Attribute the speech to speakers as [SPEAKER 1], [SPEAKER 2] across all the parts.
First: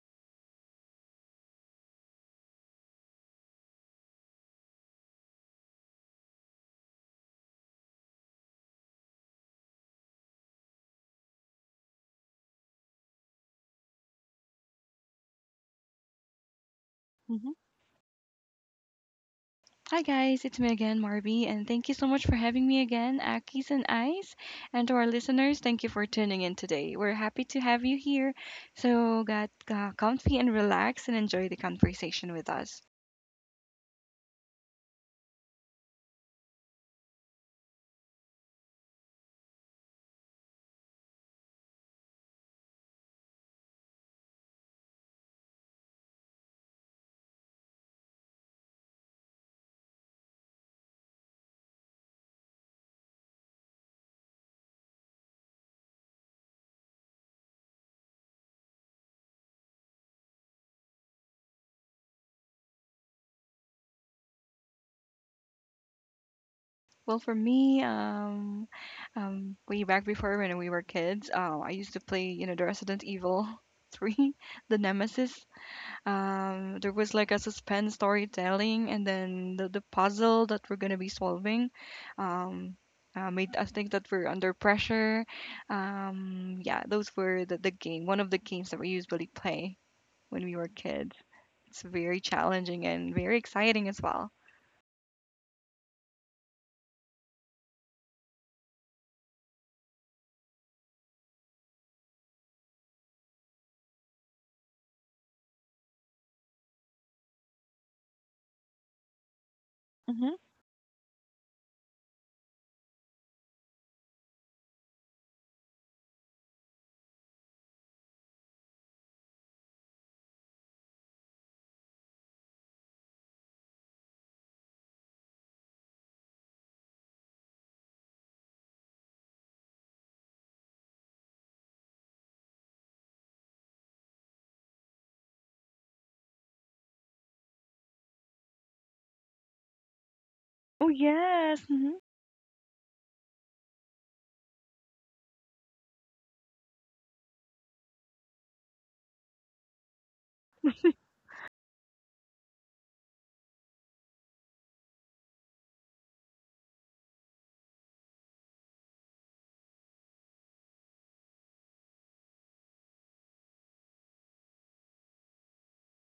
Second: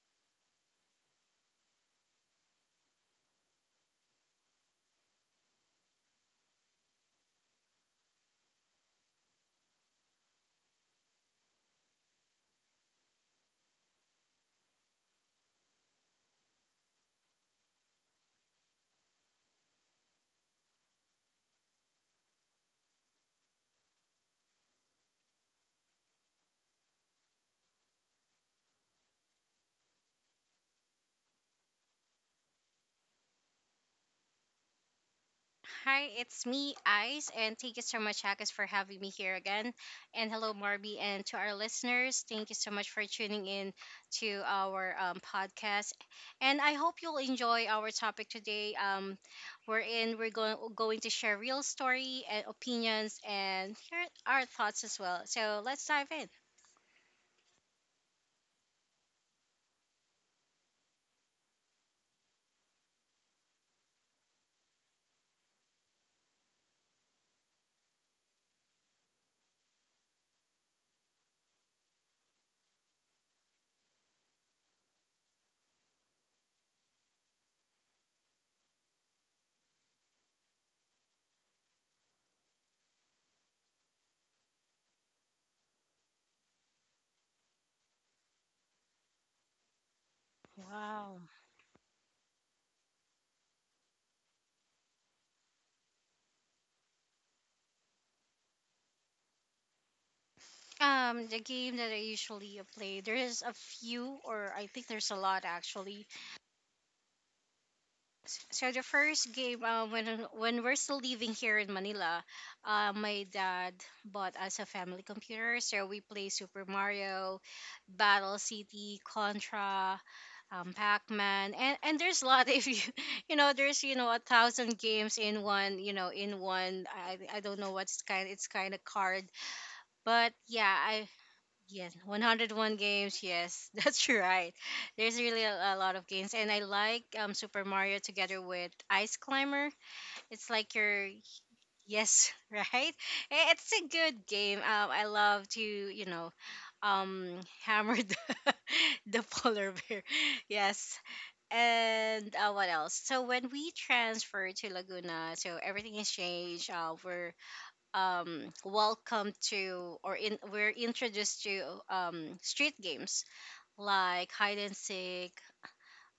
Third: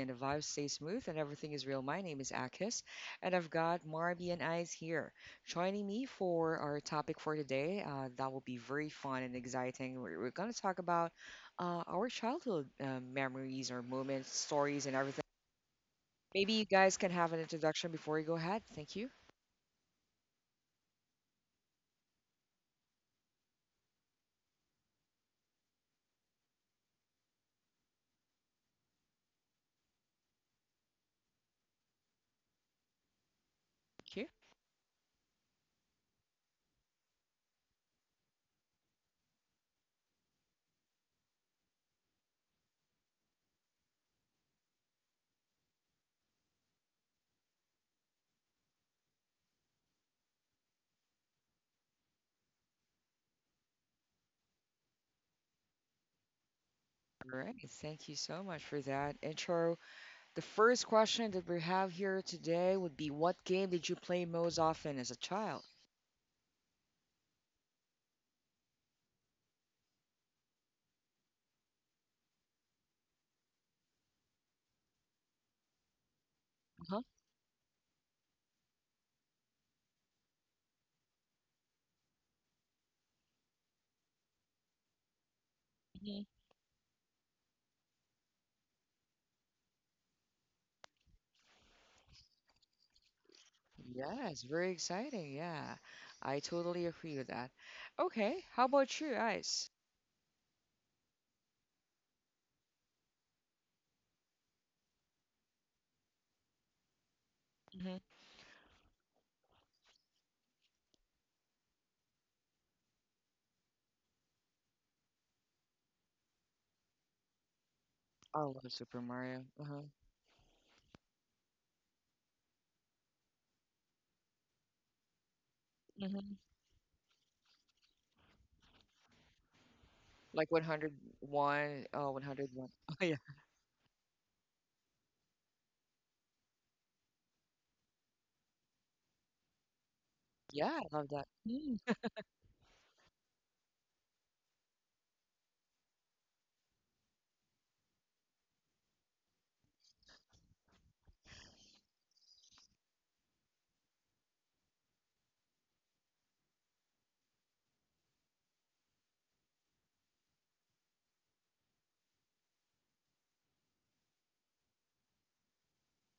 [SPEAKER 1] and the vibes stay smooth and everything is real. My name is Akis and I've got Marby and Eyes here joining me for our topic for today. That will be very fun and exciting. We're going to talk about our childhood memories or moments, stories, and everything. Maybe you guys can have an introduction before we go ahead. Thank you.
[SPEAKER 2] Hi guys, it's me again, Marby, and thank you so much for having me again, Akis and Ice. And to our listeners, thank you for tuning in today. We're happy to have you here. So get comfy and relax and enjoy the conversation with us.
[SPEAKER 1] Thank you.
[SPEAKER 3] Hi, it's me, Ice, and thank you so much, Hakas, for having me here again. And hello, Marby, and to our listeners, thank you so much for tuning in to our podcast. And I hope you'll enjoy our topic today. We're going to share real story and opinions, and here our thoughts as well. So let's dive in.
[SPEAKER 1] All right. Thank you so much for that intro. The first question that we have here today would be, what game did you play most often as a child?
[SPEAKER 2] Well, for me, way back before when we were kids, I used to play, the Resident Evil 3, the Nemesis. There
[SPEAKER 1] Uh-huh.
[SPEAKER 2] was like a suspense storytelling, and then the puzzle that we're gonna be solving. um, Made us think that we're under pressure.
[SPEAKER 1] Mhm.
[SPEAKER 2] Yeah, those were the one of the games that we usually play when we were kids.
[SPEAKER 3] Wow.
[SPEAKER 2] It's very challenging and very exciting as well.
[SPEAKER 1] Yes, very exciting. Yeah, I totally agree with that. Okay, how about you guys?
[SPEAKER 3] The game that I usually play, there is a few, or I think there's a lot actually.
[SPEAKER 1] Mhm.
[SPEAKER 3] So the first game, uh, when
[SPEAKER 2] Hmm.
[SPEAKER 3] when we're still living here in Manila, my dad bought us a family computer, so we play Super Mario, Battle
[SPEAKER 1] I love
[SPEAKER 3] City,
[SPEAKER 1] Super Mario. Uh-huh.
[SPEAKER 3] Contra, Pac-Man, and there's a lot. If you know, there's you know a thousand games in one. You know,
[SPEAKER 1] Mhm.
[SPEAKER 3] in one. I don't know what's kind. It's kind of card, but
[SPEAKER 1] Like
[SPEAKER 3] yeah, I
[SPEAKER 1] 101,
[SPEAKER 3] Yes,
[SPEAKER 1] oh, 101.
[SPEAKER 3] 101
[SPEAKER 1] Oh, yeah.
[SPEAKER 3] games. Yes, that's right. There's really a lot of games, and I like Super Mario together with Ice Climber. It's like
[SPEAKER 1] Yeah, I
[SPEAKER 2] Oh
[SPEAKER 3] your
[SPEAKER 1] love that.
[SPEAKER 2] yes.
[SPEAKER 1] Mm.
[SPEAKER 2] Hmm.
[SPEAKER 3] yes, right? It's a good game. I love to you know, um, hammer the polar bear. Yes, and what else? So when we transferred to Laguna, so everything has changed. We're welcome to or in, we're introduced to street games like hide and seek,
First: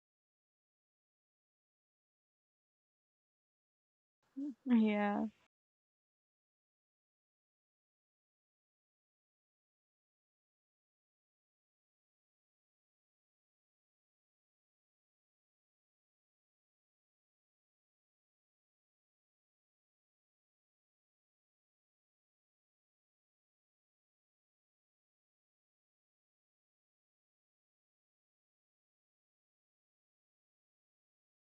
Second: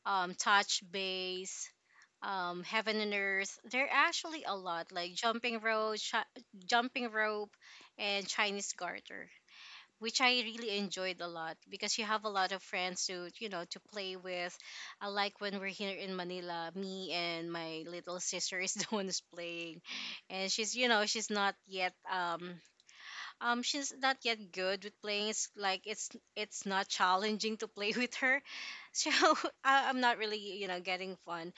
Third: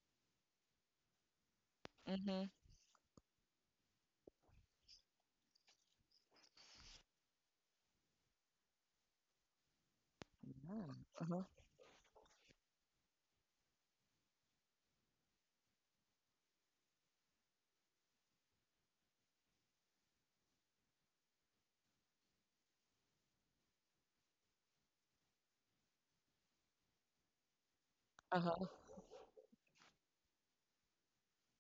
[SPEAKER 3] touch base,
[SPEAKER 1] Mhm.
[SPEAKER 3] heaven and earth. There are actually a lot like
[SPEAKER 2] Yeah,
[SPEAKER 3] jumping rope, jumping rope, and Chinese garter, which I
[SPEAKER 1] Yeah.
[SPEAKER 3] really enjoyed a
[SPEAKER 1] Uh-huh.
[SPEAKER 3] lot because you have a lot of friends to you know to play with. I like when we're here in Manila, me and my little sister is the one who's playing and she's you know she's not yet good with playing. It's like it's not challenging to play with her,
[SPEAKER 1] Uh-huh.
[SPEAKER 3] so I'm not really you know getting fun.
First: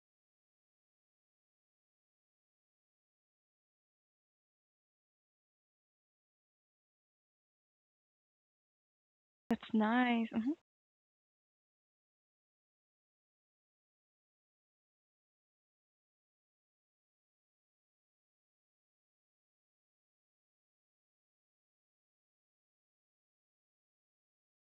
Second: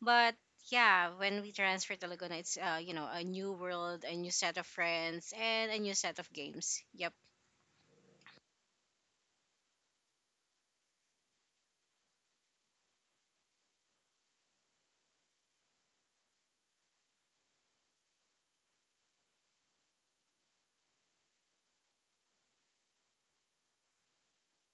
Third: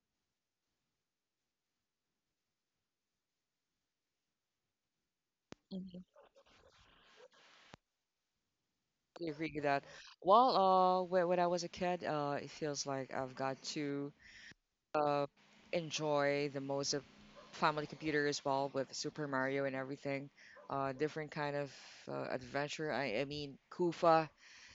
[SPEAKER 3] But yeah, when we transferred to Laguna, it's you know a new world, a new set of friends, and a new
[SPEAKER 1] Mhm.
[SPEAKER 3] set of games. Yep.
[SPEAKER 1] I agree with
[SPEAKER 2] that's
[SPEAKER 1] that.
[SPEAKER 2] nice.
[SPEAKER 1] Well,
[SPEAKER 2] Hmm.
[SPEAKER 1] when I was a kid, it feels like I've got to uh, enjoy the most of family computer as well, with Super Mario and everything. Different kind of adventure. I mean, Kufa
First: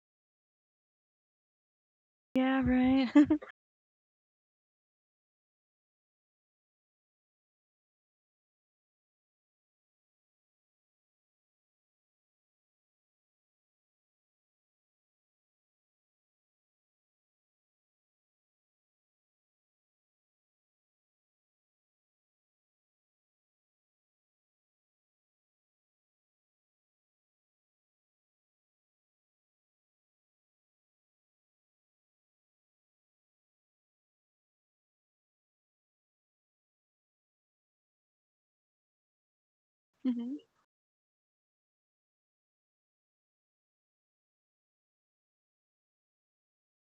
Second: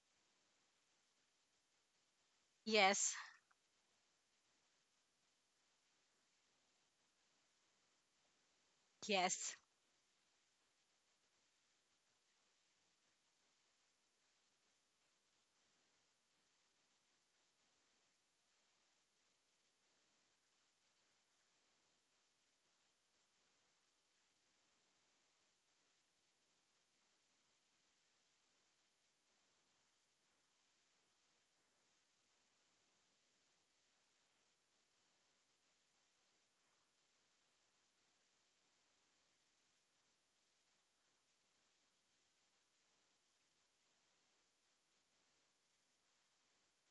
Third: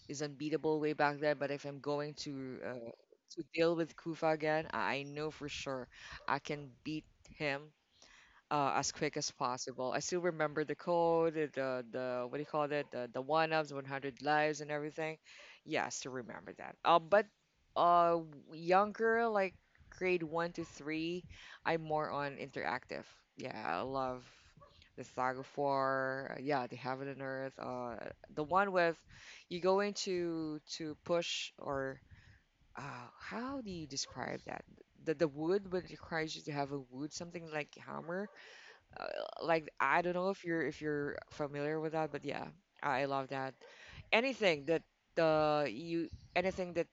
[SPEAKER 1] is unbeatable way back then, but if I'm going
[SPEAKER 2] Yeah, right.
[SPEAKER 3] Yes.
[SPEAKER 1] to deal with Kufa again, I know for sure I can beat him as quick as
[SPEAKER 3] Yes.
[SPEAKER 1] possible. I still remember the code, the what do you call it, the one ups, 100 lives, and everything. Yeah, I still remember that. But uh, younger, like grade one to three, I'm more on interactive. Yeah, I love the Saga Four. Yeah, the Heaven and Earth. The one with you go into to push or how do you describe that? The wood, but it requires you to have a wood, something like hammer, uh, like I don't know
[SPEAKER 2] Hmm.
[SPEAKER 1] if you're familiar with that, but yeah, I love that. Anything that you anything that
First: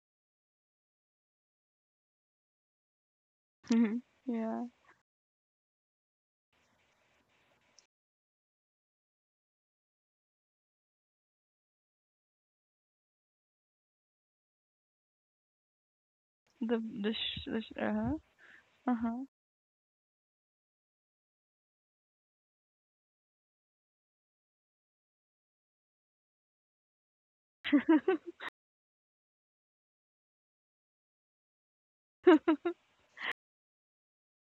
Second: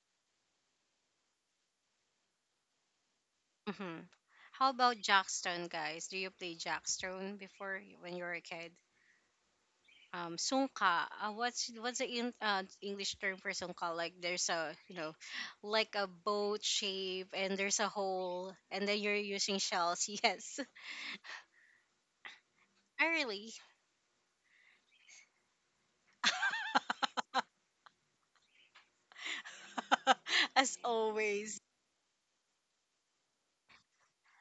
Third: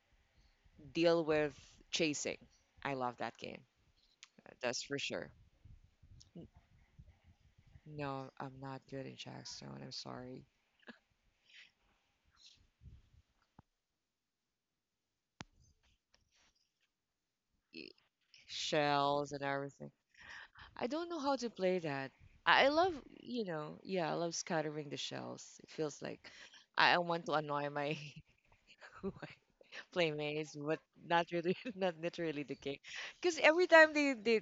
[SPEAKER 1] deal with chasing, I love that game.
[SPEAKER 3] hmm
[SPEAKER 2] Hmm. Yeah,
[SPEAKER 3] How
[SPEAKER 1] That's for
[SPEAKER 3] about
[SPEAKER 1] sure.
[SPEAKER 3] Jackstone, guys? Do you
[SPEAKER 1] N-
[SPEAKER 3] play Jackstone when you
[SPEAKER 1] No,
[SPEAKER 3] were a
[SPEAKER 1] I'm
[SPEAKER 3] kid?
[SPEAKER 1] not good in Jackstone. I'm sorry.
[SPEAKER 3] Sungka. What's the in, English term for sungka? Like there's a you know like a boat shape and there's a
[SPEAKER 1] E-
[SPEAKER 2] uh
[SPEAKER 3] hole and then you're
[SPEAKER 2] huh,
[SPEAKER 1] Shells and
[SPEAKER 3] using
[SPEAKER 1] everything.
[SPEAKER 3] shells. Yes,
[SPEAKER 1] I don't know how to play that. I love, you
[SPEAKER 3] early.
[SPEAKER 1] know, yeah, I love scattering the shells. It feels like I want to annoy my
[SPEAKER 2] uh
[SPEAKER 1] wife playmates,
[SPEAKER 3] As
[SPEAKER 1] but not really,
[SPEAKER 3] always.
[SPEAKER 1] not literally the
[SPEAKER 2] huh.
[SPEAKER 1] king. Because every time they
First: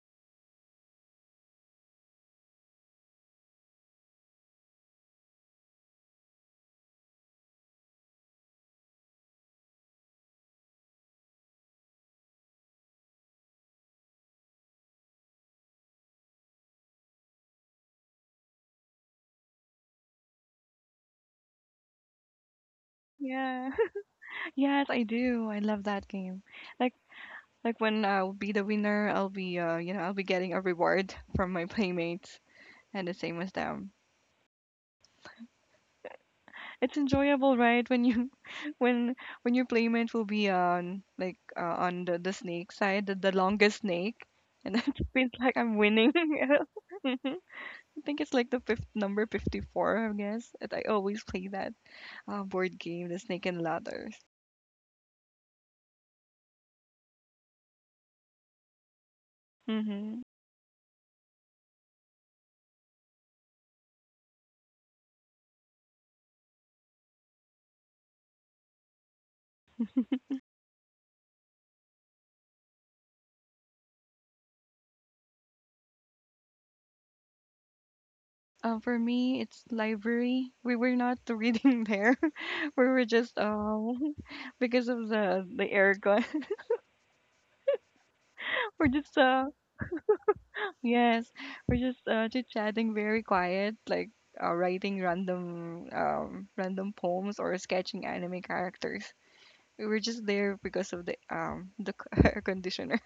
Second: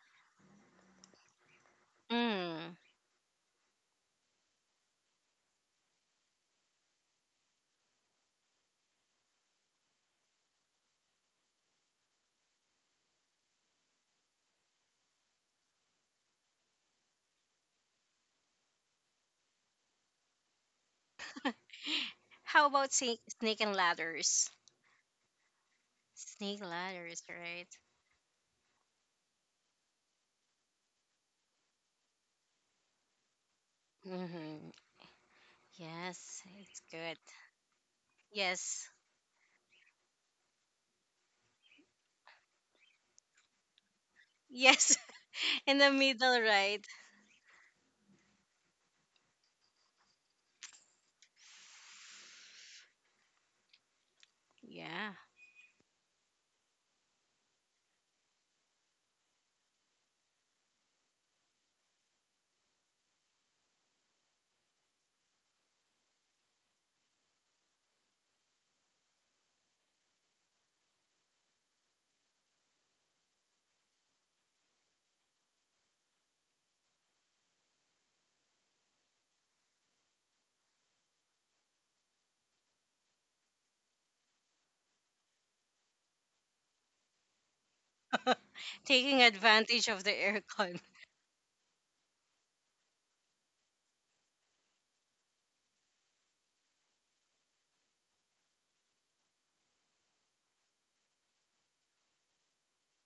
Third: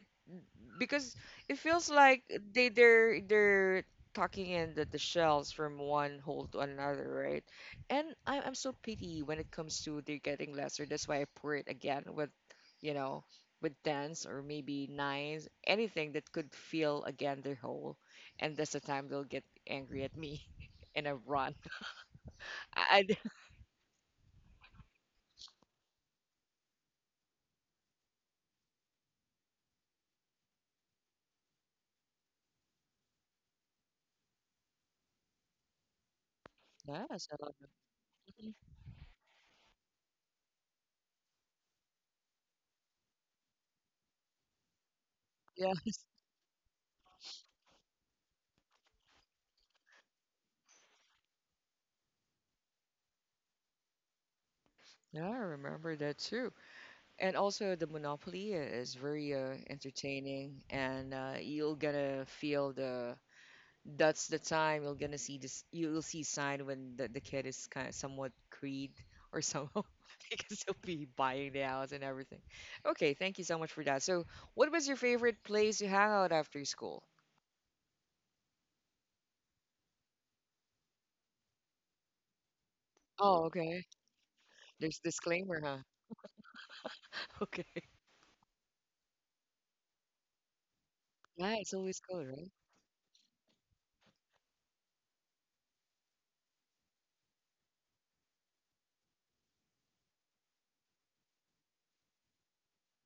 [SPEAKER 1] because it feels like they
[SPEAKER 3] Mm.
[SPEAKER 1] they're they're talking in the shells from one hole to another, right? And I'm so pity when it comes to they're getting lesser. That's why I pour it again with, you know, with tens or maybe nines, anything that could fill again their hole, and that's the time they'll get angry at me, and I run.
[SPEAKER 3] How about
[SPEAKER 1] I
[SPEAKER 3] snake
[SPEAKER 2] Yeah.
[SPEAKER 3] and ladders?
[SPEAKER 2] Yes, I do. I love that game.
[SPEAKER 3] Snake
[SPEAKER 2] Like
[SPEAKER 3] ladders, right?
[SPEAKER 2] like when I'll be the winner, I'll be I'll be getting a reward from my playmates and the same as them.
[SPEAKER 3] mm-hmm. Yes, it's
[SPEAKER 2] It's
[SPEAKER 3] good.
[SPEAKER 1] yes, I love
[SPEAKER 2] enjoyable, right? When you,
[SPEAKER 1] them.
[SPEAKER 3] Yes.
[SPEAKER 2] when when your playmate will be on like on the snake side, the longest snake, and it
[SPEAKER 3] Yes.
[SPEAKER 2] feels like I'm
[SPEAKER 3] In the
[SPEAKER 1] Yes.
[SPEAKER 2] winning.
[SPEAKER 3] middle, right?
[SPEAKER 2] Mhm. I think it's like the fifth number 54, I guess. And I always play that board game, the Snake and Ladders.
[SPEAKER 3] Yeah,
[SPEAKER 1] Yeah, I remember that too. And also the Monopoly is very
[SPEAKER 2] Hmm.
[SPEAKER 1] entertaining, and you'll gonna feel the that's the time you'll see sign when the kid is kind of somewhat greed or somehow, because he'll be buying the house and everything. Okay, thank you so much for that. So, what was your favorite place to hang out after school?
[SPEAKER 2] For me, it's library. We were not reading there. We were just
[SPEAKER 1] Oh, okay.
[SPEAKER 2] because
[SPEAKER 1] There's
[SPEAKER 2] of the
[SPEAKER 1] disclaimer,
[SPEAKER 2] the
[SPEAKER 1] huh?
[SPEAKER 2] aircon.
[SPEAKER 1] Okay.
[SPEAKER 2] We're just
[SPEAKER 3] taking advantage of the aircon.
[SPEAKER 2] yes,
[SPEAKER 1] Yeah, it's
[SPEAKER 2] we're
[SPEAKER 1] always
[SPEAKER 2] just
[SPEAKER 1] cold,
[SPEAKER 2] chit
[SPEAKER 1] right?
[SPEAKER 2] chatting very quiet, like writing random random poems or sketching anime characters. We were just there because of the air conditioner.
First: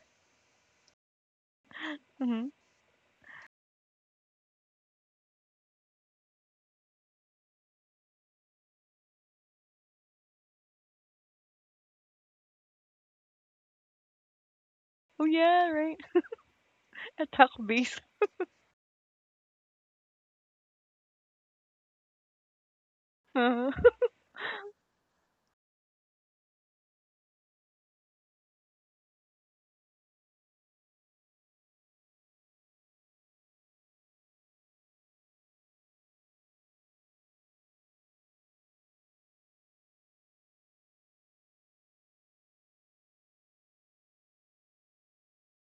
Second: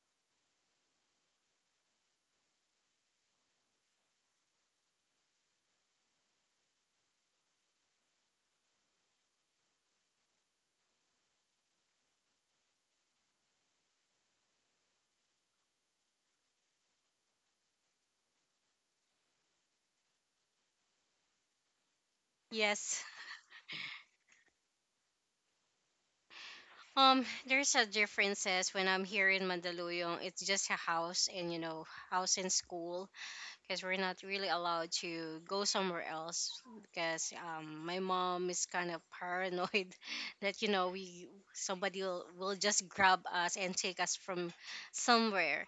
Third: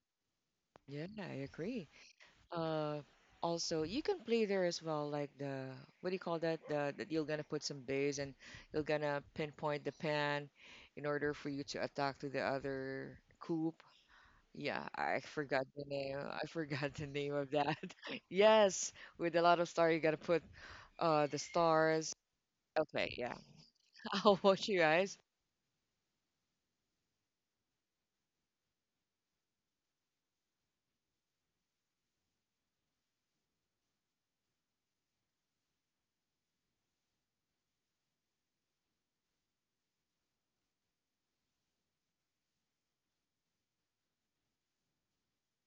[SPEAKER 1] Yeah, I agree.
[SPEAKER 2] Hmm.
[SPEAKER 1] Uh, also, you can play there as well, like the what do you call that? The you're gonna put some base and you're gonna pinpoint the pan in order for you to attack to the other coop. Yeah, I
[SPEAKER 2] Oh
[SPEAKER 1] forgot
[SPEAKER 2] yeah,
[SPEAKER 1] the
[SPEAKER 2] right.
[SPEAKER 1] name. I forgot the name
[SPEAKER 2] Attack
[SPEAKER 1] of that.
[SPEAKER 2] base.
[SPEAKER 1] Yes, with a lot of star, you gotta put the stars.
[SPEAKER 3] Yes.
[SPEAKER 1] Okay, yeah.
[SPEAKER 2] Uh-huh.
[SPEAKER 1] I'll watch you guys.
[SPEAKER 3] There's a differences when I'm here in Mandaluyong. It's just a house and you know house and school because we're not really allowed to go somewhere else because my mom is kind of paranoid that you know we somebody will just grab us and take us from somewhere.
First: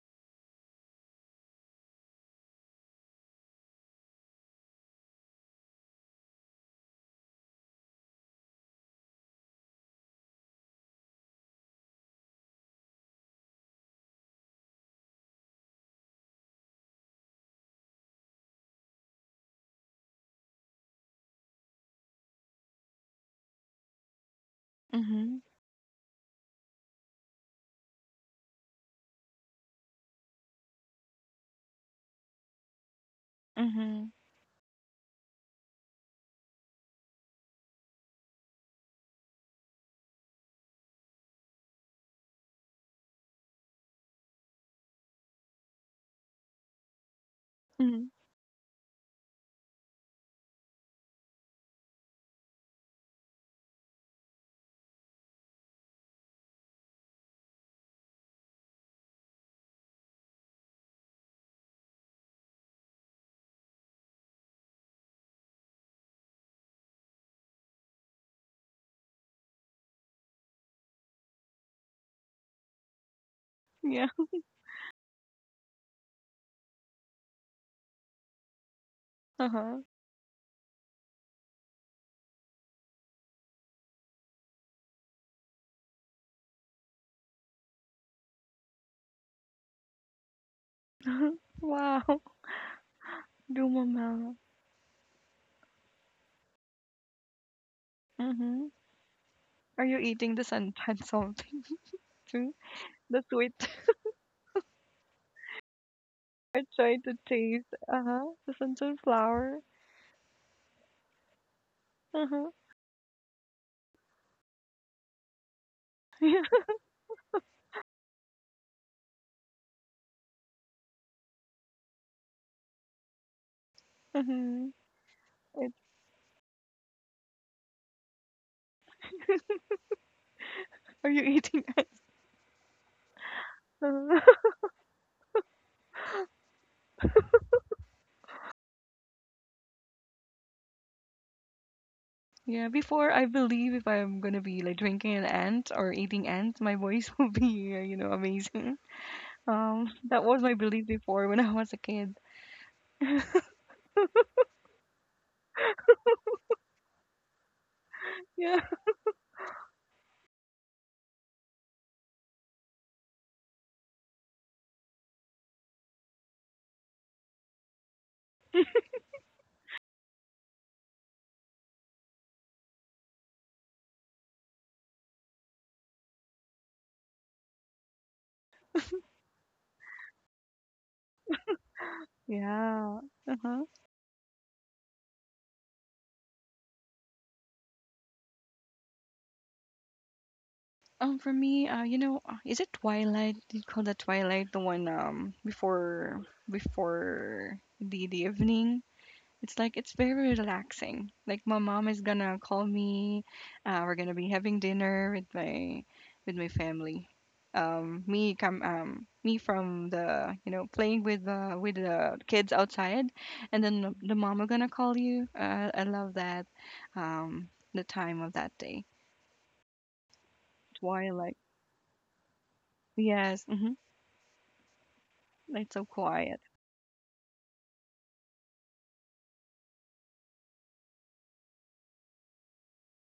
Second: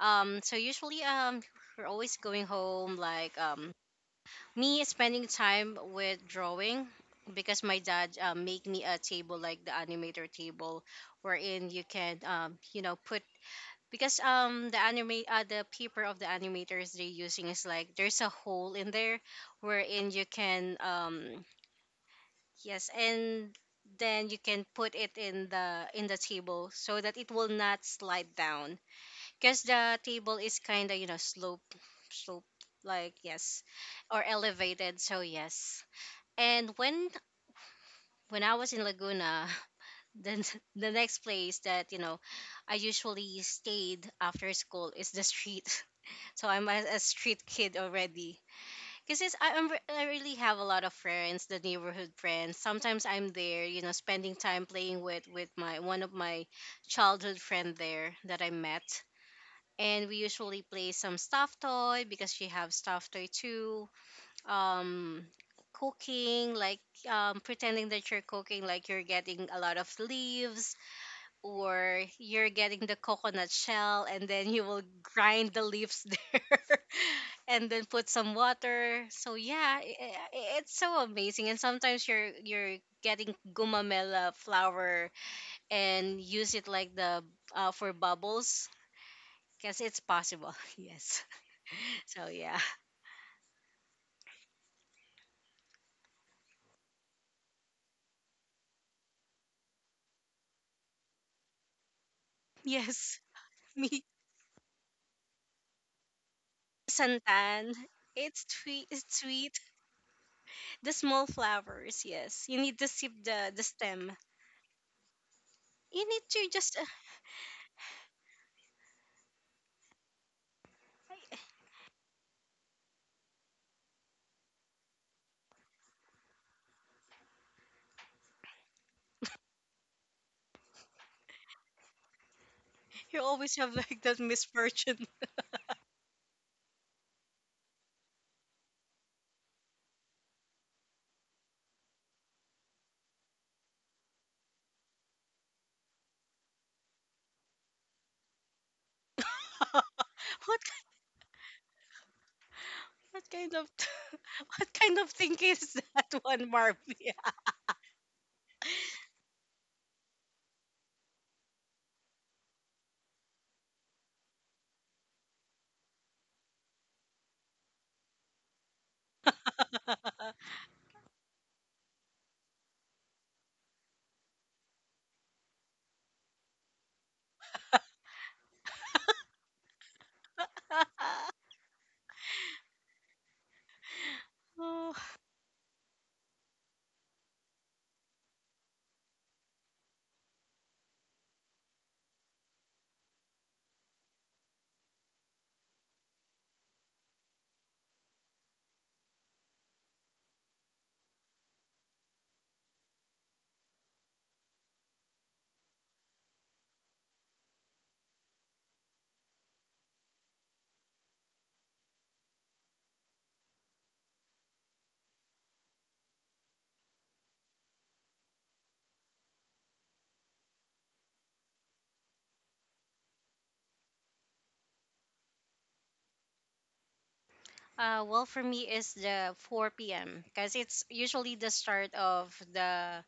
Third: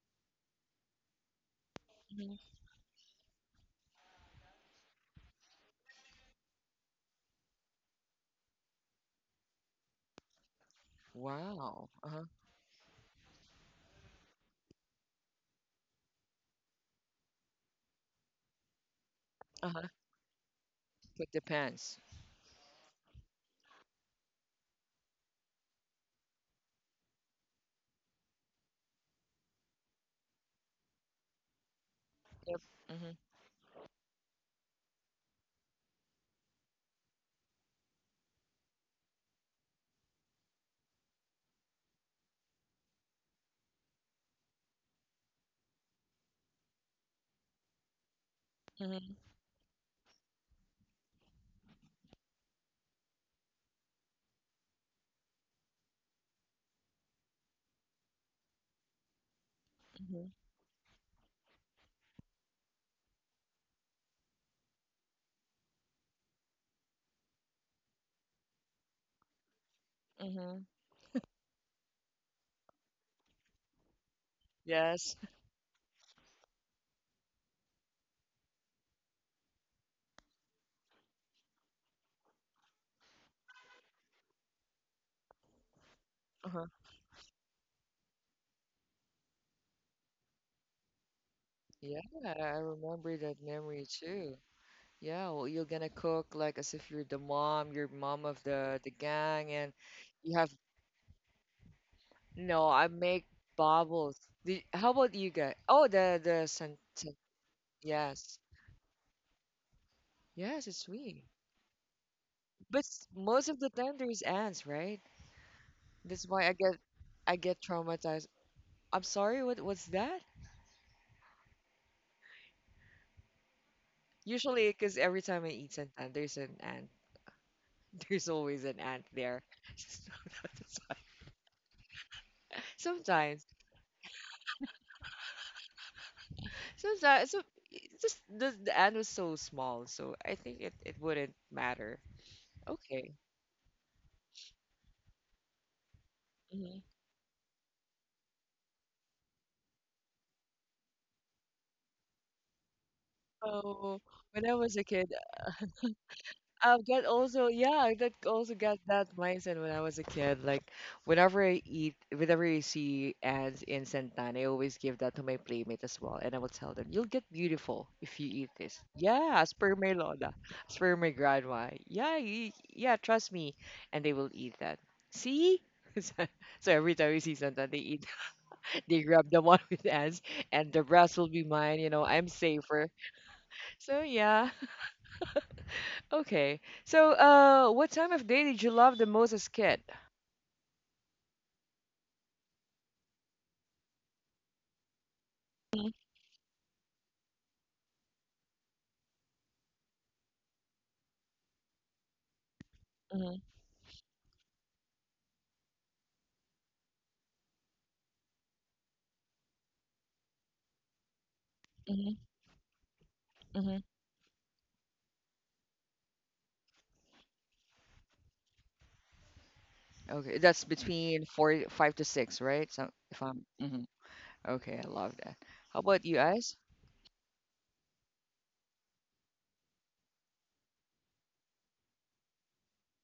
[SPEAKER 3] Usually we're always
[SPEAKER 1] Mhm.
[SPEAKER 3] going home like me spending time with drawing because my dad make me a table like the animator table wherein you
[SPEAKER 1] Wow.
[SPEAKER 3] can
[SPEAKER 1] Uh-huh.
[SPEAKER 3] you know put because the anime the paper of the animators they're using is like there's a hole in there
[SPEAKER 1] Uh-huh.
[SPEAKER 3] wherein you can
[SPEAKER 1] Put the pants.
[SPEAKER 3] yes and then you can put it
[SPEAKER 2] Mhm.
[SPEAKER 3] in the table so that it will not slide down because the table is kind of you know slope
[SPEAKER 1] Yep. Mm-hmm.
[SPEAKER 3] like yes
[SPEAKER 2] Mhm.
[SPEAKER 3] or elevated so yes and when I was in Laguna, then the next place that you know I usually stayed after school is the street. So I'm a street kid
[SPEAKER 2] Mhm.
[SPEAKER 3] already.
[SPEAKER 1] Mm-hmm.
[SPEAKER 3] Because I am I really have a lot of friends, the neighborhood friends. Sometimes I'm there, you know, spending time playing with my one of my childhood friend there that I met. And we
[SPEAKER 1] Mm-hmm.
[SPEAKER 3] usually play some stuffed toy because she have stuffed toy too um cooking like pretending that you're cooking like you're getting a lot of
[SPEAKER 1] Mm-hmm.
[SPEAKER 3] leaves or you're getting the coconut shell
[SPEAKER 2] Yeah.
[SPEAKER 3] and then you will
[SPEAKER 1] Yes.
[SPEAKER 3] grind the leaves there and then put some water so
[SPEAKER 2] Uh
[SPEAKER 3] yeah
[SPEAKER 2] huh.
[SPEAKER 3] it's so amazing and sometimes you're getting gumamela flower and use it like the for bubbles because it's possible. Yes.
[SPEAKER 1] Yeah,
[SPEAKER 2] Wow.
[SPEAKER 3] So yeah.
[SPEAKER 1] I remember that memory too.
[SPEAKER 2] Lumamang.
[SPEAKER 1] Yeah, well, you're gonna cook like as if you're the mom, you're mom of
[SPEAKER 2] Mhm.
[SPEAKER 1] the gang, and
[SPEAKER 2] Are you
[SPEAKER 1] you
[SPEAKER 2] eating the
[SPEAKER 1] have
[SPEAKER 2] santan something too?
[SPEAKER 1] no. I
[SPEAKER 3] Yes.
[SPEAKER 1] make
[SPEAKER 2] The sweet.
[SPEAKER 3] Me.
[SPEAKER 1] bubbles. The, how about you guys? Oh, the
[SPEAKER 2] I
[SPEAKER 1] san,
[SPEAKER 2] try to
[SPEAKER 1] san-
[SPEAKER 3] Santan.
[SPEAKER 2] taste. Uh huh.
[SPEAKER 1] yes,
[SPEAKER 3] It's
[SPEAKER 2] The
[SPEAKER 3] sweet.
[SPEAKER 2] santan
[SPEAKER 3] It's sweet.
[SPEAKER 2] flour.
[SPEAKER 1] yes, it's
[SPEAKER 3] The
[SPEAKER 1] sweet.
[SPEAKER 3] small flowers.
[SPEAKER 2] Uh
[SPEAKER 3] Yes,
[SPEAKER 2] huh.
[SPEAKER 3] you need to
[SPEAKER 1] But
[SPEAKER 3] sip
[SPEAKER 1] most of
[SPEAKER 3] the
[SPEAKER 1] the time
[SPEAKER 3] stem.
[SPEAKER 1] there's ants, right?
[SPEAKER 3] You need
[SPEAKER 1] That's why
[SPEAKER 3] to
[SPEAKER 2] Yeah.
[SPEAKER 3] just.
[SPEAKER 1] I get traumatized. I'm sorry, what what's that? Usually,
[SPEAKER 2] Mhm.
[SPEAKER 1] because every time I
[SPEAKER 2] It,
[SPEAKER 1] eat an ant, there's an ant. There's always an ant there. So that's why.
[SPEAKER 2] are you eating?
[SPEAKER 3] You
[SPEAKER 1] Sometimes.
[SPEAKER 3] always have like that
[SPEAKER 2] Uh-huh.
[SPEAKER 3] misfortune.
[SPEAKER 1] So that so it just the end was so small, so I think it it wouldn't matter.
[SPEAKER 2] Yeah. Before
[SPEAKER 1] Okay.
[SPEAKER 2] I believe if I'm gonna be like drinking an ant or eating ants, my
[SPEAKER 1] Hmm.
[SPEAKER 2] voice will be amazing.
[SPEAKER 3] what
[SPEAKER 2] That was my
[SPEAKER 3] what
[SPEAKER 2] belief before when I was a kid.
[SPEAKER 3] kind of
[SPEAKER 1] Oh, when I
[SPEAKER 3] what
[SPEAKER 1] was a
[SPEAKER 3] kind of
[SPEAKER 1] kid,
[SPEAKER 3] thing is that one,
[SPEAKER 1] I've got
[SPEAKER 3] Marvia?
[SPEAKER 1] also, yeah, I did also
[SPEAKER 2] Yeah.
[SPEAKER 1] got that mindset when I was a kid. Like, whenever I eat, whenever I see ants in santan, I always give that to my playmate as well, and I will tell them, "You'll get beautiful if you eat this." Yeah, as per my lola, as per my grandma. Yeah, yeah, trust me, and they will eat that. See? So so every time we see santan, they eat. They grab the one with ants, and the rest will be mine. You know, I'm safer.
[SPEAKER 2] Yeah. Uh huh.
[SPEAKER 1] So yeah.
[SPEAKER 3] Oh,
[SPEAKER 1] Okay. So, what time of day did you love the most as kid?
[SPEAKER 2] For me, is it Twilight? Do you call that Twilight? The one
[SPEAKER 1] Mhm,
[SPEAKER 2] before the evening. It's like it's very relaxing. Like my mom is gonna call me.
[SPEAKER 1] mhm,
[SPEAKER 2] We're gonna be having dinner with my family. Me come me from the playing with the with
[SPEAKER 1] mhm,
[SPEAKER 2] the kids outside, and
[SPEAKER 1] mhm.
[SPEAKER 2] then the mom are gonna call you. I love that. The time of that day.
[SPEAKER 1] Okay, that's between
[SPEAKER 2] Twilight.
[SPEAKER 1] four, five to six, right? So, if I'm,
[SPEAKER 2] Yes. Mm-hmm.
[SPEAKER 1] hmm. Okay, I love that.
[SPEAKER 2] It's
[SPEAKER 1] How
[SPEAKER 2] so
[SPEAKER 1] about you
[SPEAKER 2] quiet.
[SPEAKER 1] guys?
[SPEAKER 3] well, for me is the 4 p.m. because it's usually the start of the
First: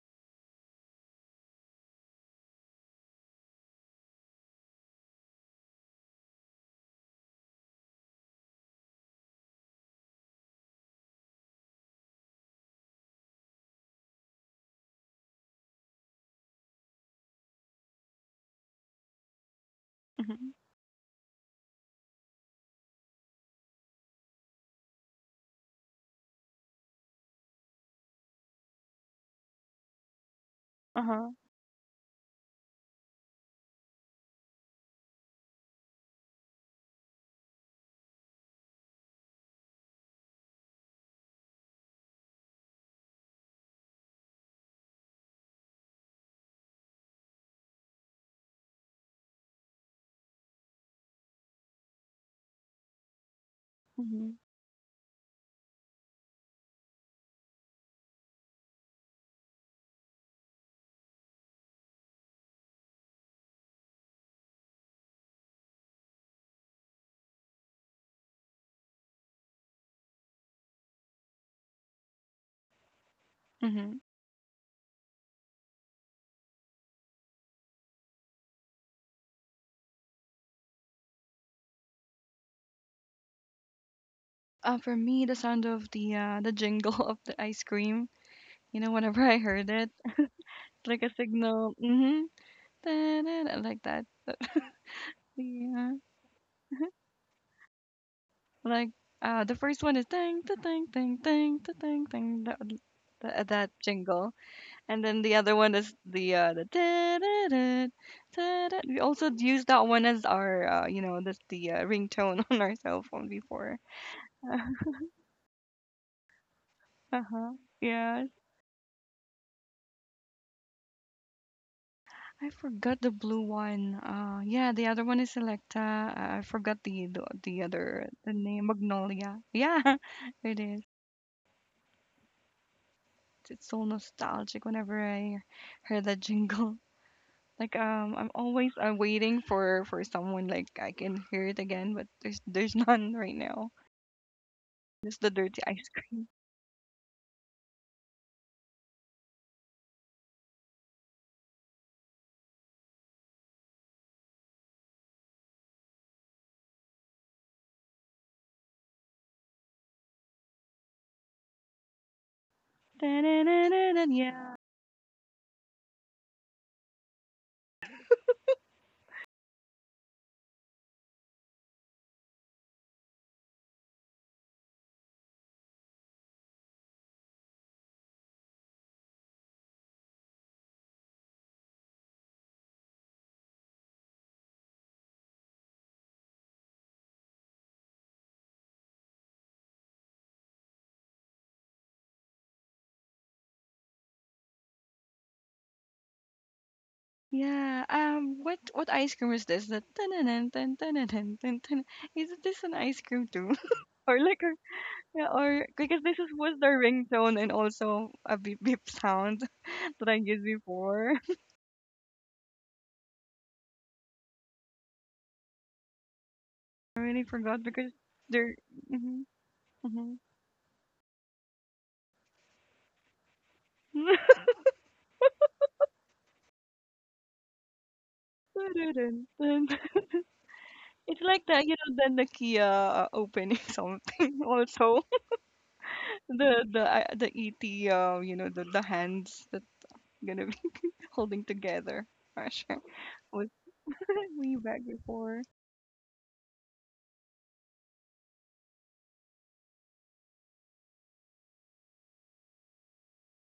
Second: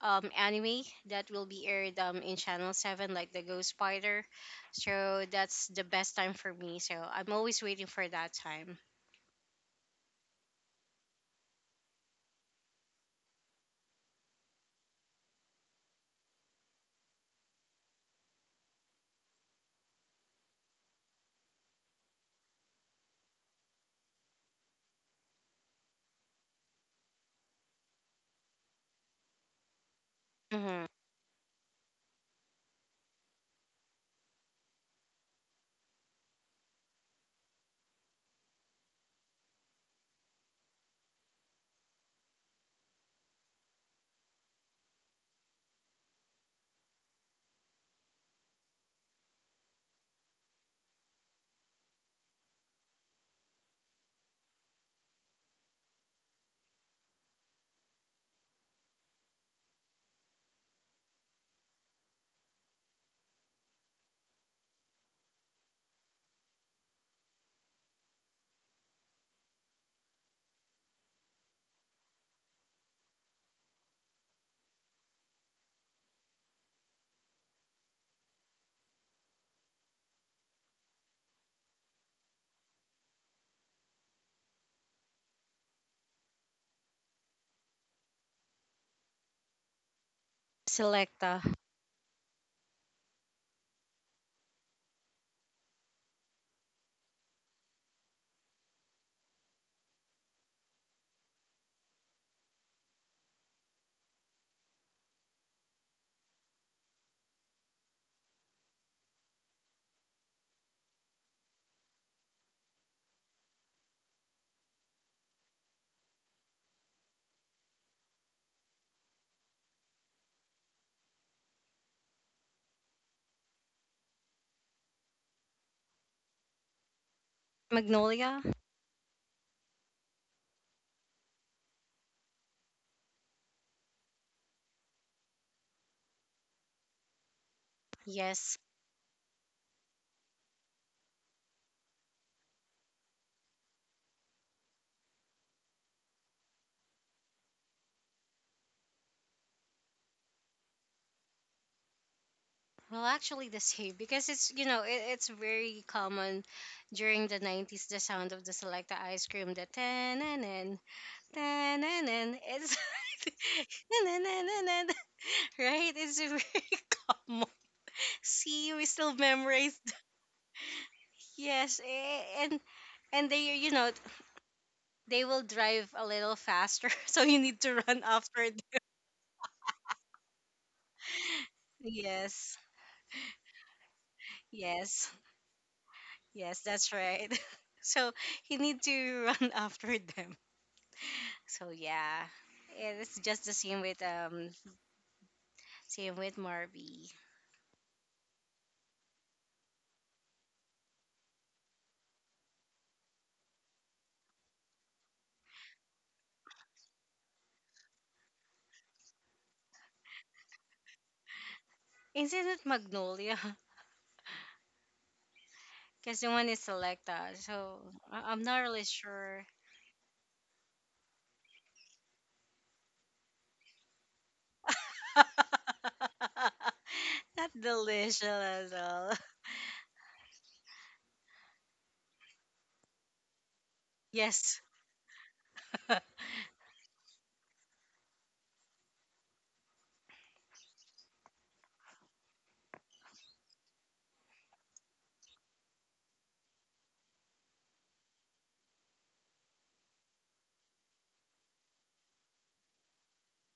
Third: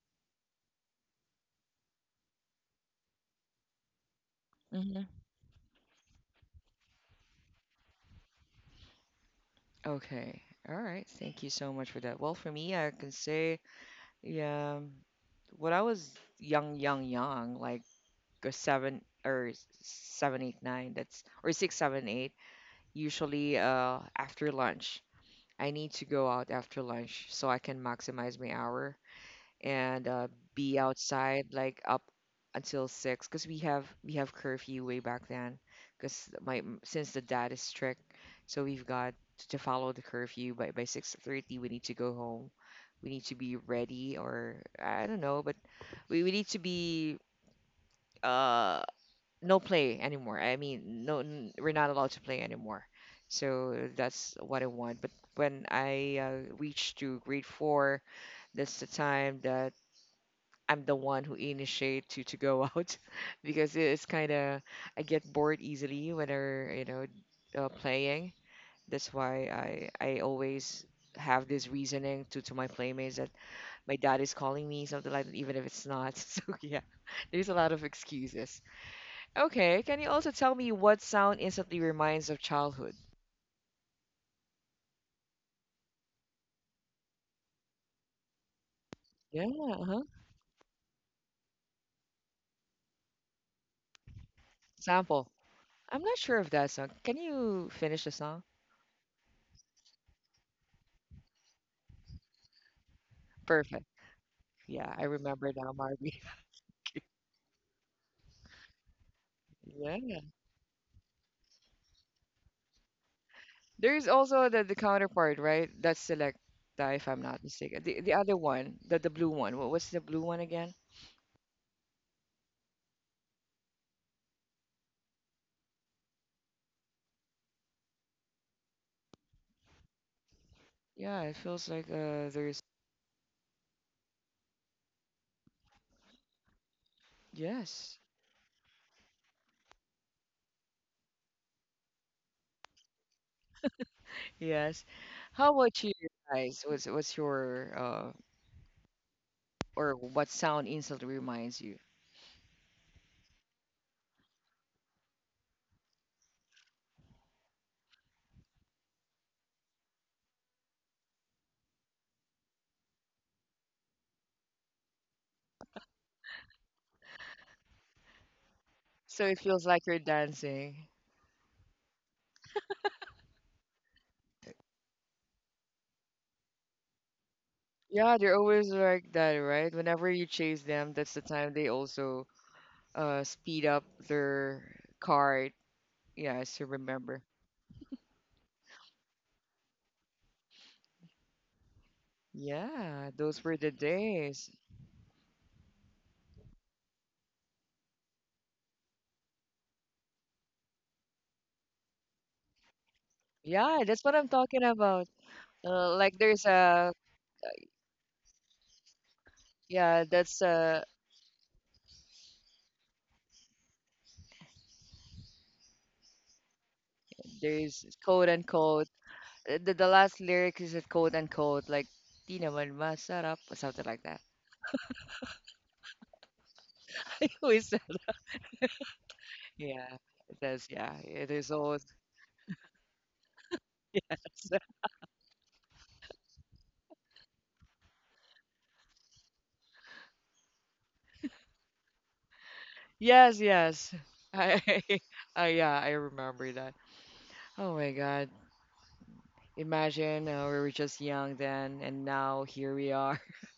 [SPEAKER 3] anime that will be aired in Channel 7, like the Ghost Spider.
[SPEAKER 1] Mhm.
[SPEAKER 3] So that's the best time for me. So I'm always waiting for that time.
[SPEAKER 1] Okay. All right. Thank you so much for that. Well, for me, I can say, yeah, when I was young, young, young, like a seven seven,
[SPEAKER 2] Mhm.
[SPEAKER 1] eight, nine, that's or six, seven, eight, usually after lunch. I need to go out after lunch so I can maximize my hour and be
[SPEAKER 3] Hmm
[SPEAKER 2] Uh-huh.
[SPEAKER 1] outside like up until six, because we have curfew way back then. Because my since the dad is strict, so we've got to follow the curfew. By 6:30 we need to go home, we need to be ready or I don't know, but we need to be uh no play anymore. I mean, no, we're not allowed to play anymore. So that's
[SPEAKER 2] Mhm.
[SPEAKER 1] what I want. But when I reached to grade four, that's the time that I'm the one who initiate to go out, because it's kind of I get bored easily when I you know playing. That's why I always have this reasoning to my playmates that my
[SPEAKER 2] Mhm.
[SPEAKER 1] dad is calling me, something like that, even if it's not. So yeah, there's a lot of excuses. Okay, can you also tell me what sound instantly reminds of childhood?
[SPEAKER 2] For me, the sound of the jingle of the ice cream. You know, whenever I
[SPEAKER 1] Yeah,
[SPEAKER 2] heard it,
[SPEAKER 1] uh-huh.
[SPEAKER 2] like a
[SPEAKER 3] Selecta.
[SPEAKER 2] signal. Mhm. Da-da-da, like that.
[SPEAKER 1] Sample.
[SPEAKER 2] Yeah.
[SPEAKER 1] I'm not sure of that song. Can you finish the song?
[SPEAKER 2] Like the first one is ding, da ding, ding, ding, da ding, ding. That
[SPEAKER 1] Perfect.
[SPEAKER 2] jingle,
[SPEAKER 1] Yeah, I
[SPEAKER 2] and then the
[SPEAKER 1] remember
[SPEAKER 2] other
[SPEAKER 1] now,
[SPEAKER 2] one is
[SPEAKER 1] Marvy.
[SPEAKER 2] the da da da da da. We also used that one
[SPEAKER 1] Yeah.
[SPEAKER 2] as our that's the ringtone on our cell phone before.
[SPEAKER 1] There's also the counterpart, right? That's select that if I'm not
[SPEAKER 2] Uh-huh.
[SPEAKER 1] mistaken. The
[SPEAKER 2] Yes.
[SPEAKER 1] other one, the blue one. What, what's the blue one again?
[SPEAKER 2] I forgot the blue one. Yeah, the other one is Selecta. I forgot the
[SPEAKER 3] Magnolia?
[SPEAKER 2] name Magnolia. Yeah, it is.
[SPEAKER 1] Yeah, it feels like there's
[SPEAKER 2] It's so nostalgic whenever I hear that jingle. Like
[SPEAKER 1] yes.
[SPEAKER 2] I'm
[SPEAKER 3] Yes.
[SPEAKER 2] always waiting for someone like I can hear it again, but there's none right now.
[SPEAKER 1] Yes.
[SPEAKER 2] Just the
[SPEAKER 1] How
[SPEAKER 2] dirty
[SPEAKER 1] about
[SPEAKER 2] ice
[SPEAKER 1] you
[SPEAKER 2] cream.
[SPEAKER 1] guys? What's your or what sound instantly reminds you?
[SPEAKER 3] Well, actually, the same because it's, you know, it's very common during the 90s, the sound of the Selecta ice cream, the tan-nan-nan, tan-nan-nan. It's
[SPEAKER 2] Yeah.
[SPEAKER 3] right? It's very common. See, we still
[SPEAKER 1] So it feels
[SPEAKER 3] memorize.
[SPEAKER 1] like you're dancing.
[SPEAKER 3] Yes, eh, and they you know they will drive a little faster, so you need to run
[SPEAKER 1] Yeah, they're
[SPEAKER 3] after them.
[SPEAKER 1] always like that, right? Whenever you chase them, that's the time they also
[SPEAKER 3] Yes,
[SPEAKER 1] speed up their
[SPEAKER 3] yes,
[SPEAKER 1] cart. Yeah, I
[SPEAKER 3] yes,
[SPEAKER 1] still
[SPEAKER 3] that's
[SPEAKER 1] remember.
[SPEAKER 3] right. So you need to run after them. So yeah. Eh,
[SPEAKER 1] Yeah,
[SPEAKER 3] it's
[SPEAKER 1] those
[SPEAKER 3] just the
[SPEAKER 1] were the days.
[SPEAKER 3] same with Marby.
[SPEAKER 2] Yeah. What ice cream is this? The tan tan tan. Is this an ice cream too?
[SPEAKER 1] Yeah, that's what
[SPEAKER 2] Or
[SPEAKER 1] I'm
[SPEAKER 2] like a,
[SPEAKER 1] talking about.
[SPEAKER 2] yeah, or because
[SPEAKER 1] Like
[SPEAKER 2] this is
[SPEAKER 1] there's
[SPEAKER 2] was the
[SPEAKER 1] a
[SPEAKER 2] ringtone and also a beep beep sound
[SPEAKER 1] yeah,
[SPEAKER 2] that I
[SPEAKER 1] that's
[SPEAKER 2] used before.
[SPEAKER 3] Isn't it Magnolia? Because the one is
[SPEAKER 2] I really
[SPEAKER 3] Selecta,
[SPEAKER 2] forgot
[SPEAKER 3] so
[SPEAKER 1] there's
[SPEAKER 2] because
[SPEAKER 1] quote
[SPEAKER 3] I'm
[SPEAKER 2] they're.
[SPEAKER 3] not really
[SPEAKER 1] unquote
[SPEAKER 2] Hmm.
[SPEAKER 3] sure.
[SPEAKER 1] the
[SPEAKER 2] Hmm.
[SPEAKER 1] last lyric is a quote unquote, like Di naman masarap or something like that. Who
[SPEAKER 3] Not
[SPEAKER 1] is that?
[SPEAKER 3] delicious at all.
[SPEAKER 1] Yeah, it says yeah.
[SPEAKER 2] It's
[SPEAKER 1] It
[SPEAKER 2] like
[SPEAKER 1] is
[SPEAKER 2] the you
[SPEAKER 1] always
[SPEAKER 2] know the Kia opening something
[SPEAKER 3] Yes,
[SPEAKER 1] yes.
[SPEAKER 2] also the ET the hands that gonna be holding together. Gosh.
[SPEAKER 1] Yes, yes.
[SPEAKER 2] We
[SPEAKER 1] I,
[SPEAKER 2] back before.
[SPEAKER 1] yeah, I remember that. Oh my God. Imagine we were just young then, and now here we are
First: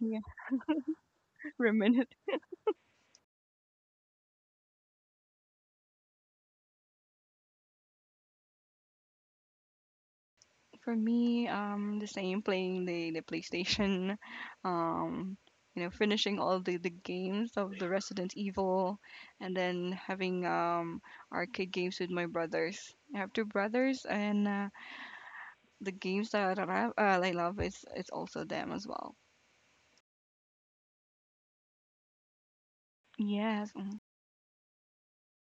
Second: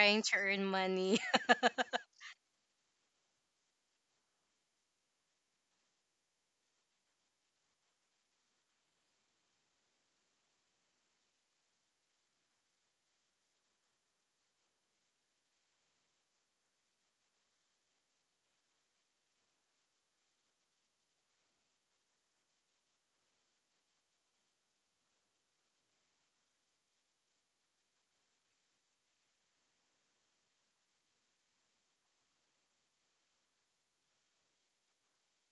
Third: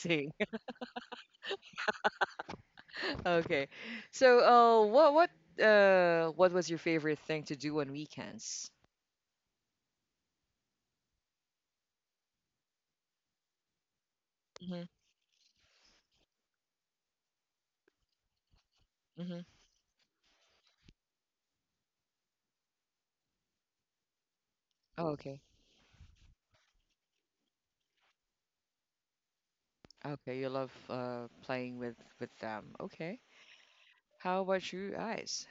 [SPEAKER 2] Yeah,
[SPEAKER 3] to earn money.
[SPEAKER 2] reminisce.
[SPEAKER 1] Okay. So, uh, what was your favorite thing to do on weekends?
[SPEAKER 2] For me, the same playing the PlayStation,
[SPEAKER 1] Mm-hmm.
[SPEAKER 2] um, finishing all the games of the Resident Evil,
[SPEAKER 1] Mm-hmm.
[SPEAKER 2] and then having arcade games with my brothers. I have two brothers, and
[SPEAKER 1] Oh, okay.
[SPEAKER 2] the games that I love, is it's also them as well.
[SPEAKER 1] Okay. You love playing with them. Okay.
[SPEAKER 2] Yes. Mhm.
[SPEAKER 1] How about you guys?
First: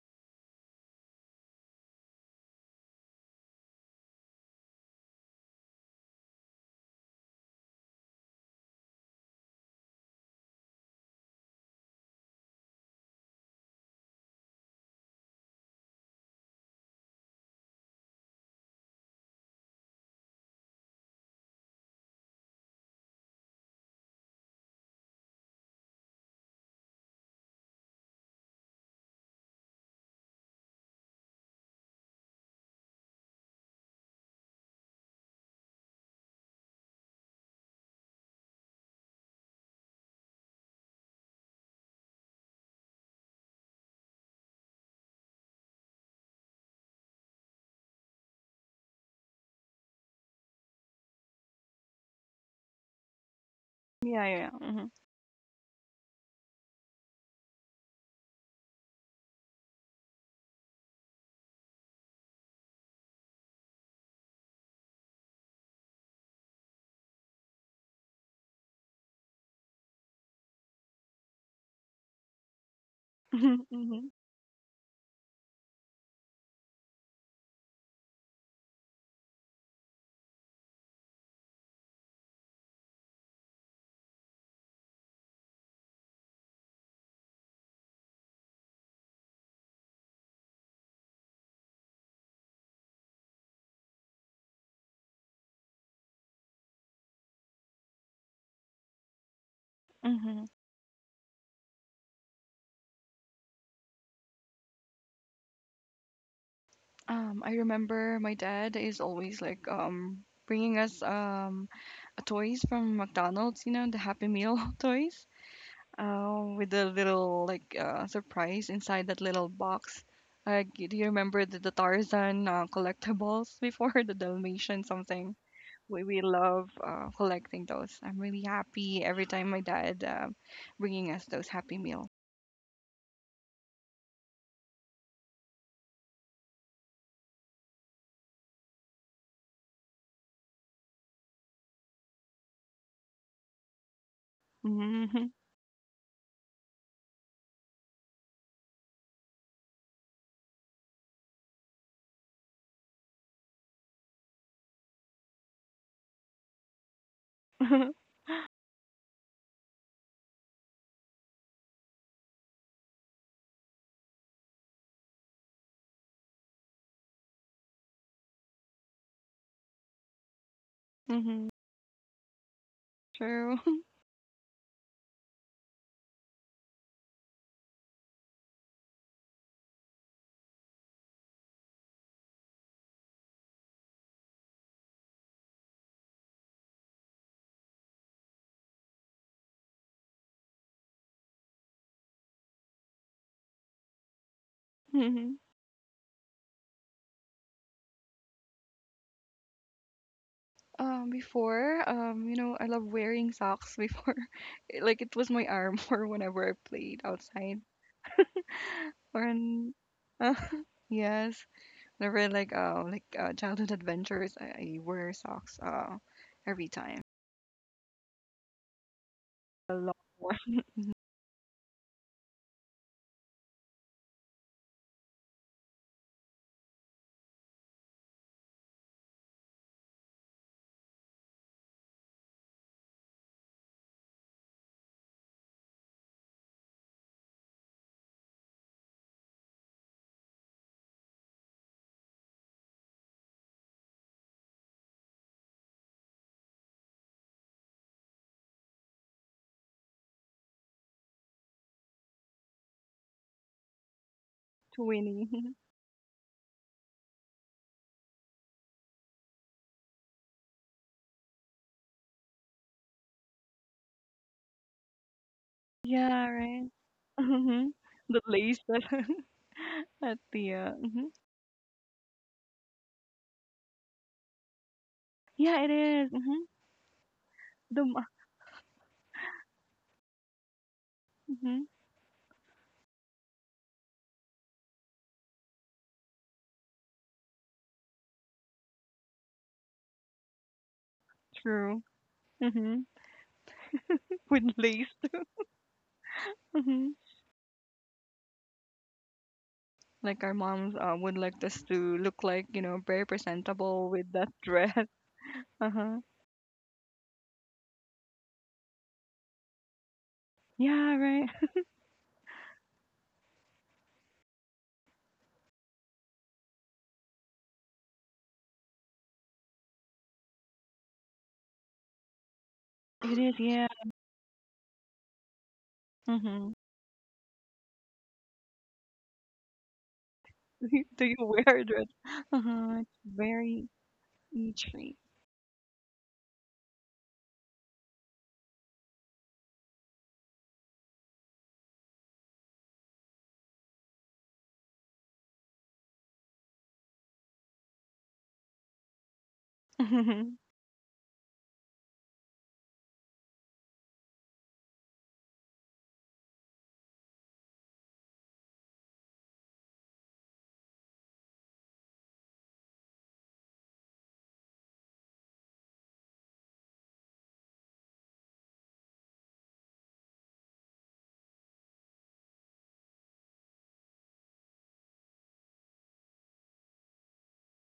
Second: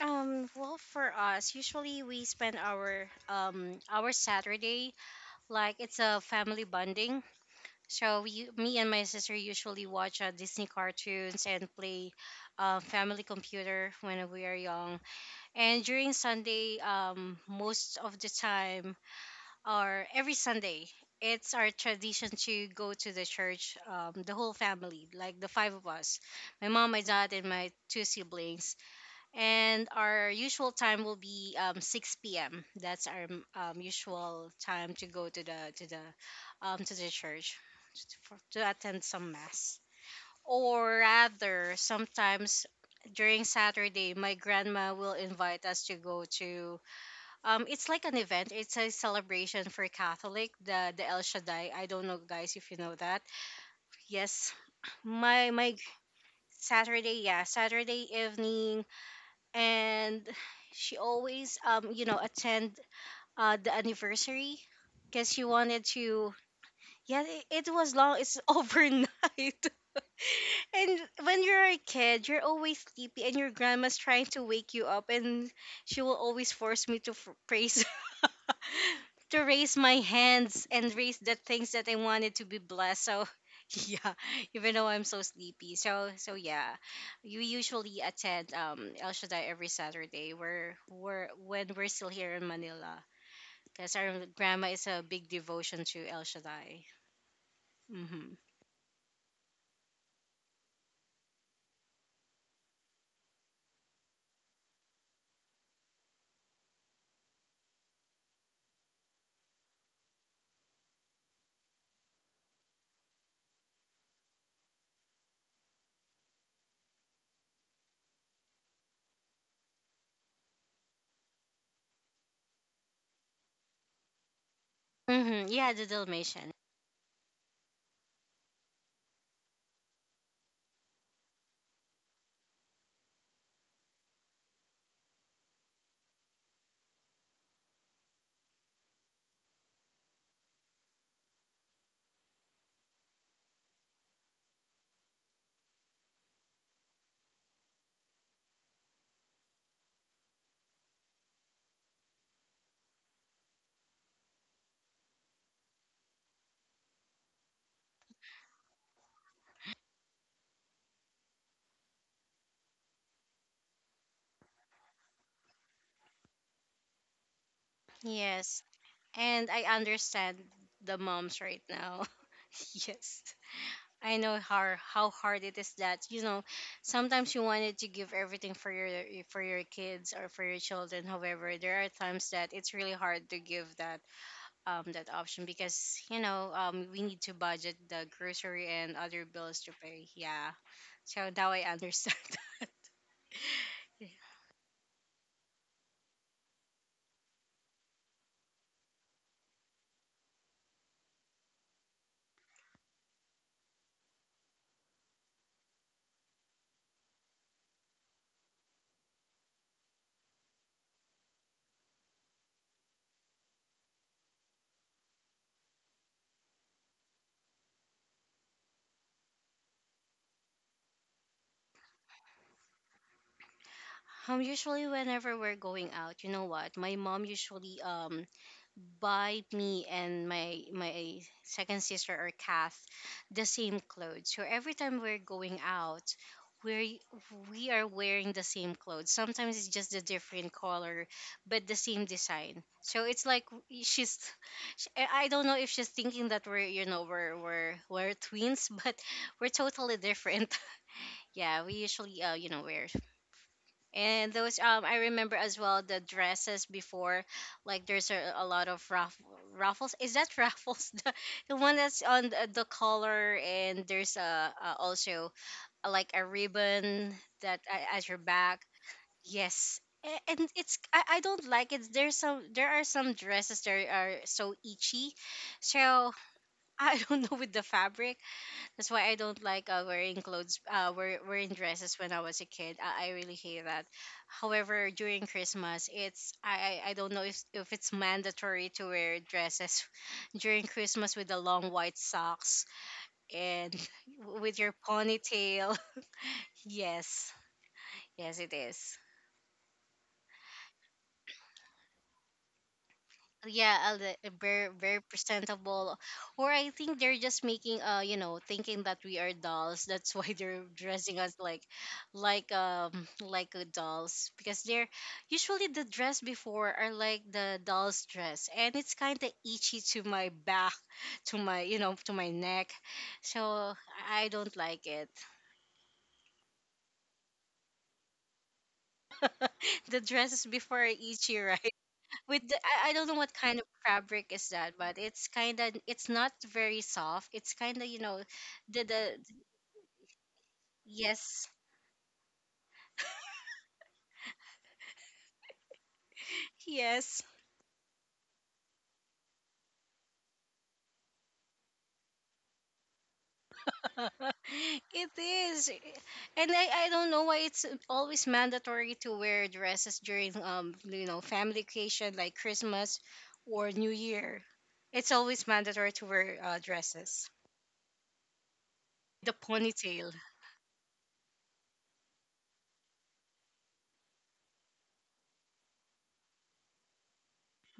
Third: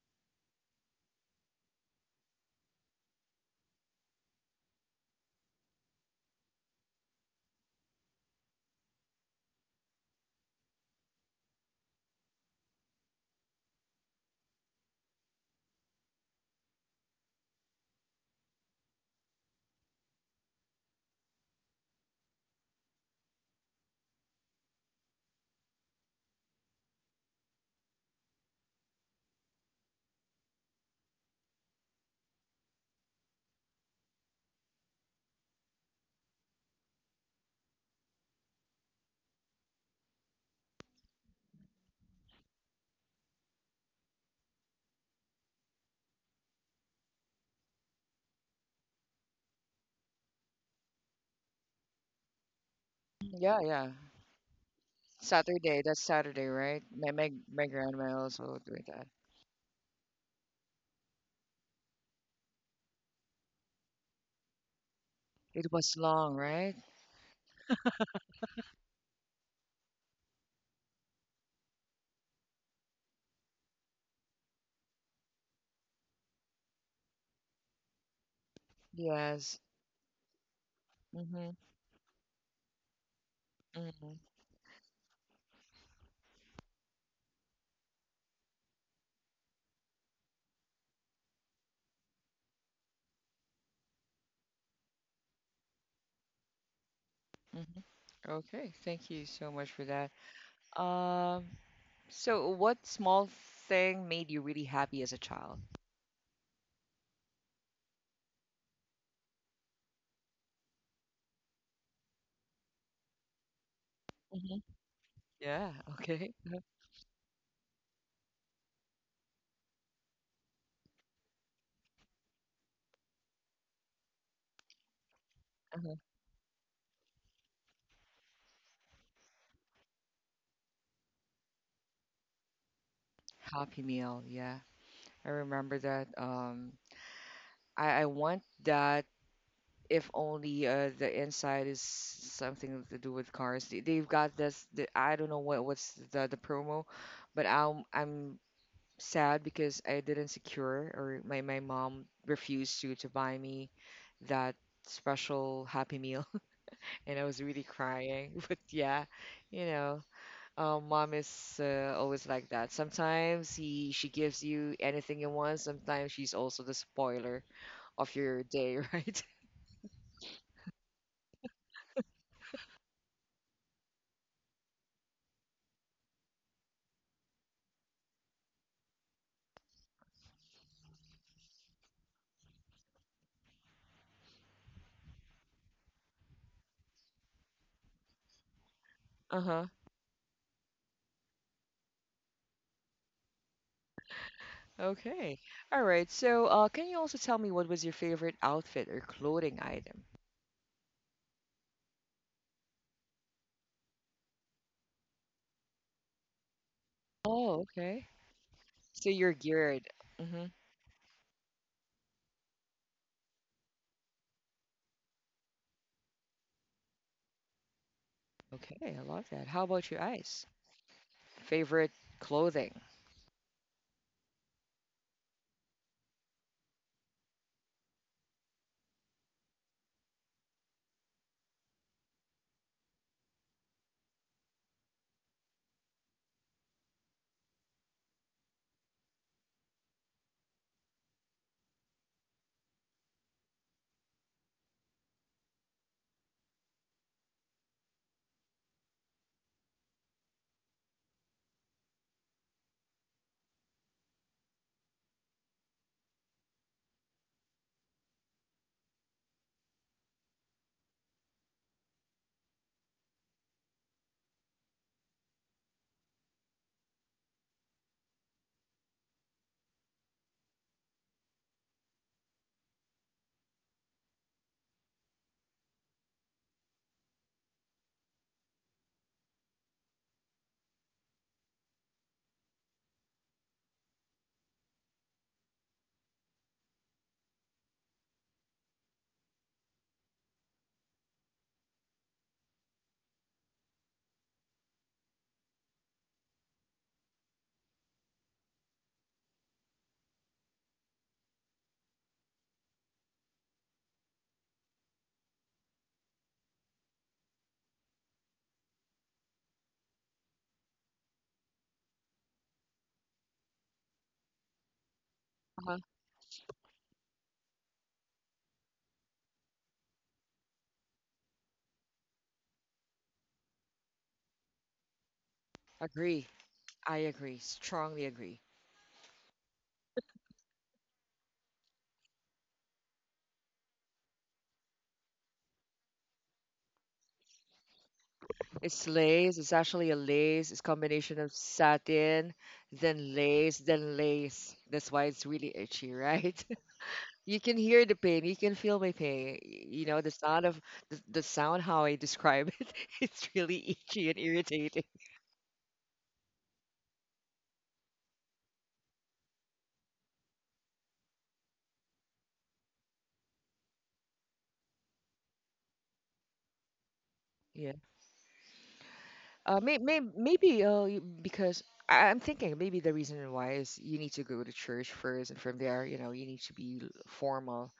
[SPEAKER 3] Well, for us, usually we spend our Saturday like it's a family bonding. So we, me and my sister usually watch Disney cartoons and play family computer when we are young. And during Sunday, most of the time or every Sunday, it's our tradition to go to the church. The whole family, like the five of us, my mom, my dad, and my two siblings and our usual time will be 6 p.m. That's our usual time to go to the to the church to, for, to attend some mass. Or rather, sometimes during Saturday, my grandma will invite us to go to. It's like an event. It's a celebration for Catholic, the El Shaddai. I don't know, guys, if you know that.
[SPEAKER 1] Yeah, yeah.
[SPEAKER 2] Yeah, yeah,
[SPEAKER 3] Yes,
[SPEAKER 2] yeah. Mhm.
[SPEAKER 3] my
[SPEAKER 1] Saturday. That's Saturday, right? My
[SPEAKER 3] Saturday,
[SPEAKER 1] my
[SPEAKER 3] yeah,
[SPEAKER 1] my
[SPEAKER 3] Saturday
[SPEAKER 1] grandma also
[SPEAKER 3] evening
[SPEAKER 1] doing that.
[SPEAKER 3] and she always you know attend the anniversary because she
[SPEAKER 1] It
[SPEAKER 3] wanted
[SPEAKER 1] was
[SPEAKER 3] to
[SPEAKER 1] long, right?
[SPEAKER 3] yeah it was long it's overnight. And when you're a kid you're always sleepy and your grandma's
[SPEAKER 2] Mhm.
[SPEAKER 3] trying to wake you up and she will always force me to praise to
[SPEAKER 1] Yes.
[SPEAKER 3] raise my hands and raise the
[SPEAKER 1] Mhm,
[SPEAKER 3] things that I wanted to be blessed. So yeah,
[SPEAKER 1] mhm,
[SPEAKER 3] even though I'm so sleepy. So so yeah, you usually attend El Shaddai every Saturday. We're when we're still here in Manila because our grandma is a big devotion to El Shaddai.
[SPEAKER 1] mhm.
[SPEAKER 3] Mm-hmm.
[SPEAKER 1] Okay, thank you so much for that.
[SPEAKER 2] Mhm.
[SPEAKER 1] Um, so what small thing made you really happy as a child?
[SPEAKER 2] I remember my dad is always like bringing us toys from McDonald's, the Happy
[SPEAKER 1] Hmm.
[SPEAKER 2] Meal toys,
[SPEAKER 1] Yeah, okay.
[SPEAKER 2] with the little like surprise inside that little box. Do you remember the Tarzan collectibles before the Dalmatian something?
[SPEAKER 3] Mm-hmm. Yeah, the
[SPEAKER 1] Uh-huh.
[SPEAKER 2] We
[SPEAKER 3] Dalmatian.
[SPEAKER 2] love collecting those. I'm really happy every time my dad bringing us those Happy Meal.
[SPEAKER 1] Happy Meal, yeah. I remember that. I want that if only the inside is something to do with cars. They, they've got this, the, I don't
[SPEAKER 2] Hmm.
[SPEAKER 1] know what what's the promo, but I'm sad because I didn't secure, or my mom refused to buy me that special happy meal and I was really crying. But yeah, you know, mom is always like that. Sometimes he she gives you anything you want. Sometimes she's also the spoiler of your
[SPEAKER 3] Yes,
[SPEAKER 1] day, right?
[SPEAKER 3] and I understand the moms
[SPEAKER 2] Hmm.
[SPEAKER 3] right now. Yes.
[SPEAKER 2] True.
[SPEAKER 3] I know how hard it is that you know sometimes you wanted to give everything for your kids or for your children. However, there are times that it's really hard to give that that option because you know we need to budget the grocery and other bills
[SPEAKER 1] Uh-huh.
[SPEAKER 3] to pay. Yeah, so now I understand.
[SPEAKER 1] Okay.
[SPEAKER 2] Mhm.
[SPEAKER 1] All right. So, can you also tell me what was your favorite outfit or clothing item?
[SPEAKER 2] Before, I love wearing socks before. Like it was my armor whenever I played
[SPEAKER 1] Oh,
[SPEAKER 2] outside.
[SPEAKER 1] okay. So
[SPEAKER 2] Or
[SPEAKER 1] you're
[SPEAKER 2] n
[SPEAKER 1] geared. Mm-hmm.
[SPEAKER 2] Yes. Never like, childhood adventures, I wear socks, every time.
[SPEAKER 1] Okay, I love that. How
[SPEAKER 2] A
[SPEAKER 1] about
[SPEAKER 2] long
[SPEAKER 1] your eyes?
[SPEAKER 2] one.
[SPEAKER 1] Favorite clothing?
[SPEAKER 3] Usually whenever we're going out, you know what? My mom usually buy me and my second sister or Kath the same clothes. So every time we're going out, we're we are wearing the same clothes. Sometimes it's just a different color, but the same design. So it's like she's I don't know if she's thinking that we're you know we're twins, but we're totally different. Yeah, we usually you know wear and those
[SPEAKER 2] To
[SPEAKER 3] I
[SPEAKER 2] Winnie.
[SPEAKER 3] remember as well the dresses before like there's a lot of raffles. Is that raffles? The one that's on the collar and there's a also like a
[SPEAKER 2] Yeah, right.
[SPEAKER 3] ribbon that
[SPEAKER 2] Mhm.
[SPEAKER 3] at your
[SPEAKER 2] The lace
[SPEAKER 3] back.
[SPEAKER 2] that
[SPEAKER 3] Yes.
[SPEAKER 2] at
[SPEAKER 3] A- and
[SPEAKER 2] the,
[SPEAKER 3] it's
[SPEAKER 2] mhm.
[SPEAKER 3] I don't like it. There's some there are some dresses that are so itchy
[SPEAKER 2] Yeah, it is.
[SPEAKER 3] so
[SPEAKER 2] Mhm.
[SPEAKER 3] I don't know with the
[SPEAKER 2] The ma
[SPEAKER 3] fabric that's why I don't like wearing
[SPEAKER 2] Mhm.
[SPEAKER 3] dresses when I was a kid. I really hate that. However, during Christmas, it's I don't know if it's mandatory to wear dresses during Christmas with the long
[SPEAKER 2] True.
[SPEAKER 3] white socks
[SPEAKER 2] Mhm.
[SPEAKER 3] and
[SPEAKER 2] With
[SPEAKER 3] with your
[SPEAKER 2] lace.
[SPEAKER 3] ponytail.
[SPEAKER 2] Mhm.
[SPEAKER 3] Yes, yes, it is.
[SPEAKER 2] Like our moms, would like us to look like, very
[SPEAKER 3] Yeah, a
[SPEAKER 2] presentable with
[SPEAKER 3] a
[SPEAKER 2] that
[SPEAKER 3] very,
[SPEAKER 2] dress.
[SPEAKER 3] very presentable.
[SPEAKER 2] Uh-huh.
[SPEAKER 3] Or I think they're just making, thinking that we are dolls. That's why they're
[SPEAKER 2] Yeah,
[SPEAKER 3] dressing us
[SPEAKER 2] right.
[SPEAKER 3] like, like um like dolls, because they're usually
[SPEAKER 1] Uh-huh.
[SPEAKER 3] the dress before are like the doll's dress and it's kind of itchy to my back, to my, to my neck.
[SPEAKER 2] It is, yeah.
[SPEAKER 3] So I don't like it.
[SPEAKER 1] Agree.
[SPEAKER 2] Mhm.
[SPEAKER 1] I agree. Strongly agree.
[SPEAKER 3] The dresses before are
[SPEAKER 2] Do you
[SPEAKER 3] itchy,
[SPEAKER 2] wear
[SPEAKER 3] right?
[SPEAKER 2] that?
[SPEAKER 3] With the,
[SPEAKER 2] Uh-huh.
[SPEAKER 3] I
[SPEAKER 2] It's
[SPEAKER 3] don't know what kind of
[SPEAKER 2] very
[SPEAKER 3] fabric is that, but
[SPEAKER 2] itchy.
[SPEAKER 3] it's kind of, it's not very soft it's Kind of, you know
[SPEAKER 1] It's
[SPEAKER 3] the
[SPEAKER 1] lace. It's actually a lace. It's combination of
[SPEAKER 3] yes,
[SPEAKER 1] satin, then lace, then lace. That's why it's really itchy, right?
[SPEAKER 3] yes.
[SPEAKER 1] You can hear the pain. You can feel my pain. You know, the
[SPEAKER 2] Mhm.
[SPEAKER 1] sound of the sound how I describe it, it's really itchy and irritating.
[SPEAKER 3] It is. And I don't know why it's always mandatory to wear dresses during, family occasion like Christmas or New Year. It's always mandatory to wear dresses, the
[SPEAKER 1] Uh, may, may,
[SPEAKER 3] ponytail.
[SPEAKER 1] maybe uh, y- because I'm thinking maybe the reason why is you need to go to church first, and from there, you need to be formal.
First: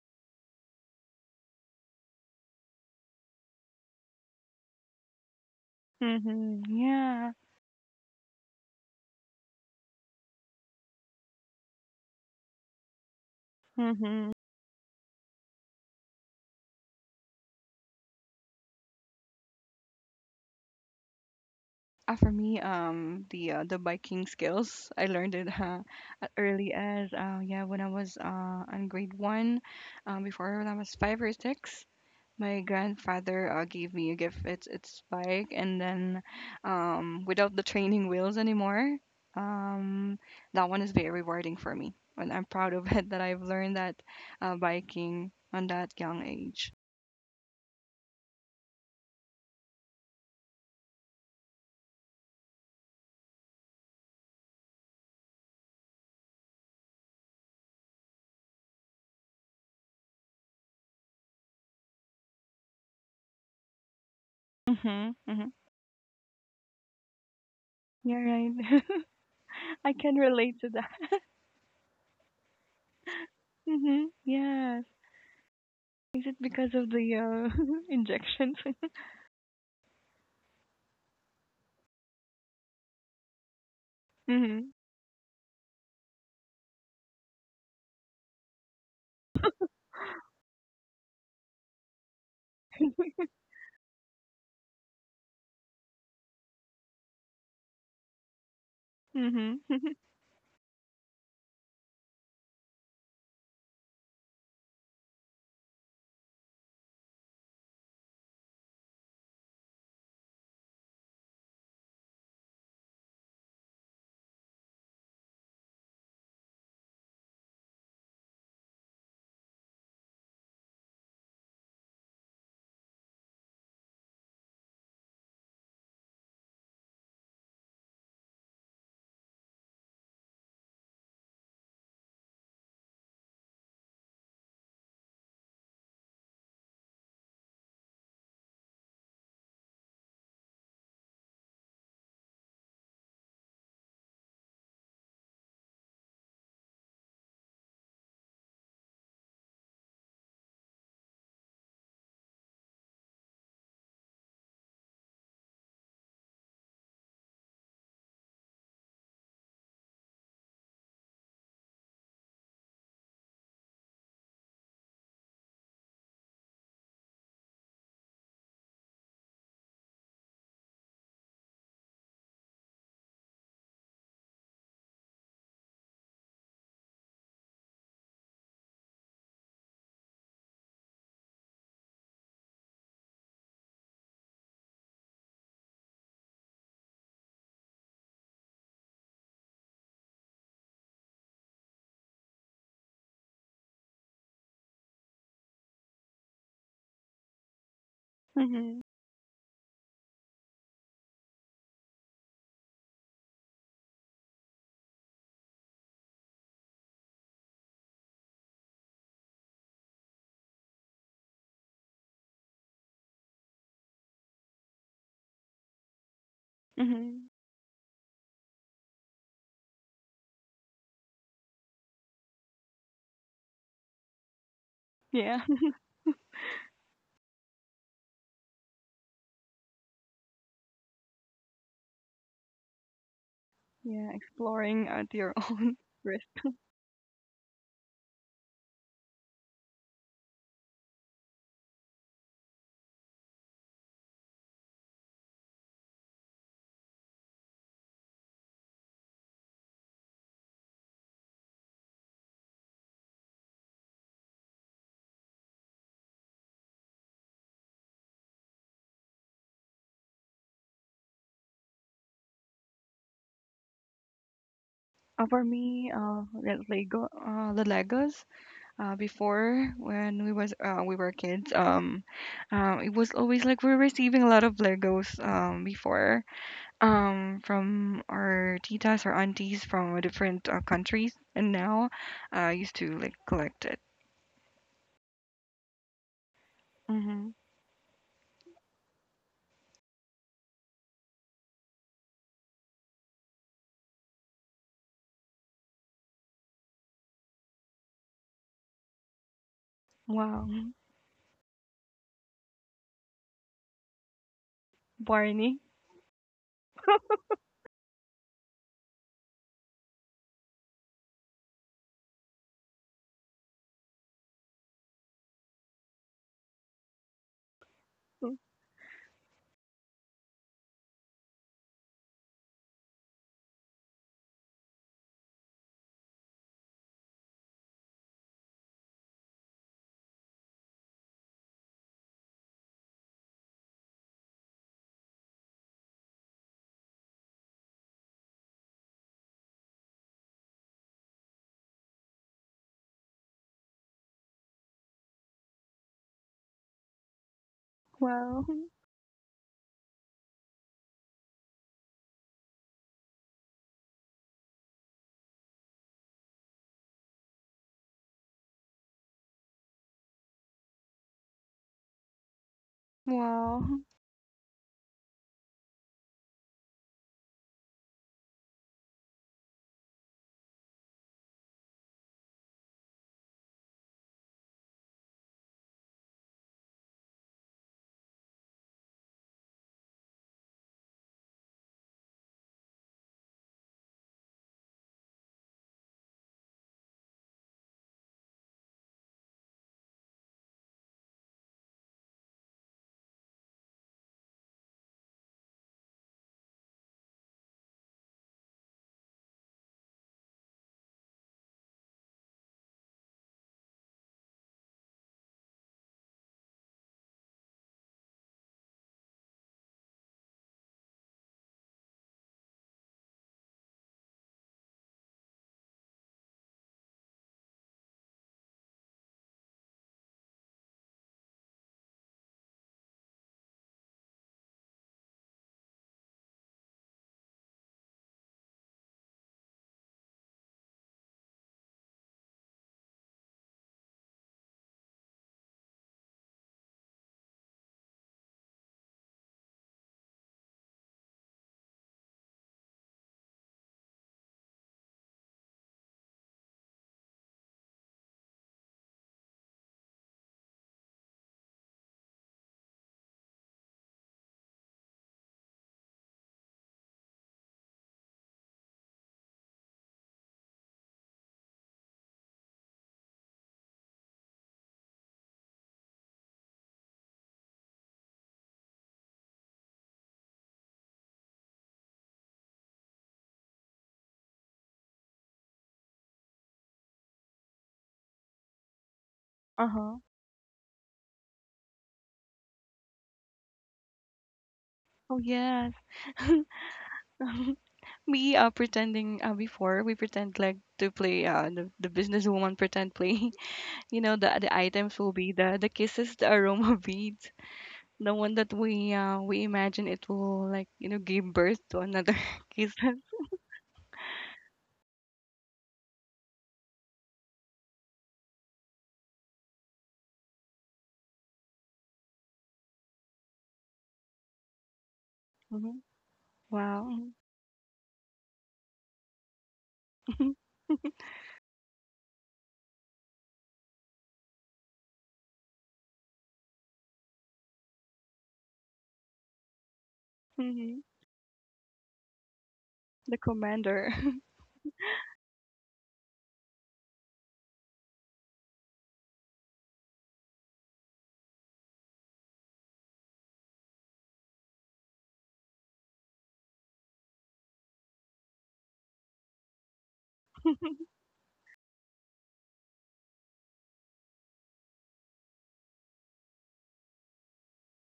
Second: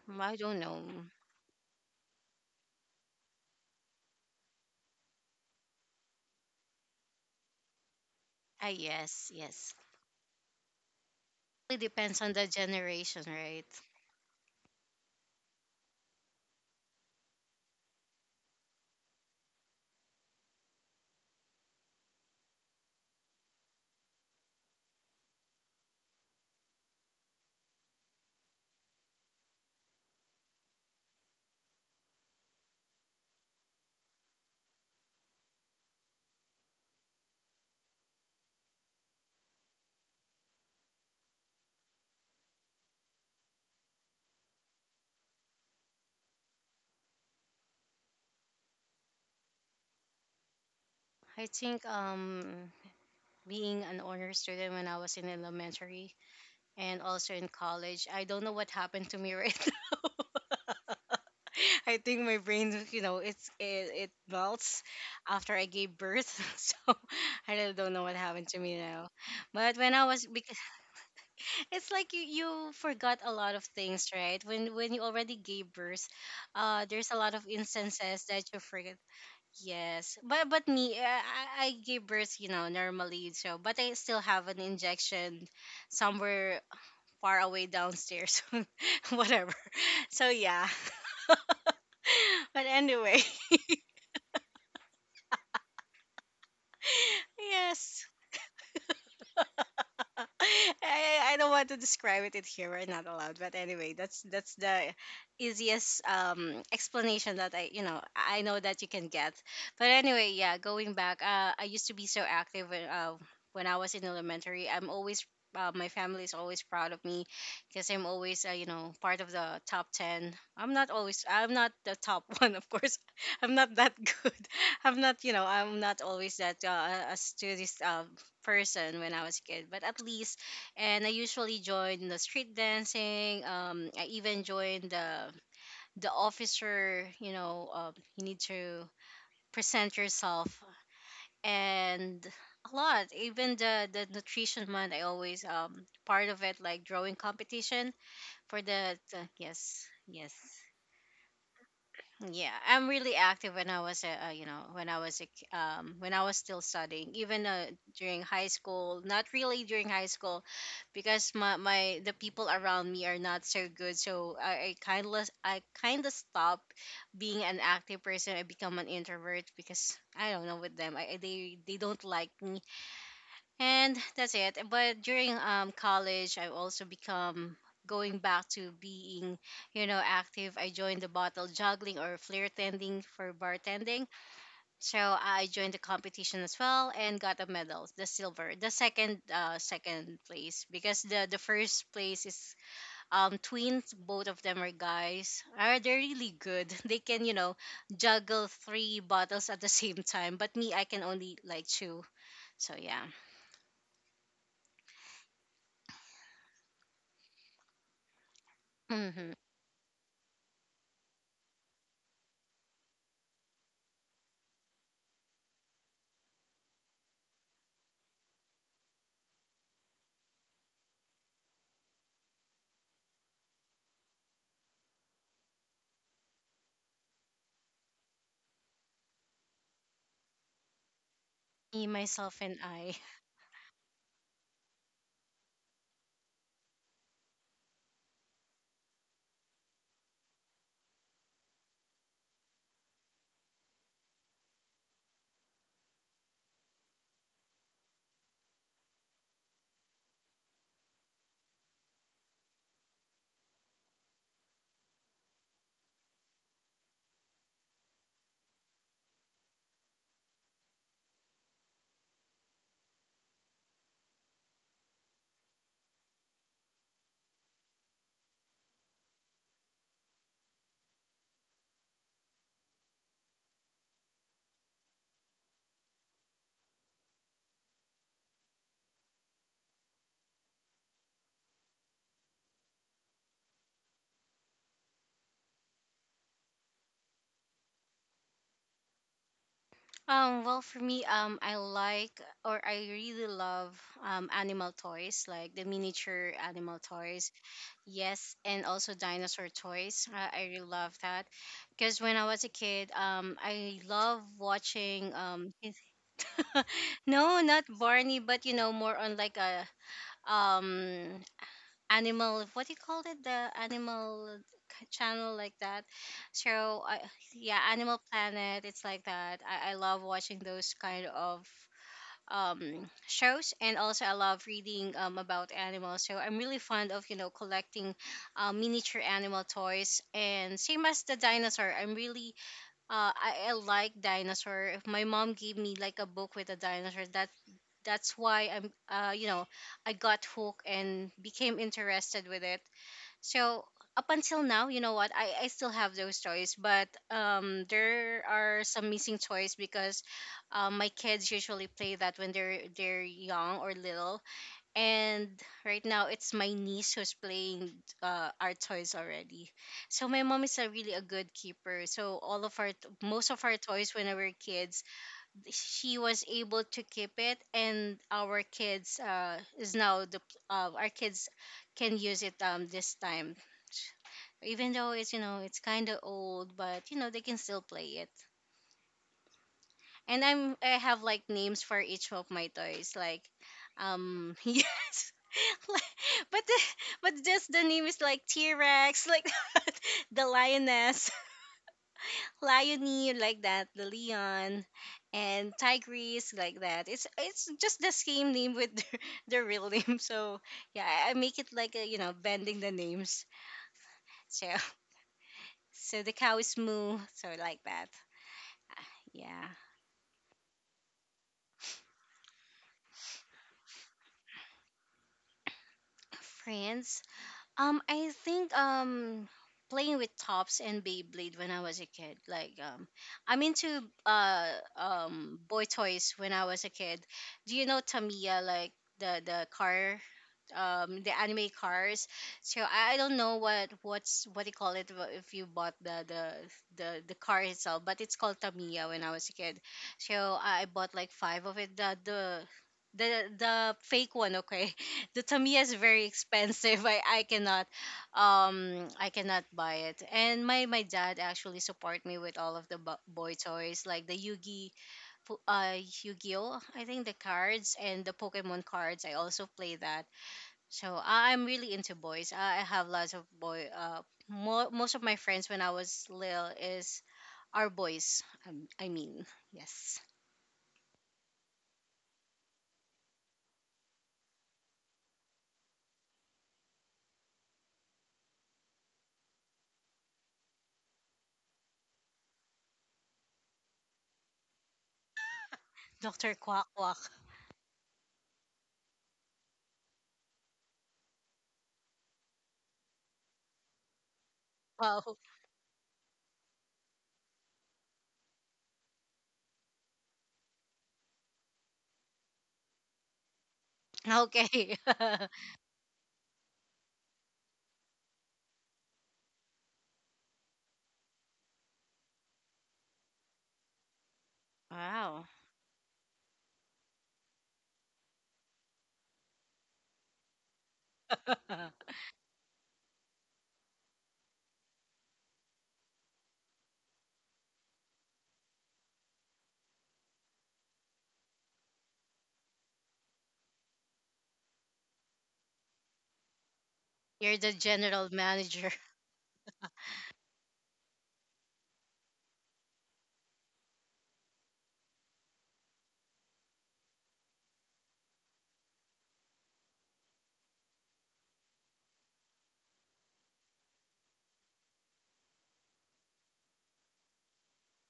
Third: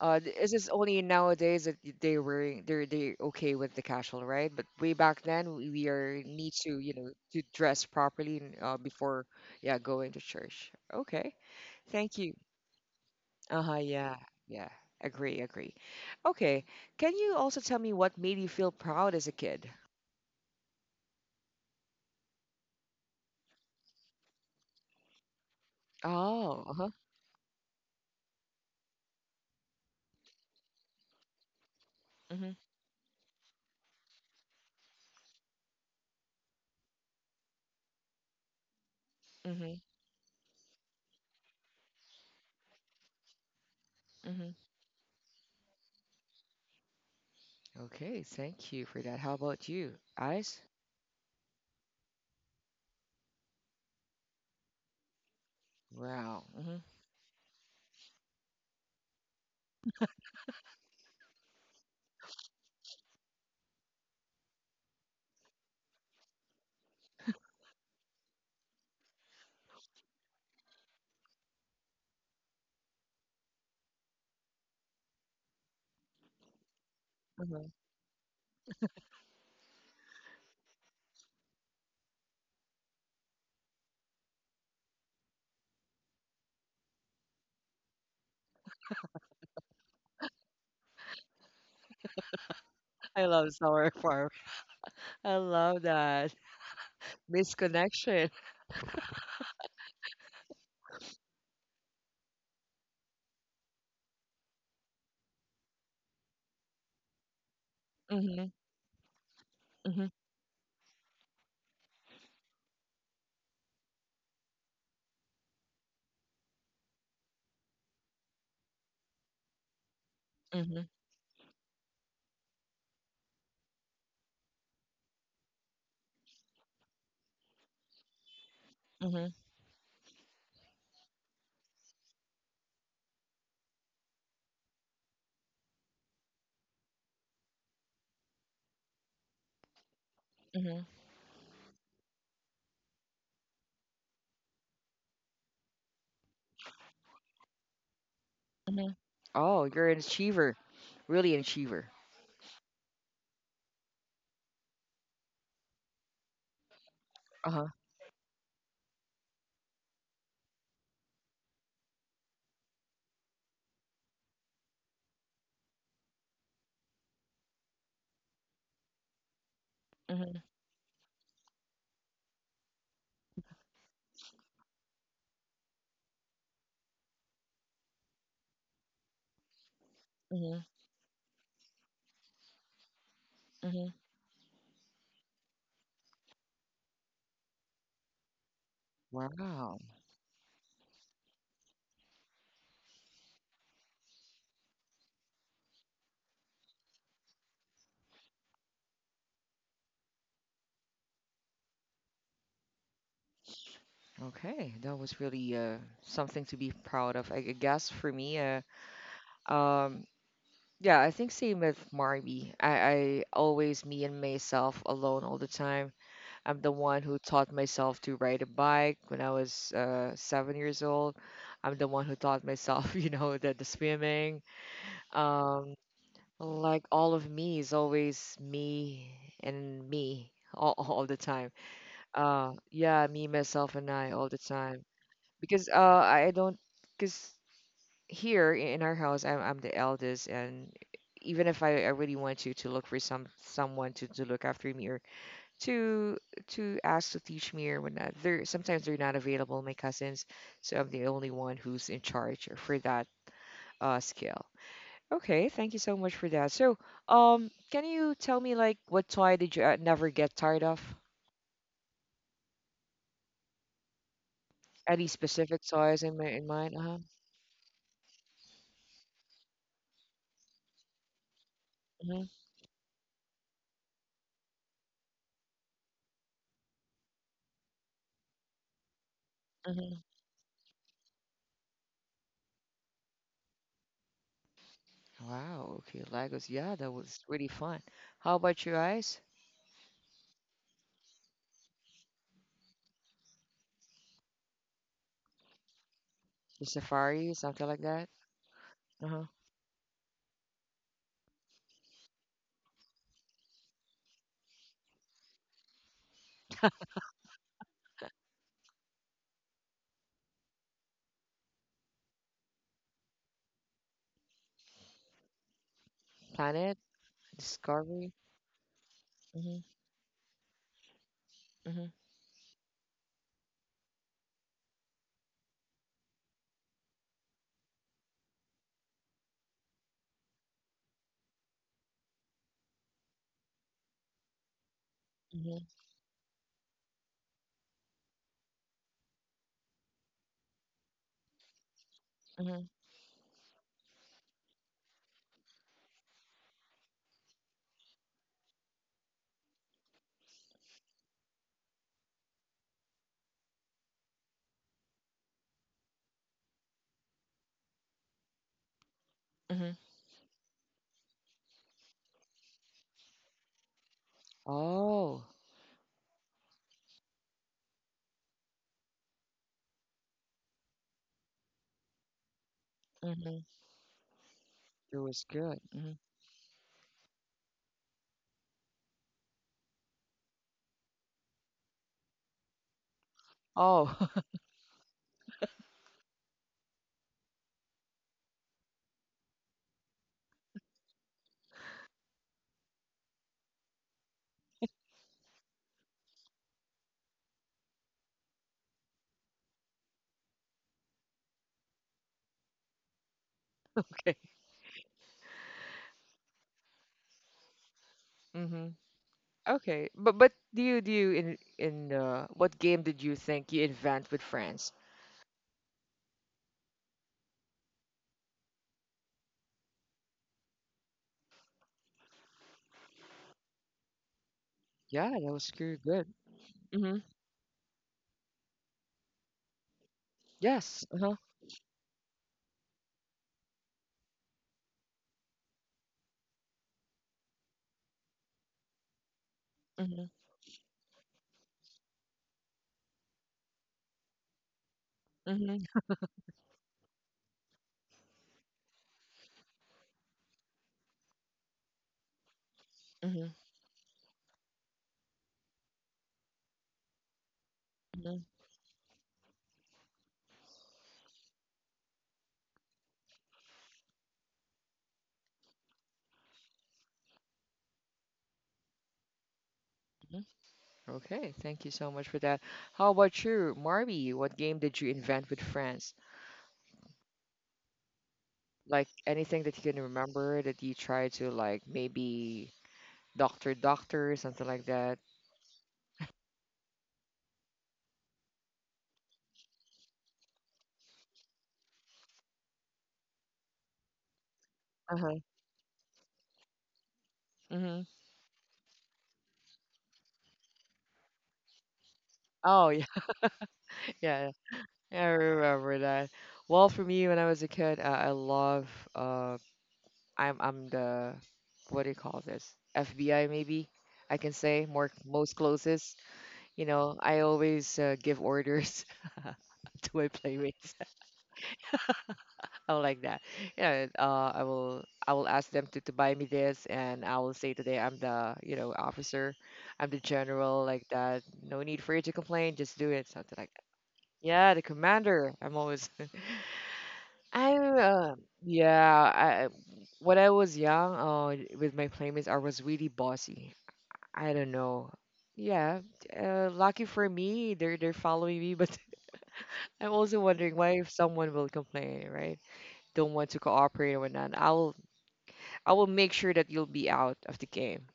[SPEAKER 1] Uh,
[SPEAKER 3] I
[SPEAKER 1] th- is
[SPEAKER 3] don't
[SPEAKER 1] this
[SPEAKER 3] know.
[SPEAKER 1] only nowadays that they okay with the casual, right? But way back then, we are
[SPEAKER 2] Mhm.
[SPEAKER 1] need to you know
[SPEAKER 2] Yeah.
[SPEAKER 1] to dress properly and,
[SPEAKER 3] Ah,
[SPEAKER 1] before
[SPEAKER 3] yes, yes.
[SPEAKER 1] yeah going to church. Okay,
[SPEAKER 3] It
[SPEAKER 1] thank
[SPEAKER 3] depends on
[SPEAKER 1] you.
[SPEAKER 3] the generation,
[SPEAKER 1] Uh
[SPEAKER 3] right?
[SPEAKER 1] huh. Yeah.
[SPEAKER 2] Mhm.
[SPEAKER 1] Yeah. Agree. Agree. Okay. Can you also tell me what made you feel proud as a kid?
[SPEAKER 2] For me, the biking skills I learned it at
[SPEAKER 1] Oh.
[SPEAKER 2] early
[SPEAKER 1] Uh huh.
[SPEAKER 2] as yeah when I was on grade one, before when I was 5 or 6.
[SPEAKER 1] Mm-hmm.
[SPEAKER 2] My grandfather gave me a gift. It's bike, and then without the training wheels anymore. Um, that one is very rewarding for me, and I'm proud of it that I've learned that
[SPEAKER 1] Hmm.
[SPEAKER 2] biking on that young age.
[SPEAKER 1] Okay, thank you for that. How about you, Ice?
[SPEAKER 3] I think being an honor student when I was in elementary
[SPEAKER 1] Wow. Hmm.
[SPEAKER 3] and also in college. I don't know what happened to me, right? Now. I think my brain, it melts
[SPEAKER 2] Mm-hmm, mm-hmm.
[SPEAKER 3] after I gave birth. So I really don't know what
[SPEAKER 2] Yeah,
[SPEAKER 3] happened
[SPEAKER 2] right.
[SPEAKER 3] to me now. But
[SPEAKER 2] I
[SPEAKER 3] when I
[SPEAKER 2] can
[SPEAKER 3] was, because
[SPEAKER 2] relate to that.
[SPEAKER 3] it's like you forgot a lot of
[SPEAKER 2] Mm-hmm.
[SPEAKER 3] things, right? When
[SPEAKER 2] Yes.
[SPEAKER 3] you already gave birth,
[SPEAKER 2] Is it because
[SPEAKER 3] uh,
[SPEAKER 2] of
[SPEAKER 3] there's
[SPEAKER 2] the
[SPEAKER 3] a lot of
[SPEAKER 1] Hmm.
[SPEAKER 3] instances that
[SPEAKER 2] injections?
[SPEAKER 3] you forget. Yes, but me, I give birth, you know, normally. So, but I still have an
[SPEAKER 2] Mm-hmm.
[SPEAKER 3] injection somewhere far away downstairs, whatever. So yeah. But
[SPEAKER 1] I
[SPEAKER 3] anyway,
[SPEAKER 1] love sour farm. I love that
[SPEAKER 3] yes.
[SPEAKER 1] misconnection.
[SPEAKER 2] Mm-hmm.
[SPEAKER 3] I don't want to describe it in here. We're not allowed. But anyway, that's the easiest explanation that I
[SPEAKER 1] Hmm.
[SPEAKER 3] know that you can get. But
[SPEAKER 1] Hmm.
[SPEAKER 3] anyway, yeah, going back, I used to be so active when, I was in elementary. I'm always my family is always proud of me because I'm always part of the top 10.
[SPEAKER 1] Hmm.
[SPEAKER 3] I'm not the top one, of course. I'm not that good. I'm not always that a student person when
[SPEAKER 1] Hmm.
[SPEAKER 3] I was a kid, but at least, and I usually joined the street dancing. I even joined the officer. You know, you need to present yourself
[SPEAKER 1] Hmm.
[SPEAKER 3] and a lot. Even the nutrition month, I always part of it like drawing competition for
[SPEAKER 1] Hmm.
[SPEAKER 3] the
[SPEAKER 1] Oh, you're
[SPEAKER 3] yes,
[SPEAKER 1] an
[SPEAKER 3] yes.
[SPEAKER 1] achiever, really an achiever.
[SPEAKER 3] Yeah, I'm really active when I was a, you know, when I was a, k- when I was still studying, even
[SPEAKER 1] Uh huh.
[SPEAKER 3] during high school. Not really during high school, because my the people around me are not so good. So I I kind of stop being an active person. I become an introvert because I
[SPEAKER 1] Hmm.
[SPEAKER 3] don't know with them. They they don't like me, and that's it. But during college I've also become going back to being, you know, active.
[SPEAKER 1] Hmm.
[SPEAKER 3] I joined the bottle juggling or flair tending for
[SPEAKER 1] Hmm.
[SPEAKER 3] bartending, so I joined the competition as well and got a medal, the silver, the second, uh,
[SPEAKER 1] Wow.
[SPEAKER 3] second place, because the first place is twins. Both of them are guys. Are They're really good. They can, you know, juggle
[SPEAKER 2] Mm-hmm.
[SPEAKER 3] 3 bottles at the same time, but me, I can only like two. So yeah.
[SPEAKER 1] Okay, that was really something to be proud of. I guess for me,
[SPEAKER 3] Hmm.
[SPEAKER 1] um, yeah, I think same with Marby. I always me and myself alone all the time. I'm the one who
[SPEAKER 2] Mm-hmm.
[SPEAKER 1] taught myself to ride a bike when I was 7 years old. I'm the one who taught myself, the swimming.
[SPEAKER 2] Yeah.
[SPEAKER 1] Um, like all of me is always me and me all the time.
[SPEAKER 3] Me, myself, and I.
[SPEAKER 1] Yeah, me, myself, and
[SPEAKER 2] Yeah.
[SPEAKER 1] I all the time.
[SPEAKER 2] Exploring at your
[SPEAKER 1] Because
[SPEAKER 2] own
[SPEAKER 1] I
[SPEAKER 2] risk.
[SPEAKER 1] don't, because here in our house, I'm the eldest, and even if I really want to look for someone to look after me or to to ask to teach me or whatnot. They're sometimes they're not available, my cousins, so I'm the only one who's in charge for that skill. Okay, thank you so much for that. So, can you tell me like what toy did you never get tired of? Any
[SPEAKER 2] For
[SPEAKER 1] specific
[SPEAKER 2] me,
[SPEAKER 1] toys in my in
[SPEAKER 2] the
[SPEAKER 1] mind? Uh huh.
[SPEAKER 2] Lego, the Legos. Before when we were kids,
[SPEAKER 1] Hmm.
[SPEAKER 2] it was always like we were receiving a lot of Legos. Before, from our titas or aunties
[SPEAKER 1] Hmm.
[SPEAKER 2] from different countries, and now, I used to like collect it.
[SPEAKER 1] Wow. Okay, Legos. Yeah, that was
[SPEAKER 2] Mm-hmm.
[SPEAKER 1] really fun. How about you guys?
[SPEAKER 3] Well, for me, I like, or I really love, animal toys, like the miniature
[SPEAKER 1] The
[SPEAKER 3] animal toys.
[SPEAKER 1] safari, something like that.
[SPEAKER 3] Yes, and also
[SPEAKER 1] Uh huh.
[SPEAKER 3] dinosaur toys. I
[SPEAKER 2] Wow,
[SPEAKER 3] really love that because when I was a kid, I love watching
[SPEAKER 2] Barney.
[SPEAKER 3] no, not Barney, but you know, more on like a um animal, what do you call it, the animal channel, like that.
[SPEAKER 1] Planet
[SPEAKER 3] so I, yeah, animal
[SPEAKER 1] Discovery.
[SPEAKER 3] planet, it's like that.
[SPEAKER 1] Mm-hmm,
[SPEAKER 3] I love watching those kind of
[SPEAKER 1] mm-hmm,
[SPEAKER 3] shows. And also I love reading about animals, so I'm really fond of, you know, collecting miniature animal toys. And same as the dinosaur, I'm really I like dinosaur. If my mom gave
[SPEAKER 1] mm-hmm,
[SPEAKER 3] me like a book with a dinosaur, that's why I'm, I got hooked and became interested with
[SPEAKER 1] mm-hmm,
[SPEAKER 3] it. So up until now, you know what? I still have those toys, but there
[SPEAKER 2] Wow,
[SPEAKER 3] are some missing toys because my kids usually play that when they're young or little. And right now it's my niece who's playing our toys already.
[SPEAKER 1] mm-hmm.
[SPEAKER 3] So my mom is a really a good keeper, so all of our most of our
[SPEAKER 2] wow.
[SPEAKER 3] toys when we were kids
[SPEAKER 1] Oh.
[SPEAKER 3] she was able to keep it, and our kids, is now the our kids can use it this time,
[SPEAKER 1] Mm-hmm.
[SPEAKER 3] even though
[SPEAKER 1] It
[SPEAKER 3] it's, you
[SPEAKER 1] was
[SPEAKER 3] know,
[SPEAKER 1] good.
[SPEAKER 3] it's kind
[SPEAKER 1] Hmm.
[SPEAKER 3] of old, but you know, they can still play it. And I have like names for each of my toys, like
[SPEAKER 1] Oh,
[SPEAKER 3] yes but just the name is like T Rex, like the lioness, liony, like that, the Leon, and tigress, like that. It's just the same name with the the real name. So yeah, I make it like a, you know, bending the names.
[SPEAKER 1] okay.
[SPEAKER 3] So so the cow is Moo, so like that.
[SPEAKER 1] Mm-hmm.
[SPEAKER 3] Yeah,
[SPEAKER 1] Okay, but do you in what game did you think you invent with friends?
[SPEAKER 3] friends. I think playing with tops and Beyblade when I was a kid. Like I'm into
[SPEAKER 1] Yeah, that was
[SPEAKER 3] boy
[SPEAKER 1] good. Good.
[SPEAKER 3] toys when I was a
[SPEAKER 1] Mm-hmm.
[SPEAKER 3] kid. Do you know Tamiya? Like the car,
[SPEAKER 1] Yes. Uh-huh.
[SPEAKER 3] the anime cars. I don't know what what's what they call it if you bought the the car itself, but it's called Tamiya when I was a kid.
[SPEAKER 1] Mm-hmm.
[SPEAKER 3] So I bought like 5 of it. The the fake one, okay. The tamiya
[SPEAKER 1] Mm-hmm.
[SPEAKER 3] is very expensive. I cannot I cannot buy it. And my dad actually support me with all of the
[SPEAKER 1] Hmm.
[SPEAKER 3] boy toys, like the po- uh yu-gi-oh, I think, the cards and the
[SPEAKER 1] Hmm.
[SPEAKER 3] pokemon cards, I also play that. So I'm really into boys. I have lots of boy, uh, most of my friends when I was little is are boys, um, i mean yes.
[SPEAKER 1] Hmm. Okay, thank you so much for that. How about you, Marby? What game did you invent with friends? Like anything that you
[SPEAKER 2] Uh
[SPEAKER 1] can
[SPEAKER 2] huh.
[SPEAKER 1] remember that you tried to like maybe doctor doctor something like that.
[SPEAKER 2] Oh yes.
[SPEAKER 3] Dr. Quack Quack.
[SPEAKER 2] We are pretending before we pretend like to play the businesswoman pretend play. You know the items will
[SPEAKER 1] Uh-huh.
[SPEAKER 3] Wow.
[SPEAKER 2] be the kisses, the aroma beads,
[SPEAKER 1] Mm-hmm.
[SPEAKER 2] the one that we imagine it will like give birth to another
[SPEAKER 1] Oh
[SPEAKER 2] kiss.
[SPEAKER 1] yeah, yeah.
[SPEAKER 3] Okay.
[SPEAKER 1] Yeah, I remember that. Well, for me, when I was a kid, I love. Uh, I'm the, what do you call this? FBI maybe I can say, more
[SPEAKER 3] Wow.
[SPEAKER 1] most
[SPEAKER 2] Mhm.
[SPEAKER 1] closest. You know,
[SPEAKER 2] Wow.
[SPEAKER 1] I always give orders to my playmates. I'm like that. You know, I will ask them to buy me this, and I will say today I'm the officer, I'm the general
[SPEAKER 2] Mhm.
[SPEAKER 1] like that. No need for you to complain, just do it,
[SPEAKER 2] The
[SPEAKER 1] something like that.
[SPEAKER 2] commander.
[SPEAKER 1] Yeah, the commander. I'm always
[SPEAKER 3] You're
[SPEAKER 1] I
[SPEAKER 3] the general
[SPEAKER 1] uh,
[SPEAKER 3] manager.
[SPEAKER 1] yeah, I when I was young, with my playmates, I was really bossy. I don't know. Yeah, lucky for me, they're following me, but I'm also wondering why if someone will complain, right? Don't want to cooperate or whatnot. I'll I will make sure that you'll be out of the game.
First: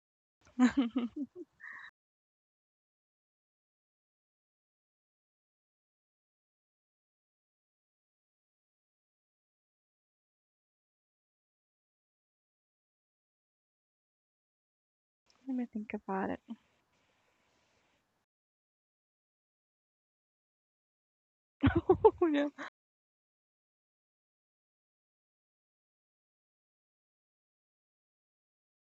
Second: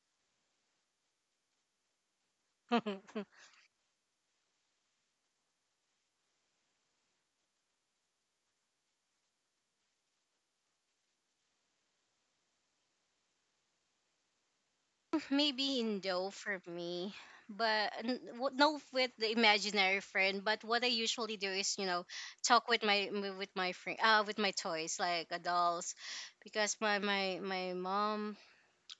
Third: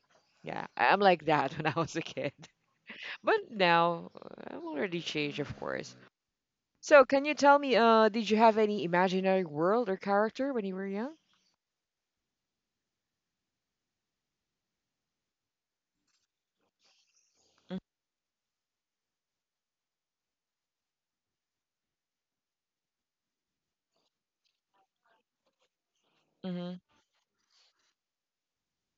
[SPEAKER 1] Yeah, I'm like that when I was a kid, but now I'm already changed, of course. So, can you tell me, did you have any imaginary world or character when you were young?
[SPEAKER 2] Let me
[SPEAKER 3] Maybe
[SPEAKER 2] think
[SPEAKER 3] Indo
[SPEAKER 2] about it.
[SPEAKER 3] for me, but no with the imaginary friend. But what I usually do is, you know,
[SPEAKER 2] Oh, yeah.
[SPEAKER 3] talk with with my friend, with my toys, like, dolls, because
[SPEAKER 1] Mm-hmm.
[SPEAKER 3] my mom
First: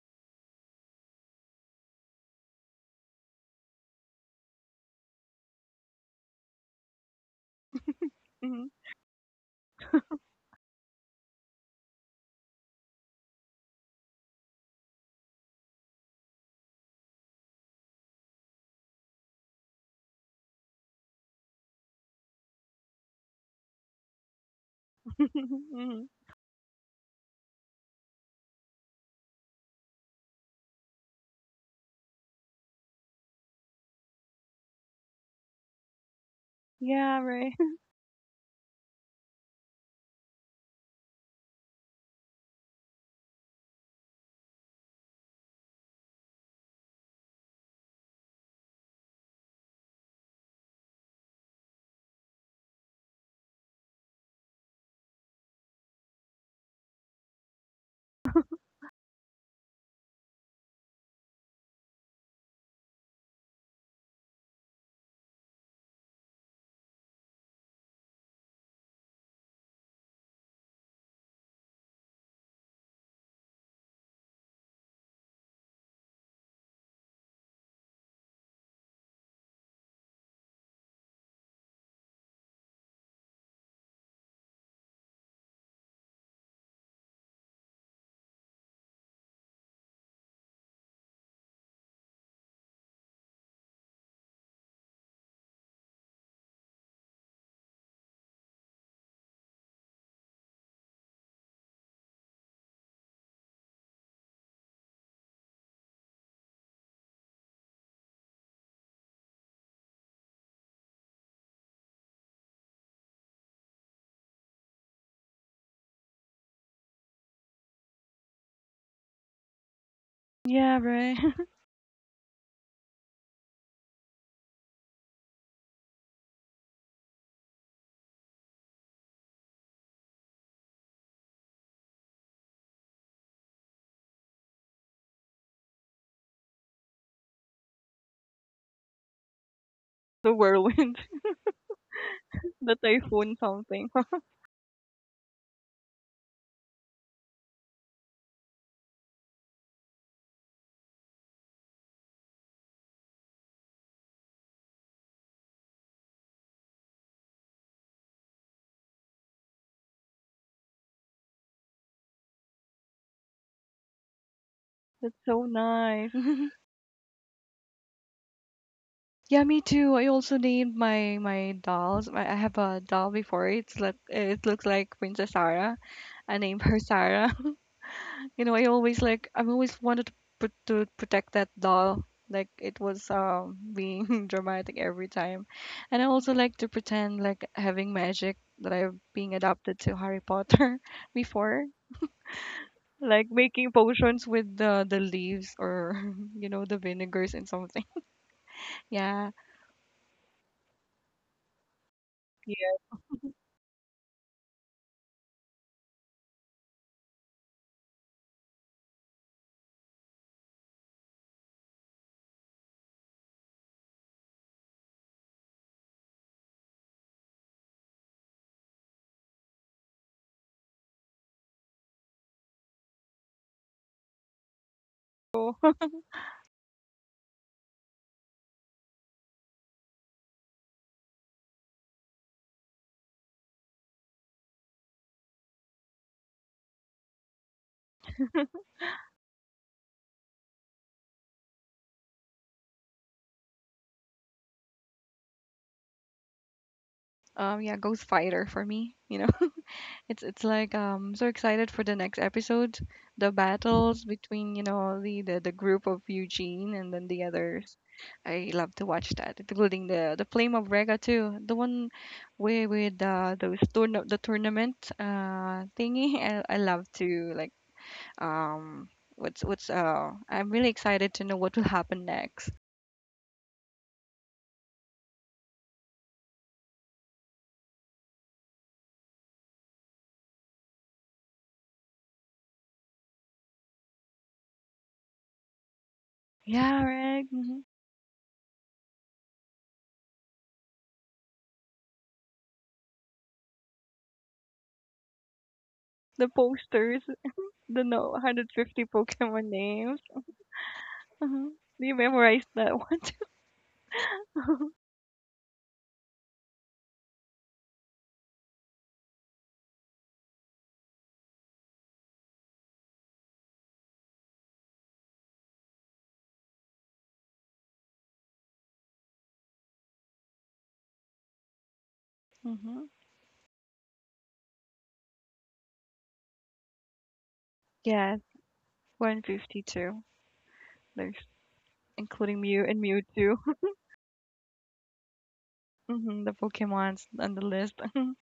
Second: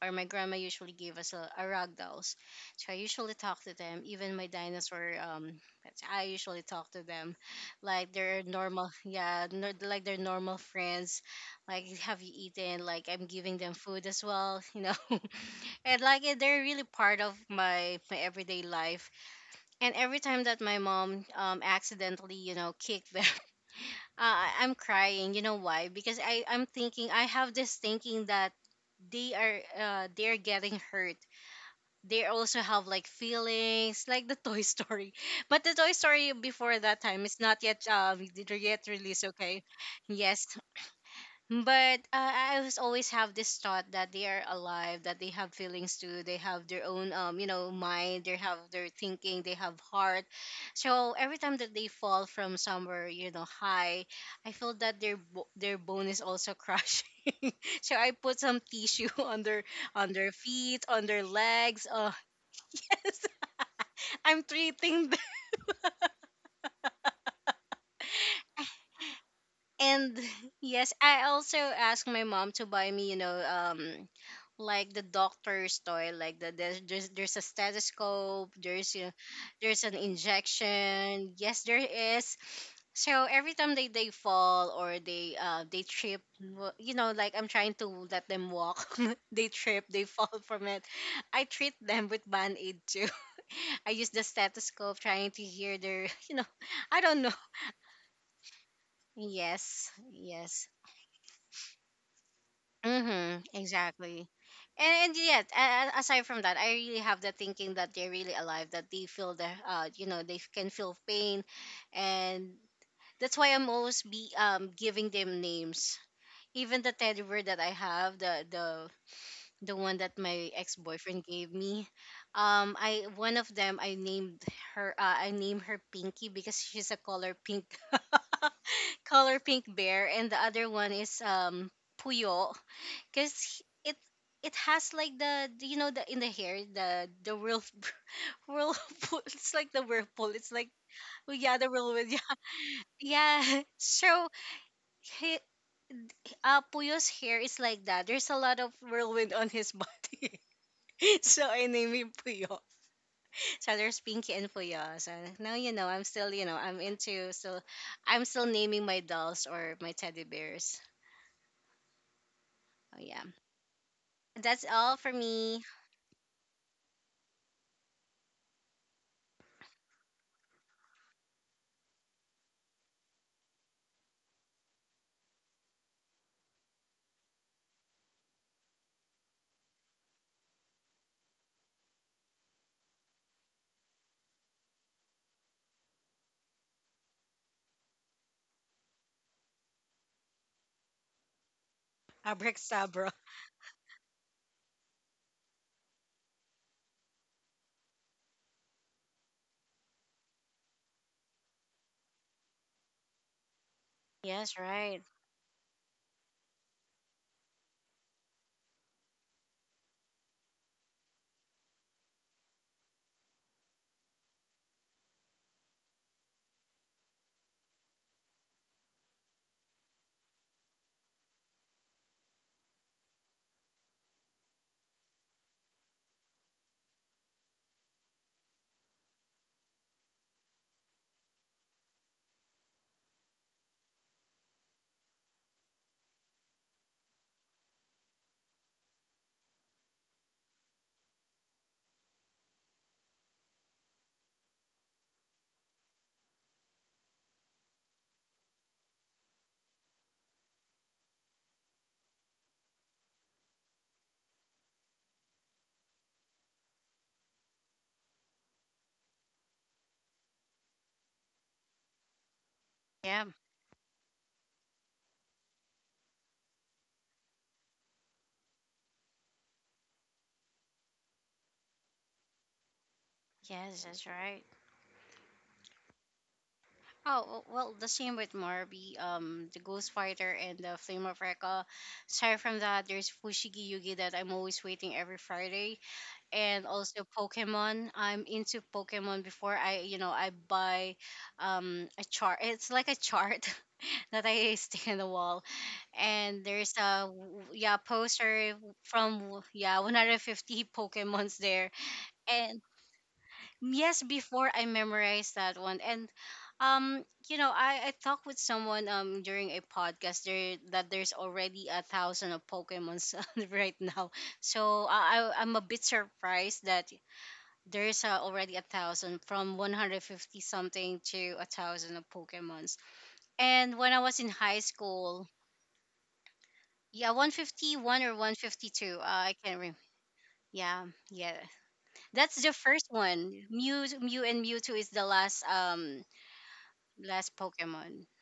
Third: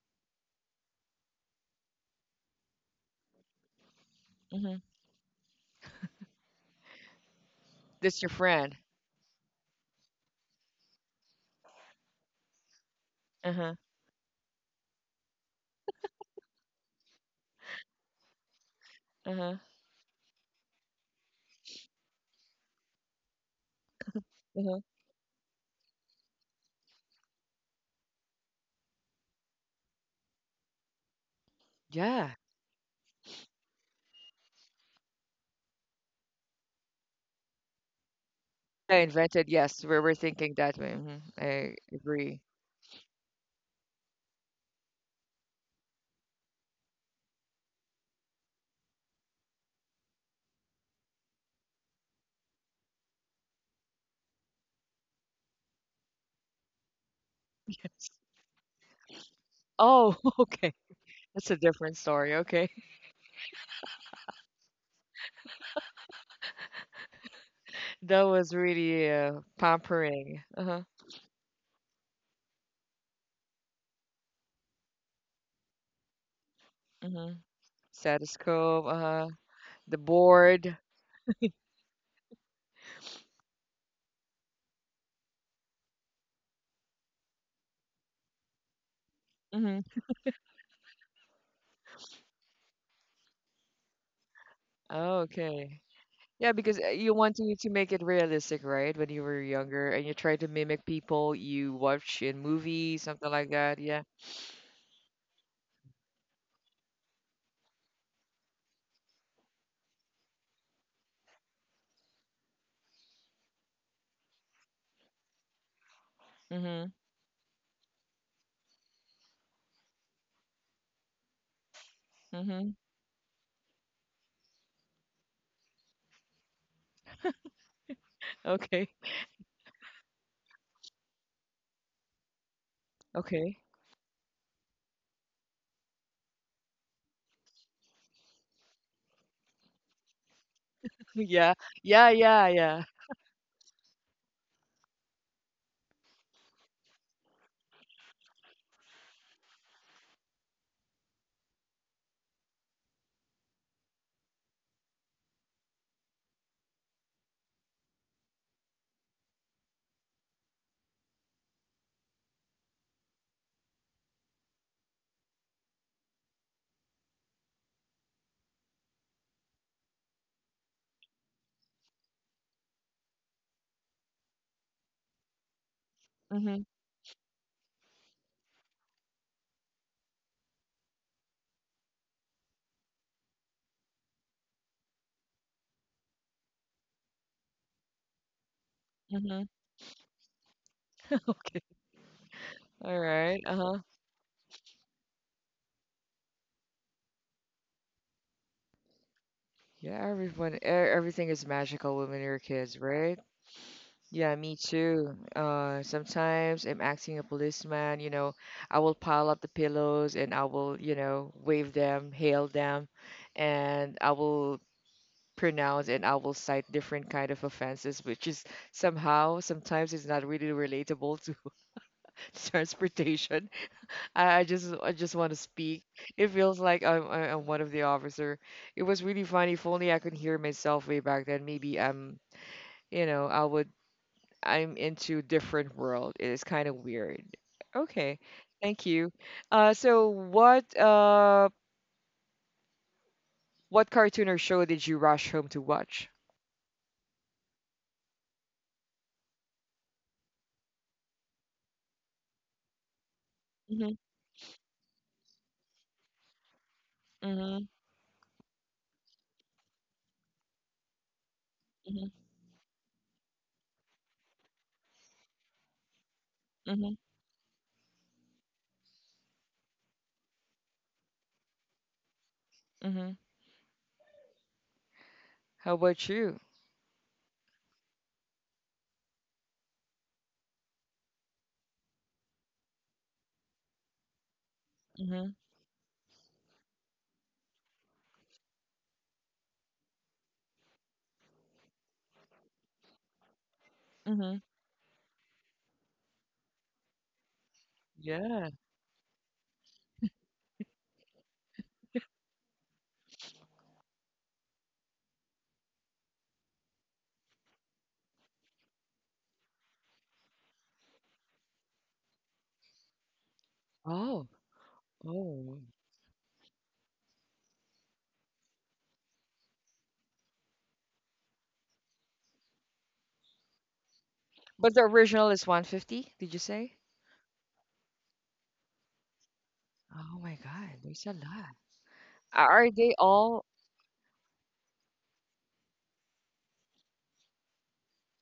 [SPEAKER 3] or my grandma usually gave us a rag dolls. So I usually talk to them. Even my
[SPEAKER 1] Hmm.
[SPEAKER 3] dinosaur pets, I usually talk to them like
[SPEAKER 1] That's your
[SPEAKER 3] they're
[SPEAKER 2] Mhm.
[SPEAKER 1] friend.
[SPEAKER 3] normal, yeah, nor like they're normal friends. Like, have you eaten? Like, I'm giving them
[SPEAKER 1] Uh-huh.
[SPEAKER 3] food as well, you know. And like, eh, they're really part of my everyday life.
[SPEAKER 1] Uh-huh.
[SPEAKER 3] And every time that my mom accidentally, you know, kicked them, I'm
[SPEAKER 1] Uh-huh.
[SPEAKER 3] crying. You know why?
[SPEAKER 2] Mhm.
[SPEAKER 3] Because I have this thinking that they are, they're getting hurt, they
[SPEAKER 1] Yeah.
[SPEAKER 3] also have like feelings, like the toy story. But the toy story before that
[SPEAKER 2] Yeah,
[SPEAKER 3] time is
[SPEAKER 2] right.
[SPEAKER 3] not yet did yet
[SPEAKER 1] I
[SPEAKER 3] released,
[SPEAKER 1] invented,
[SPEAKER 3] okay.
[SPEAKER 1] yes, we were
[SPEAKER 3] Yes,
[SPEAKER 1] thinking that way. Mhm, I
[SPEAKER 3] but
[SPEAKER 1] agree.
[SPEAKER 3] I was always have this thought that they are alive, that they have feelings too, they have their own, mind, they have their thinking, they have heart. So every time that they fall from somewhere, you know, high, I feel that their their bone is also crushing. So I put some tissue on their, on
[SPEAKER 1] Oh,
[SPEAKER 3] their
[SPEAKER 1] okay.
[SPEAKER 3] feet, on their
[SPEAKER 1] That's a
[SPEAKER 3] legs.
[SPEAKER 1] different story. Okay.
[SPEAKER 3] I'm treating them.
[SPEAKER 1] That was really
[SPEAKER 3] And
[SPEAKER 1] pampering. Uh-huh.
[SPEAKER 3] yes, I also asked my mom to buy me, you know, like the doctor's toy, like the,
[SPEAKER 1] Mm-hmm.
[SPEAKER 3] there's a stethoscope,
[SPEAKER 1] Stethoscope,
[SPEAKER 3] there's, you
[SPEAKER 1] uh-huh.
[SPEAKER 3] know,
[SPEAKER 1] The
[SPEAKER 3] there's an
[SPEAKER 1] board.
[SPEAKER 3] injection. Yes, there is. So every time they fall, or they, uh, they trip, you know, like I'm trying to let them walk, they
[SPEAKER 1] Mm-hmm.
[SPEAKER 3] trip, they fall from it. I treat them with band aid too. I use the stethoscope trying to
[SPEAKER 1] Okay.
[SPEAKER 3] hear their,
[SPEAKER 1] Yeah,
[SPEAKER 3] you know,
[SPEAKER 1] because you
[SPEAKER 3] I
[SPEAKER 1] want
[SPEAKER 3] don't know.
[SPEAKER 1] to make it realistic, right? When you were younger
[SPEAKER 3] Yes,
[SPEAKER 1] and you try to
[SPEAKER 3] yes.
[SPEAKER 1] mimic people you watch in movies, something
[SPEAKER 3] Mm-hmm,
[SPEAKER 1] like that. Yeah.
[SPEAKER 3] exactly. And, yet, aside from that, I really have the thinking that they're really alive, that they feel the, you know, they can feel pain, and that's why I'm always be giving them names. Even
[SPEAKER 1] Mm-hmm.
[SPEAKER 3] the teddy bear that I have, the one that my
[SPEAKER 2] Yeah, right.
[SPEAKER 3] ex-boyfriend gave me,
[SPEAKER 1] Mm-hmm.
[SPEAKER 3] I one of them I named her, I named her Pinky because she's a color pink
[SPEAKER 1] Okay.
[SPEAKER 3] color pink bear. And the other one is Puyo,
[SPEAKER 1] Okay.
[SPEAKER 3] because it has like the you know, the in the hair, the whirl whirlpool, it's like the whirlpool,
[SPEAKER 2] The
[SPEAKER 3] it's like,
[SPEAKER 2] whirlwind,
[SPEAKER 3] oh
[SPEAKER 1] Yeah.
[SPEAKER 3] yeah, the
[SPEAKER 1] Yeah,
[SPEAKER 3] whirlwind, yeah.
[SPEAKER 1] yeah,
[SPEAKER 2] the
[SPEAKER 1] yeah.
[SPEAKER 2] typhoon,
[SPEAKER 3] Yeah.
[SPEAKER 2] something.
[SPEAKER 3] So he, uh, Puyo's hair is like that, there's a lot of whirlwind on his body. So I named him Puyo. So there's Pinky and Puyo. So now you know I'm still, you know, I'm still naming my dolls or my teddy bears. Oh yeah, that's all for
[SPEAKER 2] That's so
[SPEAKER 3] me.
[SPEAKER 2] nice. Yeah, me too. I also named my dolls. I have a doll before. It's like it looks like Princess Sarah. I named
[SPEAKER 1] Mhm,
[SPEAKER 2] her Sarah. You know, I've always wanted to put to protect that doll. Like it was being dramatic every time, and I also like to pretend like having magic that I'm being
[SPEAKER 1] mhm.
[SPEAKER 2] adopted to Harry Potter
[SPEAKER 1] Okay.
[SPEAKER 2] before,
[SPEAKER 3] Abracadabra.
[SPEAKER 2] like
[SPEAKER 1] Alright,
[SPEAKER 2] making
[SPEAKER 1] uh-huh.
[SPEAKER 2] potions with the leaves or the vinegars and something. Yeah,
[SPEAKER 1] Yeah, everyone e everything is magical when you're
[SPEAKER 2] yeah.
[SPEAKER 1] kids, right? Yeah, me
[SPEAKER 3] Yes, right.
[SPEAKER 1] too. Sometimes I'm acting a policeman, you know, I will pile up the pillows and I will, wave them, hail them, and I will pronounce and I will cite different kind of offenses, which is somehow sometimes it's not really relatable to transportation. I just want to speak. It feels like I'm one of the officer. It was really funny. If only I could hear myself way back then, maybe I'm you know I would I'm into different world. It is kind of weird. Okay, thank you. So what what cartoon or show did you rush home to watch?
[SPEAKER 2] Yeah, Ghost Fighter for me. You know, it's like so excited for the next episode, the
[SPEAKER 1] Mhm,
[SPEAKER 2] battles between the group of Eugene and then the
[SPEAKER 1] mhm,
[SPEAKER 2] others. I love to watch that, including the Flame of Rega too, the one
[SPEAKER 1] mhm,
[SPEAKER 2] where with
[SPEAKER 3] Yeah.
[SPEAKER 2] those tourna the tournament thingy. I love
[SPEAKER 1] mhm,
[SPEAKER 2] to like um what's I'm really excited to know what will happen next.
[SPEAKER 1] mhm.
[SPEAKER 3] Yes, that's right.
[SPEAKER 1] How about you?
[SPEAKER 3] Oh, well, the same with Marby, the Ghost Fighter and the Flame of Recca. Aside from that, there's Fushigi Yugi that I'm always waiting every
[SPEAKER 1] Mhm,
[SPEAKER 3] Friday. And
[SPEAKER 2] Yeah,
[SPEAKER 3] also
[SPEAKER 2] right. Hmm.
[SPEAKER 3] Pokemon. I'm into Pokemon before I buy a chart. It's like a chart that
[SPEAKER 1] mhm.
[SPEAKER 3] I stick in the wall.
[SPEAKER 2] The
[SPEAKER 3] And there's
[SPEAKER 2] posters,
[SPEAKER 3] a yeah,
[SPEAKER 2] the no
[SPEAKER 1] Yeah.
[SPEAKER 3] poster
[SPEAKER 2] 150
[SPEAKER 3] from
[SPEAKER 2] Pokemon
[SPEAKER 3] yeah,
[SPEAKER 2] names.
[SPEAKER 3] 150 Pokemons
[SPEAKER 2] Mhm.
[SPEAKER 3] there.
[SPEAKER 2] You memorized
[SPEAKER 3] And
[SPEAKER 2] that one.
[SPEAKER 3] yes, before I memorized that one and um you know I talked with someone during a podcast there that there's already a thousand of pokemons right now.
[SPEAKER 1] Oh,
[SPEAKER 3] So I'm
[SPEAKER 1] oh.
[SPEAKER 3] a bit surprised that there's already a thousand from 150 something to a thousand of pokemons.
[SPEAKER 2] Mm-hmm.
[SPEAKER 3] And when I was in high
[SPEAKER 1] But the
[SPEAKER 3] school,
[SPEAKER 1] original is 150. Did you say?
[SPEAKER 3] yeah, 151 or
[SPEAKER 2] Yeah,
[SPEAKER 3] 152, I can't remember.
[SPEAKER 2] 152.
[SPEAKER 1] Oh my god,
[SPEAKER 3] Yeah,
[SPEAKER 1] there's a
[SPEAKER 2] There's
[SPEAKER 3] yeah,
[SPEAKER 1] lot.
[SPEAKER 3] that's
[SPEAKER 2] including
[SPEAKER 1] Are
[SPEAKER 3] the
[SPEAKER 2] Mew
[SPEAKER 1] are
[SPEAKER 2] and
[SPEAKER 3] first
[SPEAKER 1] they
[SPEAKER 2] Mewtwo.
[SPEAKER 3] one.
[SPEAKER 1] all
[SPEAKER 3] Mew and mewtwo is the last um
[SPEAKER 2] Mm-hmm. The Pokemons
[SPEAKER 3] last
[SPEAKER 2] on the list.
[SPEAKER 3] pokemon.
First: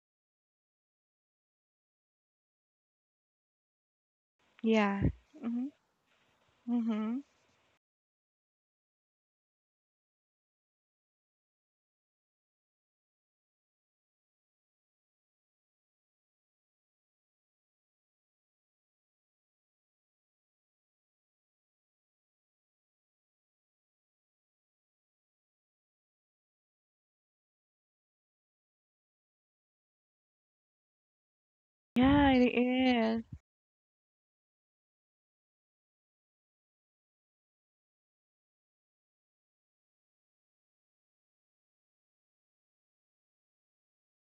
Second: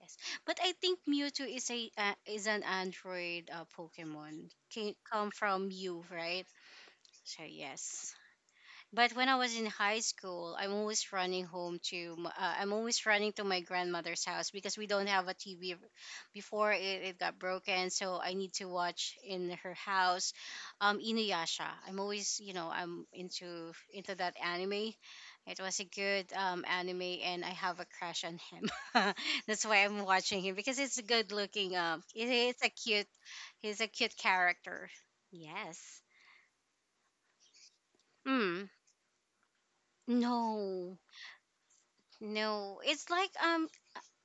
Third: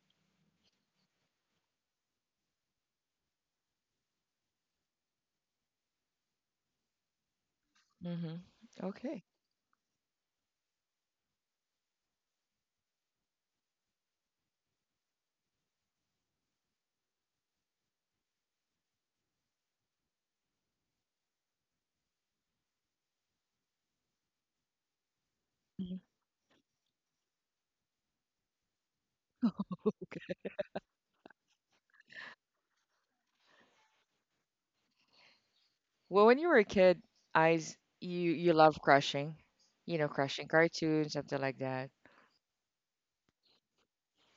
[SPEAKER 3] Yes, but I think mewtwo is a is an android pokemon, can
[SPEAKER 2] Yeah.
[SPEAKER 3] come
[SPEAKER 2] Mm-hmm.
[SPEAKER 3] from mew, right?
[SPEAKER 2] Mm-hmm.
[SPEAKER 3] So yes.
[SPEAKER 1] mhm.
[SPEAKER 3] But
[SPEAKER 1] Okay.
[SPEAKER 3] when I was in high school, I'm always running home to I'm always running to my grandmother's house because we don't have a TV before it got broken, so I need to watch in her house. Inuyasha. I'm always you know I'm into that anime. It was a
[SPEAKER 1] Mhm.
[SPEAKER 3] good anime, and I have a crush on him. That's why I'm
[SPEAKER 1] Okay.
[SPEAKER 3] watching him because it's a good looking.
[SPEAKER 2] Yeah, it
[SPEAKER 3] It's a cute.
[SPEAKER 2] is.
[SPEAKER 3] He's a cute character. Yes.
[SPEAKER 1] Well, when you were a kid, eyes you
[SPEAKER 3] Mm.
[SPEAKER 1] love crushing, crushing
[SPEAKER 3] No.
[SPEAKER 1] cartoons, something like that.
[SPEAKER 3] No, it's like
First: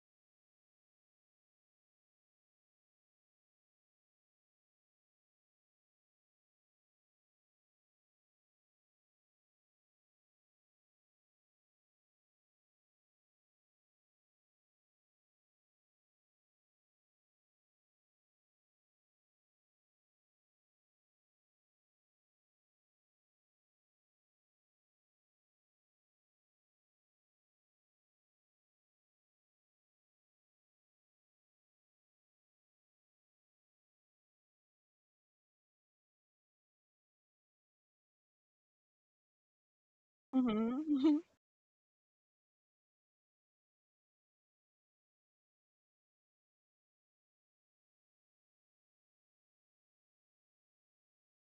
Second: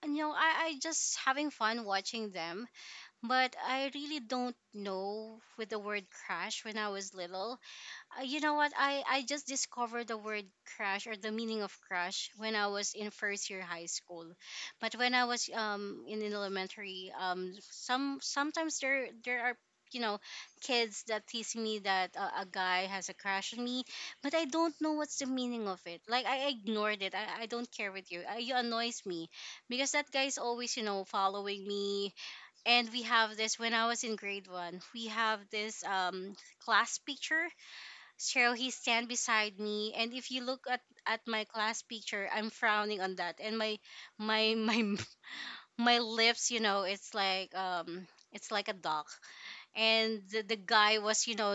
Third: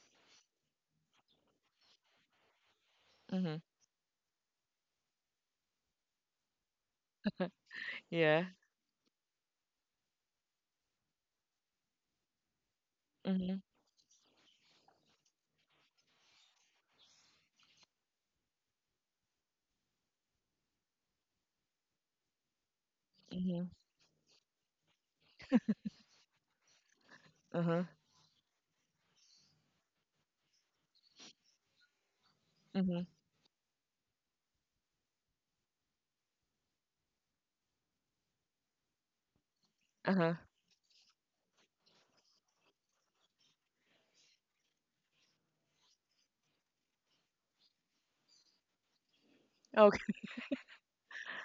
[SPEAKER 3] you know, I just having fun watching them,
[SPEAKER 1] Hmm.
[SPEAKER 3] but I really don't know with the word crash when I was little.
[SPEAKER 1] Yeah.
[SPEAKER 3] You know what? I just discovered the word crush or the meaning of crush when I was in
[SPEAKER 1] Mhm.
[SPEAKER 3] first year high school, but when I was in elementary, sometimes there there are you know kids that tease me that a guy has a crush on
[SPEAKER 1] Mhm.
[SPEAKER 3] me, but I don't know what's the meaning of it. Like I ignored it. I don't care
[SPEAKER 1] Uh-huh.
[SPEAKER 3] with you. You annoys me because that guy is always you know following me. And we
[SPEAKER 1] Mhm.
[SPEAKER 3] have this when I was in grade one. We have this class picture, so he stand beside me, and if you
[SPEAKER 1] Uh-huh.
[SPEAKER 3] look at
[SPEAKER 2] Mm-hmm.
[SPEAKER 3] my class picture, I'm frowning on that, and my my lips, you know, it's like a dog. And
[SPEAKER 1] Okay.
[SPEAKER 3] the guy was, you know,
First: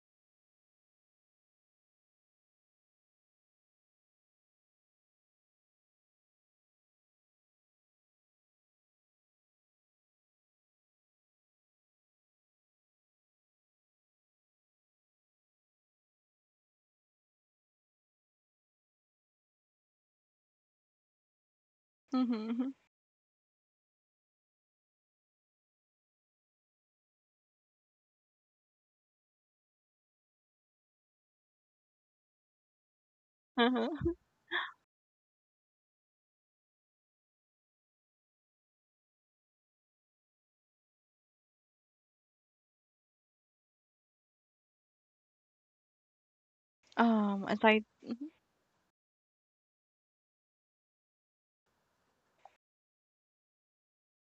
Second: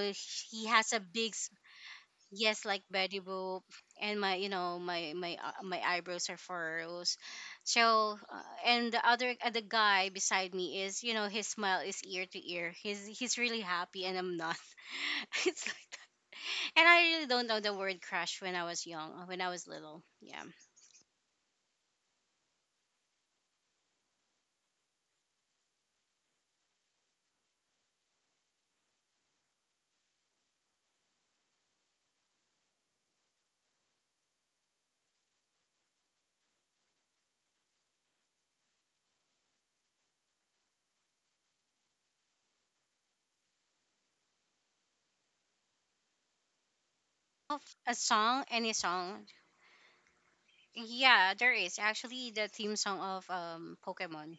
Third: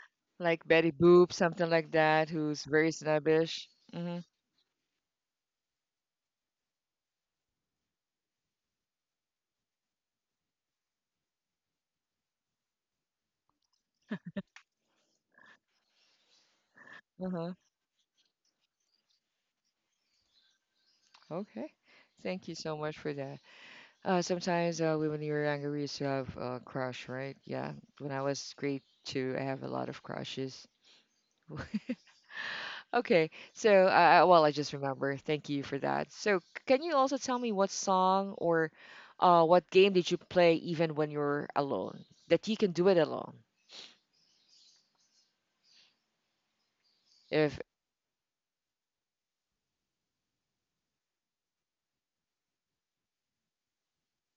[SPEAKER 3] he
[SPEAKER 1] Like Betty
[SPEAKER 3] has a
[SPEAKER 1] Boop,
[SPEAKER 3] big
[SPEAKER 1] something like that, who's
[SPEAKER 3] yes, like
[SPEAKER 1] very
[SPEAKER 3] Betty Boop,
[SPEAKER 1] snobbish.
[SPEAKER 3] and
[SPEAKER 1] Mhm.
[SPEAKER 3] my you know my eyebrows are furrows. So and the guy beside me is, you know, his smile is ear to ear. He's really happy, and I'm not. It's like, and I really don't
[SPEAKER 1] Uh-huh.
[SPEAKER 3] know the word crush when I was young, when I was little. Yeah.
[SPEAKER 1] Okay. Thank you
[SPEAKER 2] Mm-hmm.
[SPEAKER 1] so much for that. Sometimes when you were younger, we used to have a crush, right? Yeah. When I was grade two, I have a lot of crushes. Okay, so
[SPEAKER 2] Uh-huh.
[SPEAKER 1] well, I just remember. Thank you for that. So, can you also tell me what song or what game did you play even when you're alone? That you can do it alone. If
[SPEAKER 3] Of
[SPEAKER 2] Aside,
[SPEAKER 3] a song, any song. Yeah, there is actually the theme song of Pokemon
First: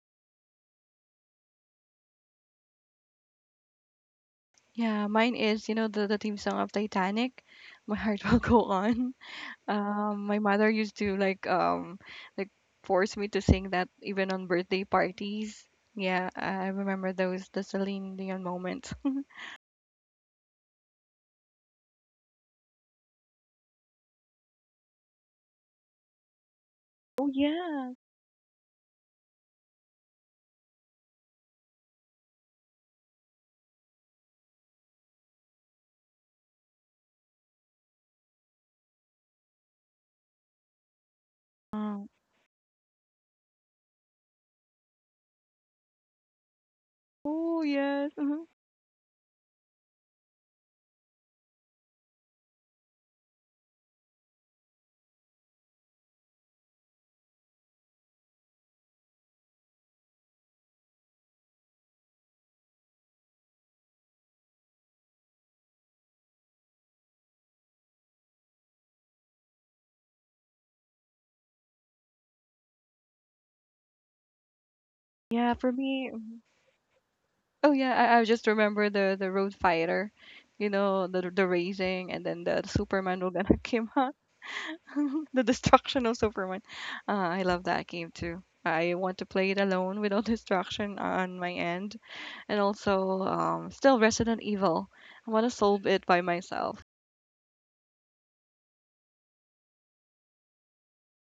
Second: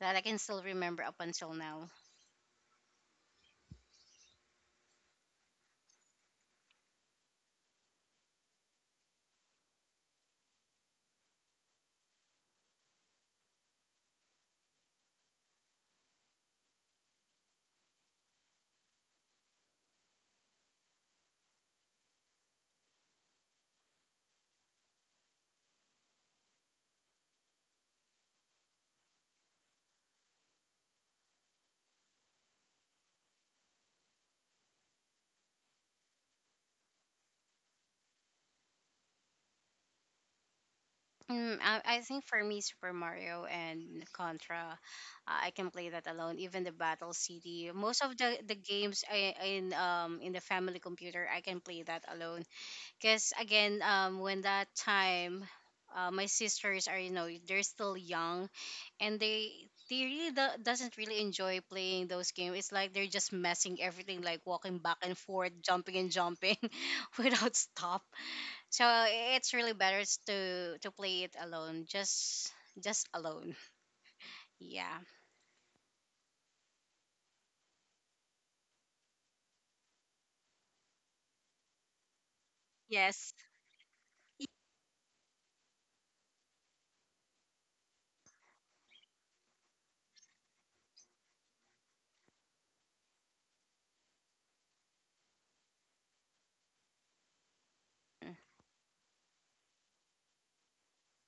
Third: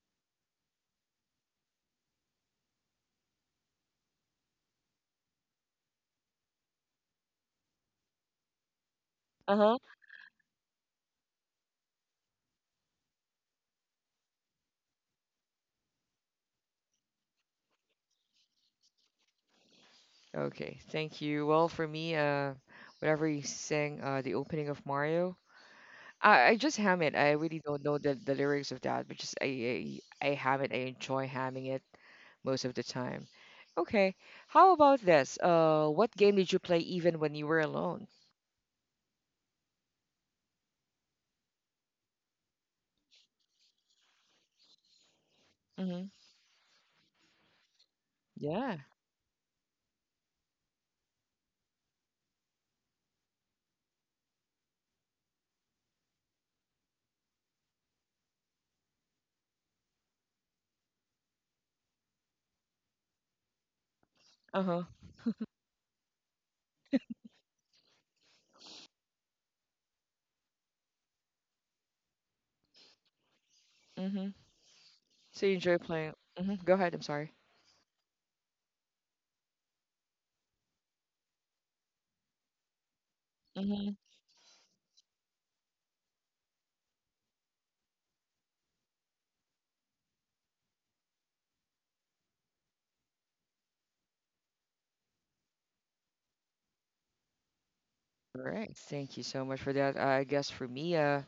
[SPEAKER 3] that I can still remember up until now.
[SPEAKER 2] yeah, mine is, the theme song of Titanic, My Heart Will Go On.
[SPEAKER 1] uh-huh.
[SPEAKER 2] My mother used to like like force me to sing that even on birthday parties. Yeah, I remember those the Celine Dion moments.
[SPEAKER 1] Okay, thank you. Well, for me, whenever you sing the opening of Mario, I just ham it.
[SPEAKER 2] Oh
[SPEAKER 1] I really don't
[SPEAKER 2] yeah.
[SPEAKER 1] know the lyrics of that, but just I ham it. I enjoy hamming it most of the time. Okay, how about this? What game did you play even when you were alone?
[SPEAKER 3] Mm, I
[SPEAKER 2] Um,
[SPEAKER 3] think for me, Super Mario and Contra, I can play that alone. Even the Battle
[SPEAKER 2] oh
[SPEAKER 3] City, most
[SPEAKER 2] yes.
[SPEAKER 3] of the
[SPEAKER 2] Mhm.
[SPEAKER 3] the
[SPEAKER 1] Yeah.
[SPEAKER 3] games I, in the family computer, I can play that alone. Because again, when that time, my sisters are you know they're still young, and they really doesn't really enjoy playing those games. It's like they're just messing everything, like walking
[SPEAKER 1] Uh-huh.
[SPEAKER 3] back and forth, jumping and jumping, without stop. So it's really better to play it alone, just alone.
[SPEAKER 1] Mm-hmm.
[SPEAKER 3] Yeah.
[SPEAKER 1] So you
[SPEAKER 2] Yeah, for
[SPEAKER 1] enjoy
[SPEAKER 2] me.
[SPEAKER 1] playing. Hmm. Go ahead. I'm sorry.
[SPEAKER 2] Oh yeah, I just remember the Road Fighter, the racing, and then the Superman will
[SPEAKER 3] Yes.
[SPEAKER 2] gonna
[SPEAKER 1] Mm-hmm.
[SPEAKER 2] came out. The destruction of Superman. I love that game too. I want to play it alone without distraction on my end, and also still Resident Evil. I want to solve it by myself.
[SPEAKER 1] All right. Thank you so much for that. I guess for me,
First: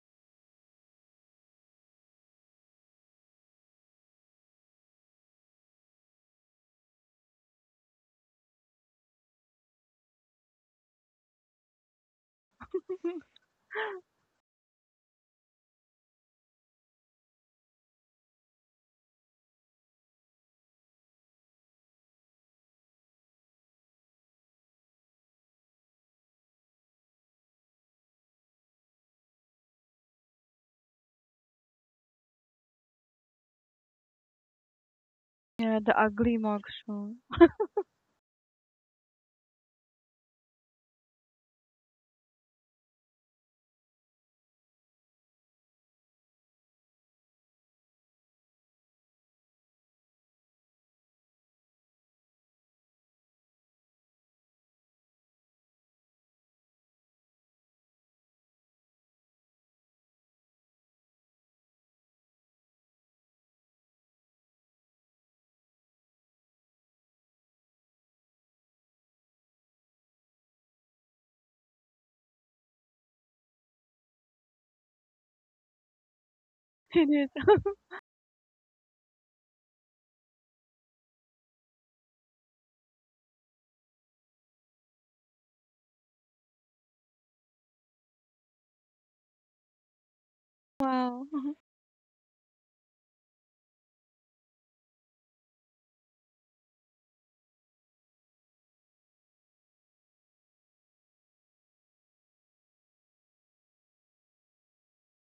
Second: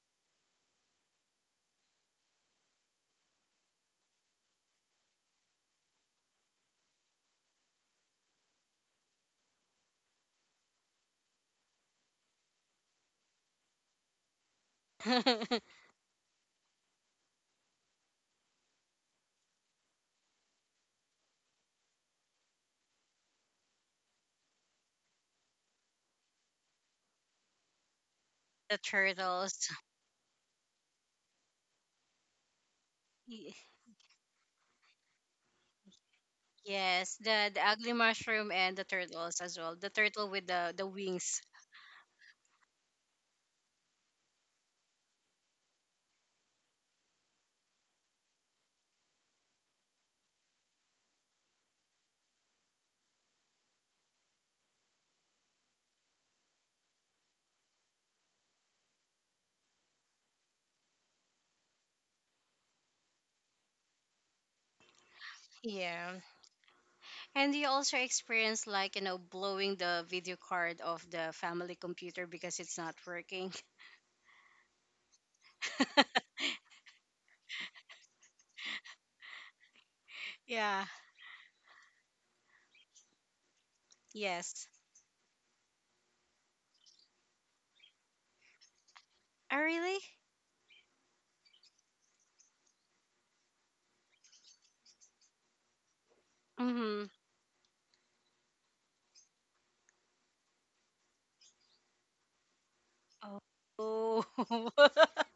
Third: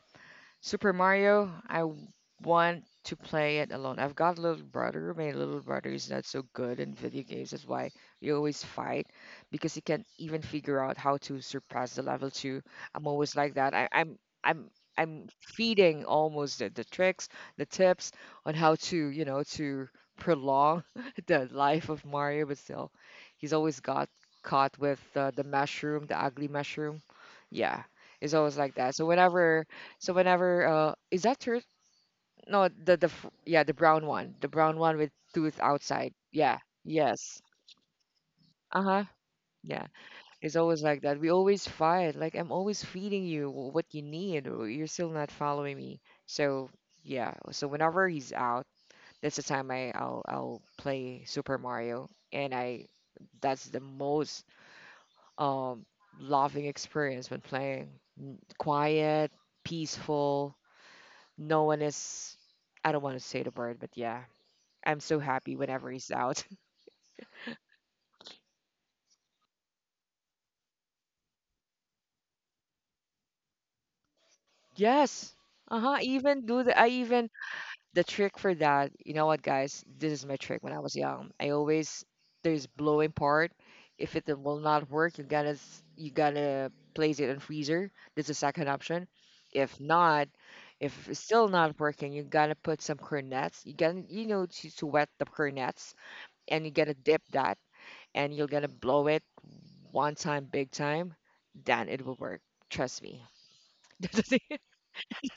[SPEAKER 1] Super Mario, I want to play it alone. I've got a little brother. My little brother is not so good in video games. That's why we always fight because he can't even figure out how to surpass the level two. I'm always like that. I, I'm I'm
[SPEAKER 3] The
[SPEAKER 1] feeding almost the tricks, the tips on how to you know to prolong the life of Mario, but still, he's always got caught with the mushroom, the ugly mushroom. Yeah, it's always like that. So whenever,
[SPEAKER 3] turtles.
[SPEAKER 1] is that turtle? No,
[SPEAKER 3] Y-
[SPEAKER 1] yeah, the brown one. The brown one with tooth
[SPEAKER 2] Yeah, the
[SPEAKER 1] outside.
[SPEAKER 2] ugly
[SPEAKER 1] Yeah.
[SPEAKER 3] Yes,
[SPEAKER 2] monster.
[SPEAKER 1] Yes.
[SPEAKER 3] the ugly mushroom and the
[SPEAKER 1] Uh-huh.
[SPEAKER 3] turtles as well.
[SPEAKER 1] Yeah.
[SPEAKER 3] The turtle with
[SPEAKER 1] It's
[SPEAKER 3] the
[SPEAKER 1] always
[SPEAKER 3] the
[SPEAKER 1] like that. We
[SPEAKER 3] wings.
[SPEAKER 1] always fight. Like I'm always feeding you what you need. You're still not following me. So yeah. So whenever he's out, that's the time I'll play Super Mario and I that's the most um loving experience when playing. Quiet, peaceful, no one is, I don't want to say the word, but yeah, I'm so happy whenever he's
[SPEAKER 3] Yeah.
[SPEAKER 1] out.
[SPEAKER 3] And you also experience like, you know, blowing the video card of the family computer because it's not working.
[SPEAKER 1] Yes. Uh-huh. Even do the I
[SPEAKER 2] It
[SPEAKER 1] even
[SPEAKER 2] is.
[SPEAKER 1] the trick for that, you know what, guys, this is my trick when I
[SPEAKER 3] Yeah.
[SPEAKER 1] was young. I always there's blowing part. If it will
[SPEAKER 3] Yes.
[SPEAKER 1] not work, you gotta place it in freezer. That's the second option.
[SPEAKER 3] Oh,
[SPEAKER 1] If
[SPEAKER 3] really?
[SPEAKER 1] not, if it's
[SPEAKER 2] Wow.
[SPEAKER 1] still not working, you gotta put some cornets. You gotta to wet the cornets and you gotta
[SPEAKER 3] Mm-hmm.
[SPEAKER 1] dip that and you're gonna blow it one time, big time, then it will work. Trust me.
[SPEAKER 3] Oh.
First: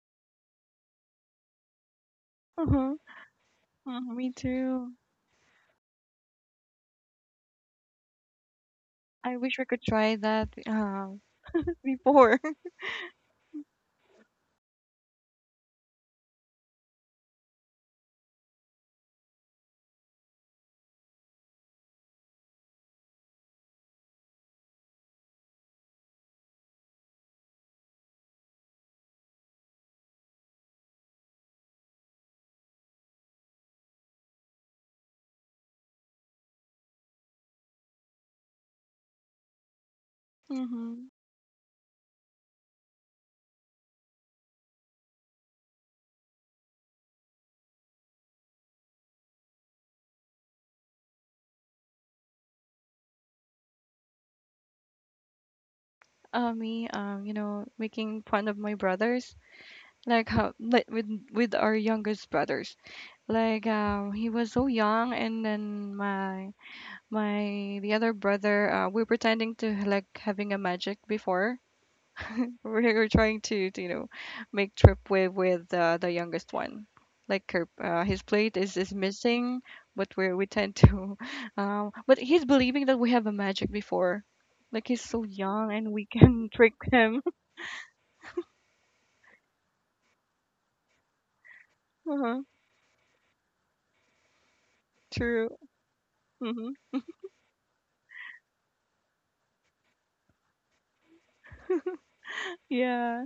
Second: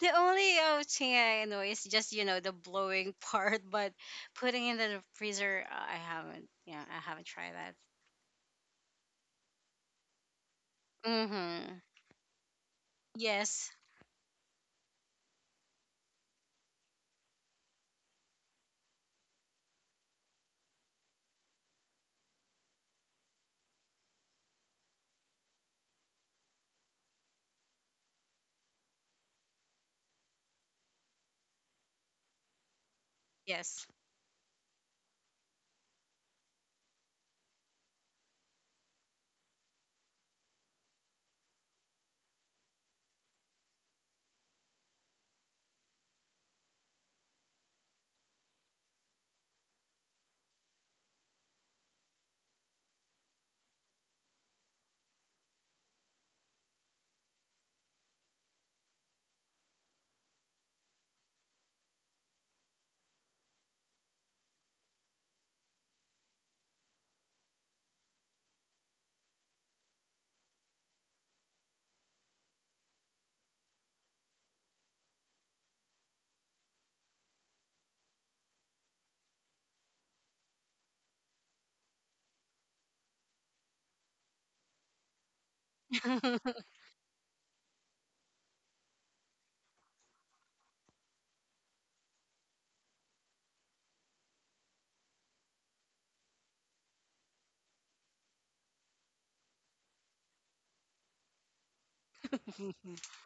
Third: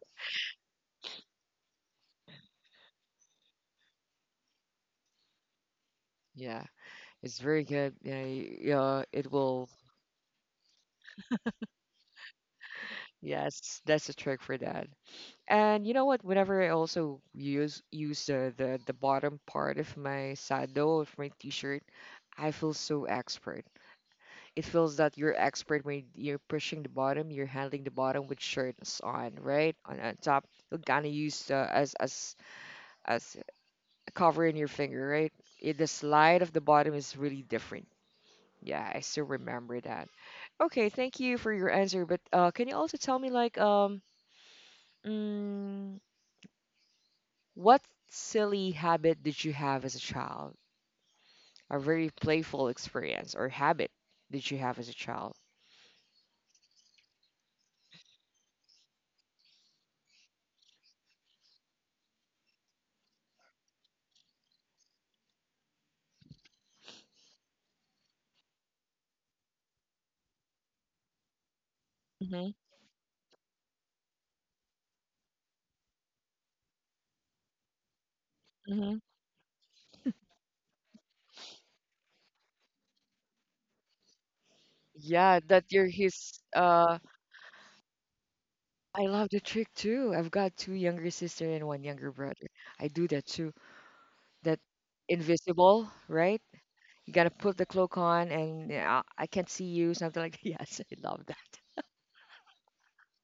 [SPEAKER 3] The only thing I know is just, you know, the
[SPEAKER 2] Uh-huh.
[SPEAKER 3] blowing part, but
[SPEAKER 2] Me
[SPEAKER 3] putting it in
[SPEAKER 2] too.
[SPEAKER 3] the freezer, I haven't.
[SPEAKER 1] Yeah,
[SPEAKER 3] Yeah, I haven't
[SPEAKER 1] it's
[SPEAKER 3] tried
[SPEAKER 1] very
[SPEAKER 3] that.
[SPEAKER 1] good. Yeah, yeah, it
[SPEAKER 2] I wish I
[SPEAKER 1] will.
[SPEAKER 2] could try that
[SPEAKER 3] Mm-hmm.
[SPEAKER 2] before.
[SPEAKER 3] Yes.
[SPEAKER 1] Yes, that's the trick for that. And you know what? Whenever I also use the bottom part of my sado of my t-shirt, I feel so expert. It feels that you're expert when you're pushing the bottom, you're handling the bottom with shirts on, right? On top, you're gonna use as
[SPEAKER 3] Yes.
[SPEAKER 1] covering your finger, right? The slide of the bottom is really different. Yeah, I still remember that. Okay,
[SPEAKER 2] hmm
[SPEAKER 1] thank you for your answer. But can you also tell me, like, mm, what silly habit did you have as a child? A very playful experience or habit did you have as a child?
[SPEAKER 2] me, you know, making fun of my brothers. Like how, with our youngest brothers. Like he was so young, and then my the other brother, we're pretending to like having a magic before. we
[SPEAKER 1] Hmm.
[SPEAKER 2] we're trying to, you know, make trip with the youngest one, like her, his plate is
[SPEAKER 1] Hmm.
[SPEAKER 2] missing, but we tend to um, but he's believing that we have a magic before, like he's so
[SPEAKER 1] Yeah, that
[SPEAKER 2] young and
[SPEAKER 1] you're
[SPEAKER 2] we
[SPEAKER 1] his.
[SPEAKER 2] can trick him.
[SPEAKER 1] I love the trick too. I've got two younger sister and one younger
[SPEAKER 2] Uh-huh.
[SPEAKER 1] brother. I do that too. That
[SPEAKER 2] True.
[SPEAKER 1] invisible, right?
[SPEAKER 2] Mm-hmm.
[SPEAKER 1] You gotta put the cloak on and yeah, I can't see you, something like Yes, I love that.
[SPEAKER 2] Yeah.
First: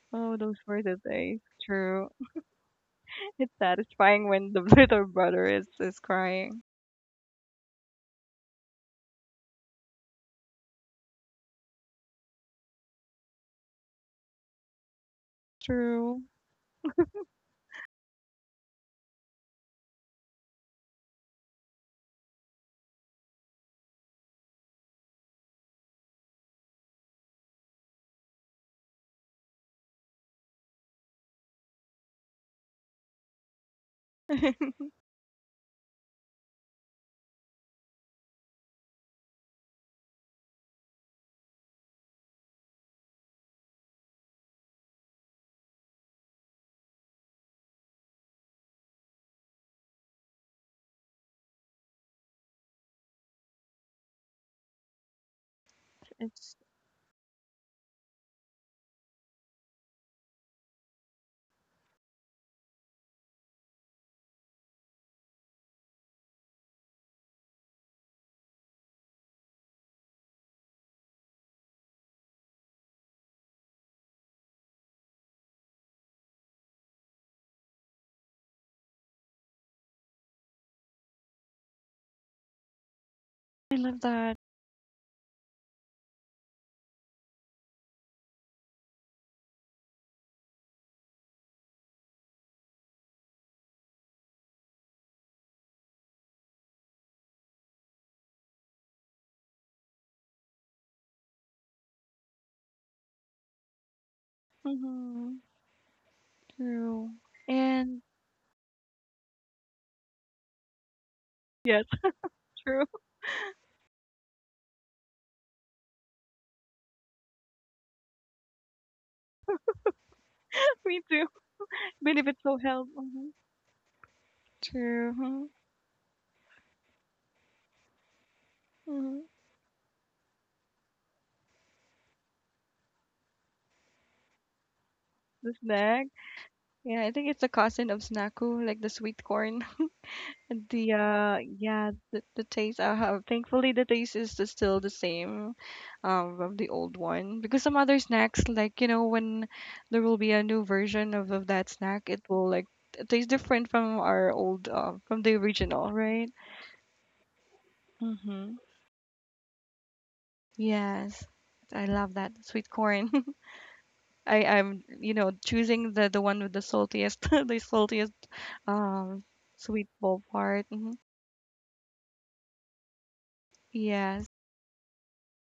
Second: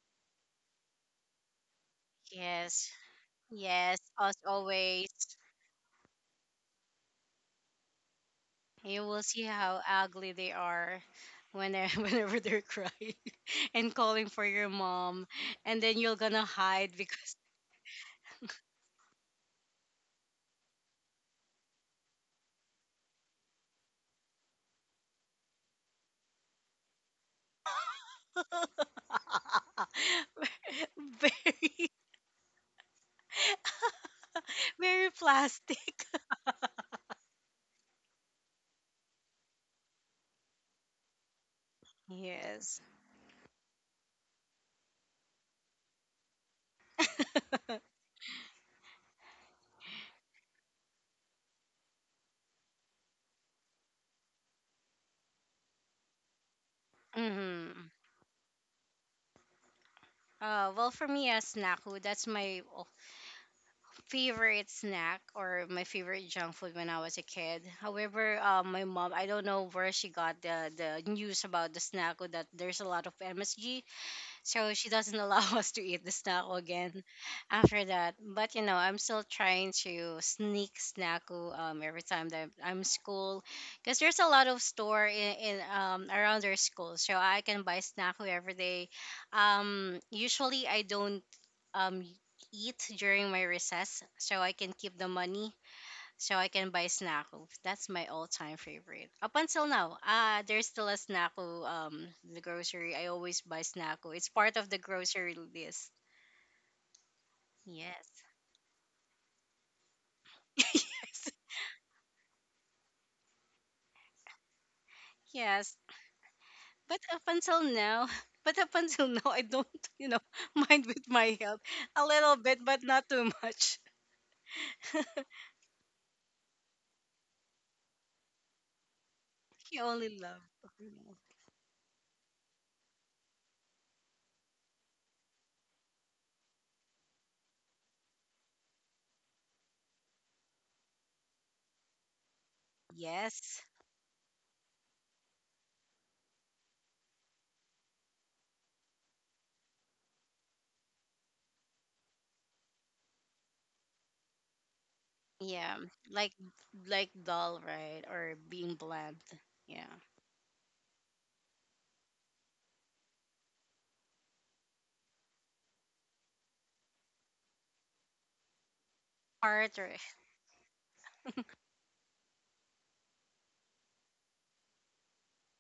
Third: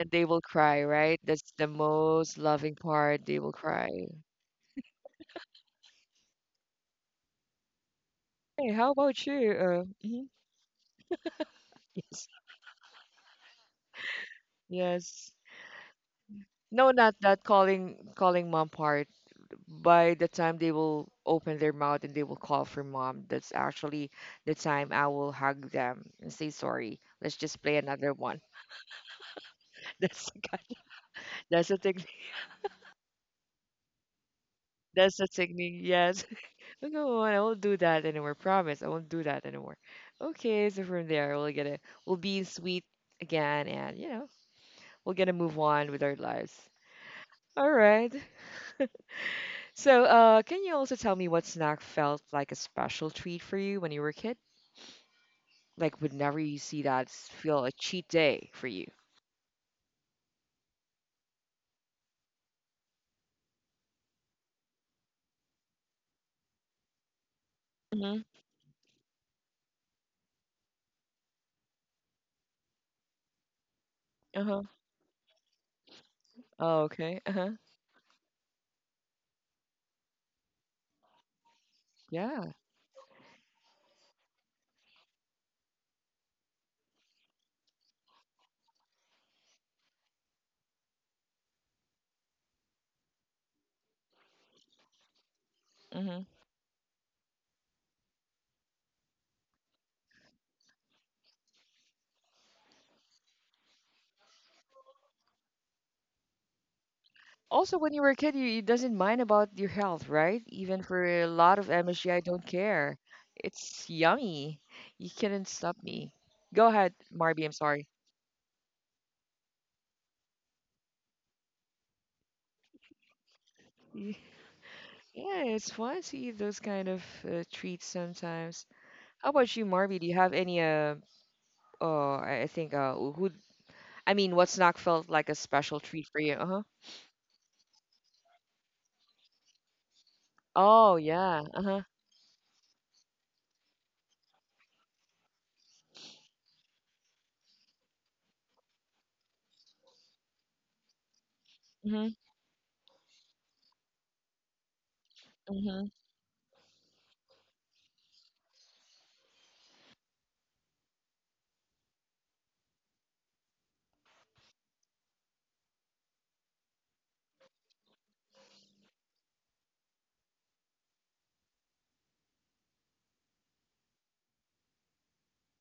[SPEAKER 1] And they
[SPEAKER 2] Oh,
[SPEAKER 1] will
[SPEAKER 2] those were
[SPEAKER 1] cry,
[SPEAKER 2] the
[SPEAKER 1] right?
[SPEAKER 2] days.
[SPEAKER 1] That's the
[SPEAKER 2] True.
[SPEAKER 1] most loving
[SPEAKER 3] yes.
[SPEAKER 1] part. They will
[SPEAKER 2] It's
[SPEAKER 3] Yes.
[SPEAKER 1] cry.
[SPEAKER 2] satisfying
[SPEAKER 3] Us
[SPEAKER 2] when the little
[SPEAKER 3] always.
[SPEAKER 2] brother is crying.
[SPEAKER 1] Hey, how
[SPEAKER 3] You will
[SPEAKER 1] about
[SPEAKER 3] see
[SPEAKER 1] you?
[SPEAKER 3] how
[SPEAKER 1] Mhm,
[SPEAKER 3] ugly they are
[SPEAKER 1] Yes,
[SPEAKER 3] whenever they're crying and calling for your mom,
[SPEAKER 1] yes.
[SPEAKER 3] and then you're
[SPEAKER 2] True.
[SPEAKER 3] gonna
[SPEAKER 1] No,
[SPEAKER 3] hide
[SPEAKER 1] not
[SPEAKER 3] because
[SPEAKER 1] that calling mom part. By the time they will open their mouth and they will call for mom, that's actually the time I will hug them and say sorry. Let's just play another one. That's the kind- that's the
[SPEAKER 3] very
[SPEAKER 1] technique. That's the technique.
[SPEAKER 3] plastic.
[SPEAKER 1] Yes. Look at one. I won't do that anymore. Promise, I won't do that anymore. Okay, so from there we'll get a we'll be
[SPEAKER 3] Yes.
[SPEAKER 1] sweet again, and you know we'll get to move on with our lives. All right. So, can you also tell me what snack felt like a special treat for you when you were a kid? Like, would never
[SPEAKER 2] It's
[SPEAKER 1] you see that feel a
[SPEAKER 3] Mm-hmm.
[SPEAKER 1] cheat day for you?
[SPEAKER 3] Well, for me, as snack food, that's my favorite snack or my favorite junk food when I was a kid.
[SPEAKER 1] Mm-hmm.
[SPEAKER 3] However, my mom, I don't know where she got the news about the snack food that there's a lot of MSG.
[SPEAKER 1] Uh huh.
[SPEAKER 3] So she doesn't allow us to eat the snack
[SPEAKER 1] Oh,
[SPEAKER 3] again
[SPEAKER 1] okay. Uh huh.
[SPEAKER 3] after that. But you know, I'm still trying to sneak snacku every time that
[SPEAKER 1] Yeah.
[SPEAKER 3] I'm school
[SPEAKER 2] I
[SPEAKER 3] because
[SPEAKER 2] love
[SPEAKER 3] there's a
[SPEAKER 2] that.
[SPEAKER 3] lot of store in around our school. So I can buy snacku every day. Usually I don't um eat during my recess so I can keep the money
[SPEAKER 1] Mm-hmm.
[SPEAKER 3] so I can buy Snacku. That's my all-time favorite. Up until now, ah, there's still a Snacku. The grocery. I always buy Snacku. It's part of the grocery
[SPEAKER 2] Hmm.
[SPEAKER 3] list.
[SPEAKER 2] True.
[SPEAKER 1] Also, when you
[SPEAKER 2] And
[SPEAKER 1] were a
[SPEAKER 3] Yes.
[SPEAKER 1] kid, you doesn't mind about your health, right? Even for a
[SPEAKER 3] Yes.
[SPEAKER 1] lot of
[SPEAKER 2] yes,
[SPEAKER 1] MSG, I don't
[SPEAKER 2] true.
[SPEAKER 1] care. It's yummy. You couldn't stop
[SPEAKER 3] Yes.
[SPEAKER 1] me. Go ahead,
[SPEAKER 3] But up
[SPEAKER 1] Marby. I'm
[SPEAKER 3] until
[SPEAKER 1] sorry.
[SPEAKER 3] now, but up until now, I don't, you know, mind
[SPEAKER 2] Me
[SPEAKER 3] with
[SPEAKER 2] too.
[SPEAKER 3] my health a
[SPEAKER 2] But if
[SPEAKER 3] little
[SPEAKER 2] it's so
[SPEAKER 3] bit, but
[SPEAKER 2] help.
[SPEAKER 3] not
[SPEAKER 2] Hmm.
[SPEAKER 3] too much.
[SPEAKER 1] Y- Yeah,
[SPEAKER 2] True.
[SPEAKER 1] it's fun to eat those kind of treats sometimes.
[SPEAKER 2] Hmm.
[SPEAKER 1] How about you,
[SPEAKER 3] I
[SPEAKER 1] Marby? Do
[SPEAKER 3] only
[SPEAKER 1] you have
[SPEAKER 3] love
[SPEAKER 1] any?
[SPEAKER 3] oatmeal.
[SPEAKER 1] Oh, I think. Who? I mean, what snack felt like a
[SPEAKER 2] The
[SPEAKER 1] special
[SPEAKER 2] snack.
[SPEAKER 1] treat for you? Uh huh.
[SPEAKER 2] Yeah, I think it's a cousin of Snaku, like the sweet corn. The
[SPEAKER 1] Oh
[SPEAKER 2] uh,
[SPEAKER 1] yeah. Uh huh.
[SPEAKER 2] yeah, the taste I have,
[SPEAKER 3] Yes.
[SPEAKER 2] thankfully the taste is still the same um, of the old one, because some other snacks, like, you know, when there will be a new version of that snack,
[SPEAKER 1] Mhm.
[SPEAKER 2] it will like taste different from our old from the
[SPEAKER 3] Yeah.
[SPEAKER 1] Mhm.
[SPEAKER 2] original, right?
[SPEAKER 3] Like, like dull, right? Or
[SPEAKER 2] Mm-hmm.
[SPEAKER 3] being bland. Yeah.
[SPEAKER 2] Yes. I love that sweet corn. I'm you know, choosing the one with the saltiest, the saltiest um
[SPEAKER 3] Part
[SPEAKER 2] sweet
[SPEAKER 3] or.
[SPEAKER 2] ball part. Hmm. Yes.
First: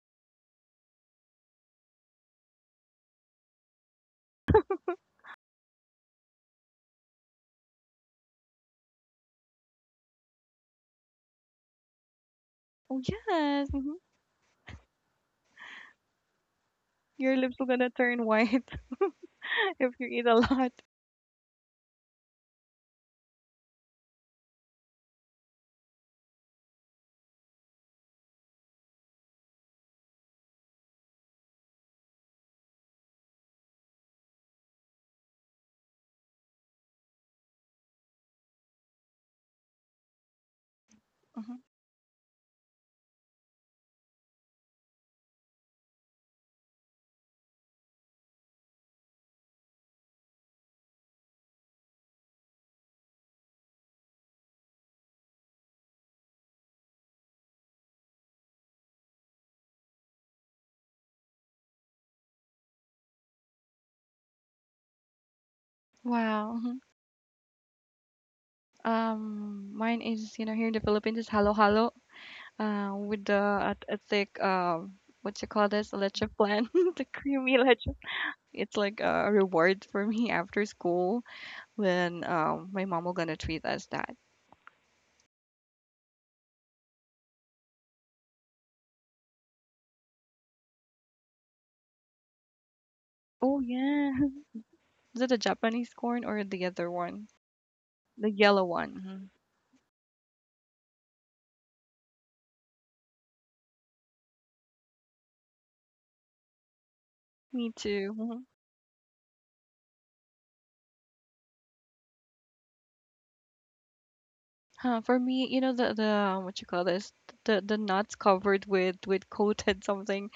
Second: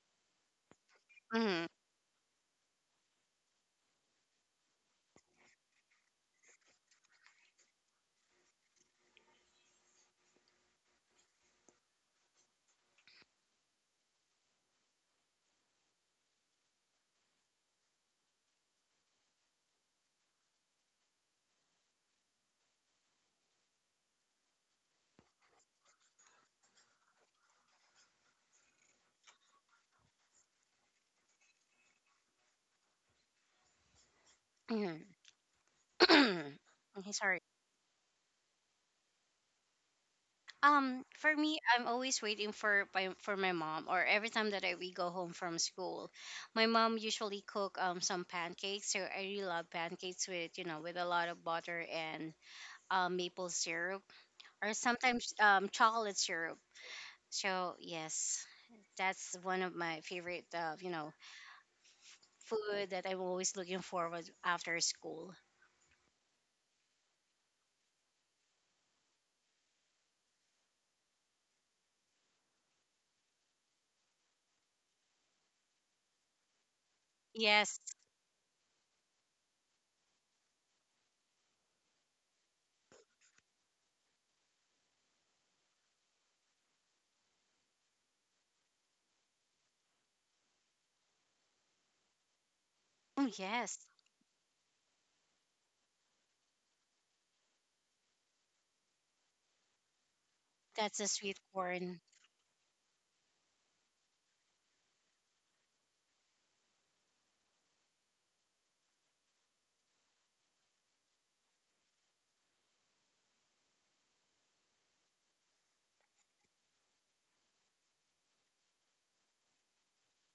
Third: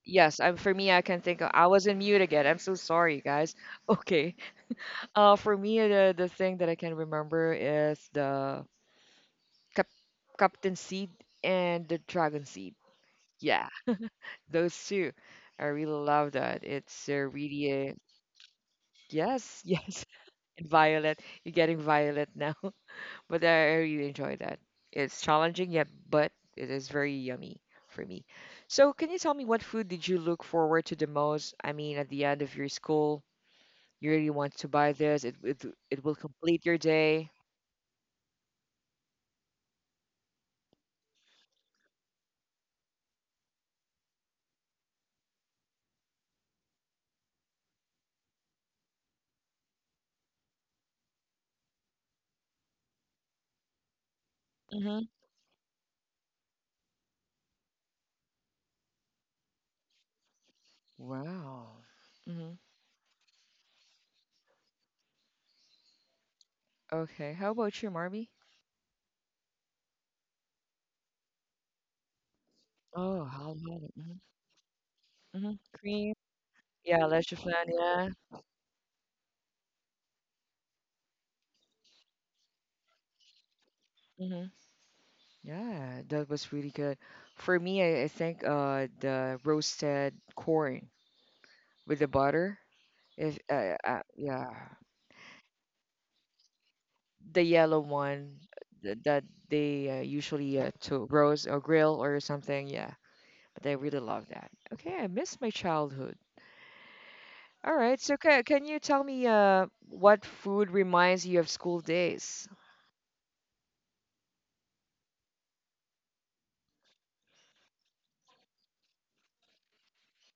[SPEAKER 1] Yes. I'm. For me, I can think. Of,
[SPEAKER 3] Hmm.
[SPEAKER 1] I was in mute again. I'm so sorry, guys. Okay. For me, the thing that I can remember is the cap- Captain Seed and the Dragon Seed.
[SPEAKER 2] Oh
[SPEAKER 1] Yeah,
[SPEAKER 2] yes. Mm-hmm.
[SPEAKER 1] those two. I really love that. It's
[SPEAKER 2] Your lips are
[SPEAKER 1] really
[SPEAKER 2] gonna
[SPEAKER 1] a
[SPEAKER 2] turn white
[SPEAKER 1] yes,
[SPEAKER 2] if
[SPEAKER 1] yes.
[SPEAKER 2] you eat a
[SPEAKER 1] And
[SPEAKER 2] lot.
[SPEAKER 1] Violet, you're getting Violet now, but I really enjoy that. It's challenging, yet but it is very yummy for me. So, can you tell me what food did you look forward to the most? I mean, at the end of your school, you really want to buy this. It will complete your
[SPEAKER 3] Okay,
[SPEAKER 1] day.
[SPEAKER 3] sorry. For me,
[SPEAKER 2] Mhm.
[SPEAKER 3] I'm always waiting for my mom, or every time that I we go home from school, my mom usually cook some pancakes. So I really love pancakes with you know with a lot of butter and maple syrup, or sometimes chocolate syrup. So yes, that's one of my favorite you know
[SPEAKER 1] Wow. Hmm.
[SPEAKER 3] food that I'm always looking forward after school.
[SPEAKER 2] Wow. Mhm.
[SPEAKER 1] Okay. How about you, Marby?
[SPEAKER 2] Mine is, you know, here in the Philippines, is halo halo,
[SPEAKER 1] Oh,
[SPEAKER 2] with the
[SPEAKER 1] how
[SPEAKER 2] I,
[SPEAKER 1] about it?
[SPEAKER 2] I
[SPEAKER 1] Mhm.
[SPEAKER 2] think what you
[SPEAKER 1] Hmm.
[SPEAKER 2] call this,
[SPEAKER 1] Cream.
[SPEAKER 2] leche plan,
[SPEAKER 1] Yeah,
[SPEAKER 2] the
[SPEAKER 1] Leche
[SPEAKER 2] creamy
[SPEAKER 1] flan.
[SPEAKER 3] Yes,
[SPEAKER 2] leche.
[SPEAKER 1] Yeah.
[SPEAKER 2] It's like a reward for me after school, when um, my mom will gonna treat us that.
[SPEAKER 1] Hmm. Yeah, that was really good. For me, I think the roasted corn with the butter.
[SPEAKER 3] oh
[SPEAKER 1] If
[SPEAKER 2] Oh
[SPEAKER 3] yes,
[SPEAKER 2] yeah,
[SPEAKER 1] yeah,
[SPEAKER 2] is it the Japanese corn or the other one,
[SPEAKER 1] the yellow
[SPEAKER 2] the
[SPEAKER 1] one
[SPEAKER 2] yellow one?
[SPEAKER 1] that
[SPEAKER 2] Mhm.
[SPEAKER 1] they usually
[SPEAKER 3] that's
[SPEAKER 1] to
[SPEAKER 3] a sweet
[SPEAKER 1] roast or grill
[SPEAKER 3] corn.
[SPEAKER 1] or something. Yeah, but I really love that. Okay, I miss my childhood.
[SPEAKER 2] Me
[SPEAKER 1] All right.
[SPEAKER 2] too.
[SPEAKER 1] So
[SPEAKER 2] Mm-hmm.
[SPEAKER 1] can you tell me what food reminds you of school days?
[SPEAKER 2] Huh, for me, you know, the what you call this, the nuts covered with coated something.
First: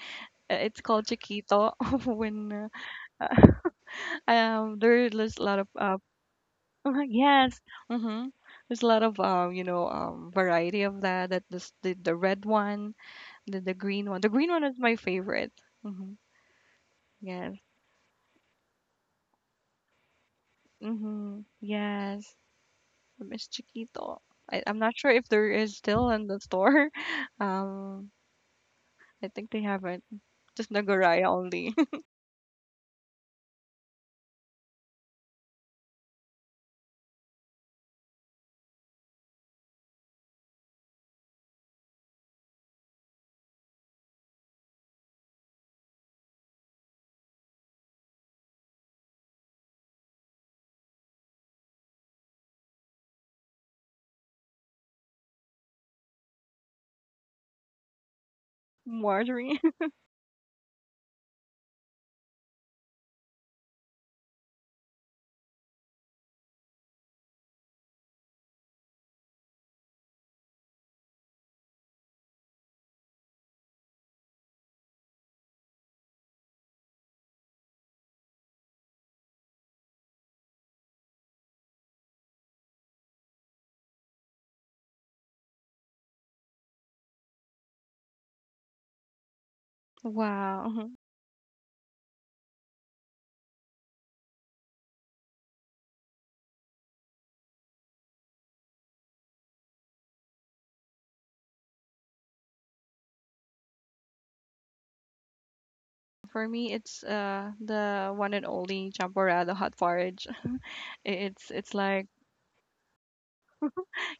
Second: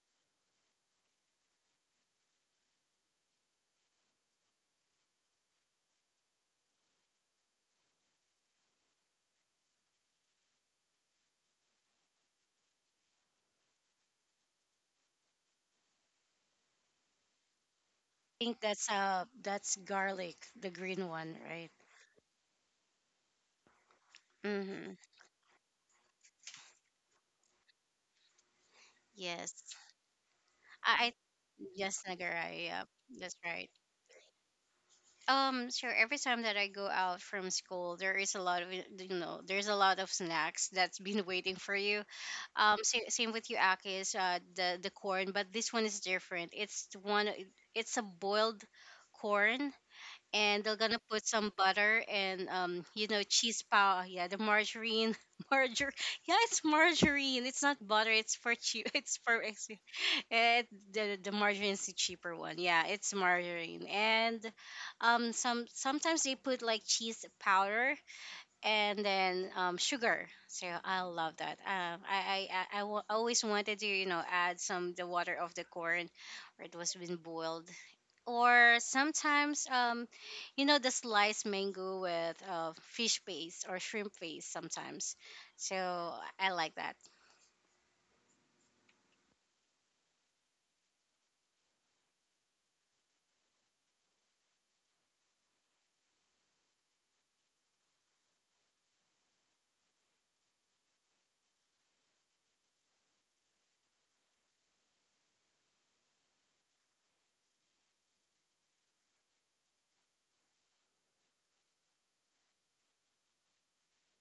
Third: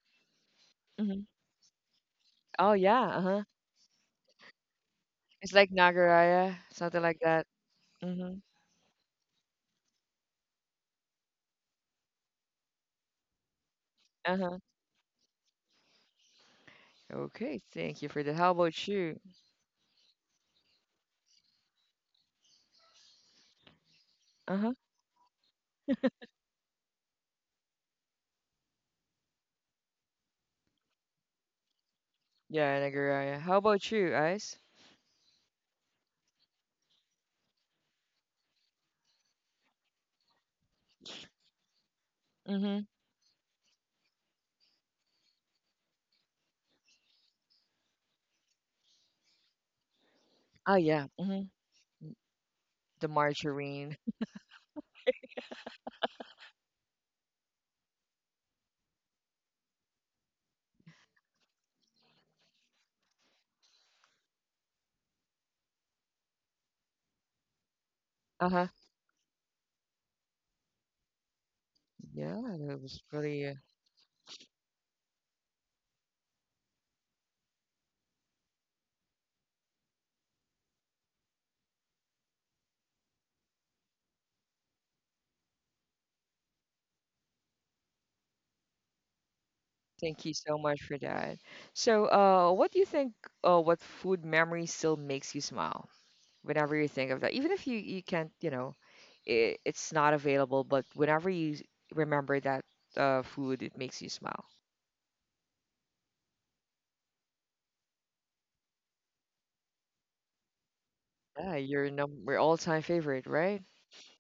[SPEAKER 2] It's called
[SPEAKER 1] Hmm.
[SPEAKER 2] chiquito. When
[SPEAKER 1] Oh yeah, uh-huh.
[SPEAKER 2] there- there's a
[SPEAKER 1] It's
[SPEAKER 2] lot of
[SPEAKER 1] like
[SPEAKER 2] uh,
[SPEAKER 1] Nagaraya, something like that.
[SPEAKER 2] yes, mm-hmm.
[SPEAKER 1] Mm-hmm.
[SPEAKER 2] There's a lot of um, you know, um, variety of that. That this the red one, the green one. The green
[SPEAKER 1] Uh-huh.
[SPEAKER 2] one is my favorite. Mm-hmm. Yes.
[SPEAKER 1] Okay, thank you for that. How
[SPEAKER 3] Think
[SPEAKER 1] about you?
[SPEAKER 3] that's garlic, the green one,
[SPEAKER 2] Mm-hmm.
[SPEAKER 3] right?
[SPEAKER 2] Yes. I miss chiquito. I,
[SPEAKER 1] Uh-huh.
[SPEAKER 2] I'm
[SPEAKER 3] Mm-hmm.
[SPEAKER 2] not sure if there is still in the store. Um, I think
[SPEAKER 3] Yes.
[SPEAKER 2] they haven't. Just
[SPEAKER 3] I
[SPEAKER 2] Nagoya only.
[SPEAKER 3] yes, nagarai.
[SPEAKER 1] Yeah,
[SPEAKER 3] Yeah, that's
[SPEAKER 1] Nagaraya. How
[SPEAKER 3] right.
[SPEAKER 1] about you, Ice?
[SPEAKER 3] So every time that I go out from school, there is a lot of you know, there's a lot of snacks that's been waiting for you.
[SPEAKER 1] Mm-hmm.
[SPEAKER 3] Same with you, Akis, the corn, but this one is different. It's a boiled corn, and they're
[SPEAKER 1] Oh
[SPEAKER 3] gonna
[SPEAKER 1] yeah.
[SPEAKER 3] put
[SPEAKER 1] Mm-hmm.
[SPEAKER 3] some butter and you
[SPEAKER 1] The
[SPEAKER 3] know cheese
[SPEAKER 1] margarine.
[SPEAKER 3] pow, yeah, the margarine margar. Yeah, it's margarine, it's not butter, it's for cheap. it's for
[SPEAKER 2] Margarine.
[SPEAKER 3] ex- it, The margarine is the cheaper one. Yeah, it's margarine, and sometimes they put like cheese powder,
[SPEAKER 1] Uh-huh.
[SPEAKER 3] and then sugar. So I love that.
[SPEAKER 1] Yeah, that
[SPEAKER 3] I wa-
[SPEAKER 1] was
[SPEAKER 3] always
[SPEAKER 1] really
[SPEAKER 3] wanted to you know add some the water of the corn, or it was been boiled, or sometimes you know the sliced mango with fish paste or shrimp paste sometimes. So I like that.
[SPEAKER 1] thank you so much
[SPEAKER 2] Wow.
[SPEAKER 1] for that. So, what do you think what food memory still makes you smile? Whenever you think of that even if you can't you know it's not available but whenever you remember that food it makes you smile.
[SPEAKER 2] For me, it's the one and only champorado hot porridge.
[SPEAKER 1] Yeah,
[SPEAKER 2] It's
[SPEAKER 1] your
[SPEAKER 2] like
[SPEAKER 1] number all-time favorite, right?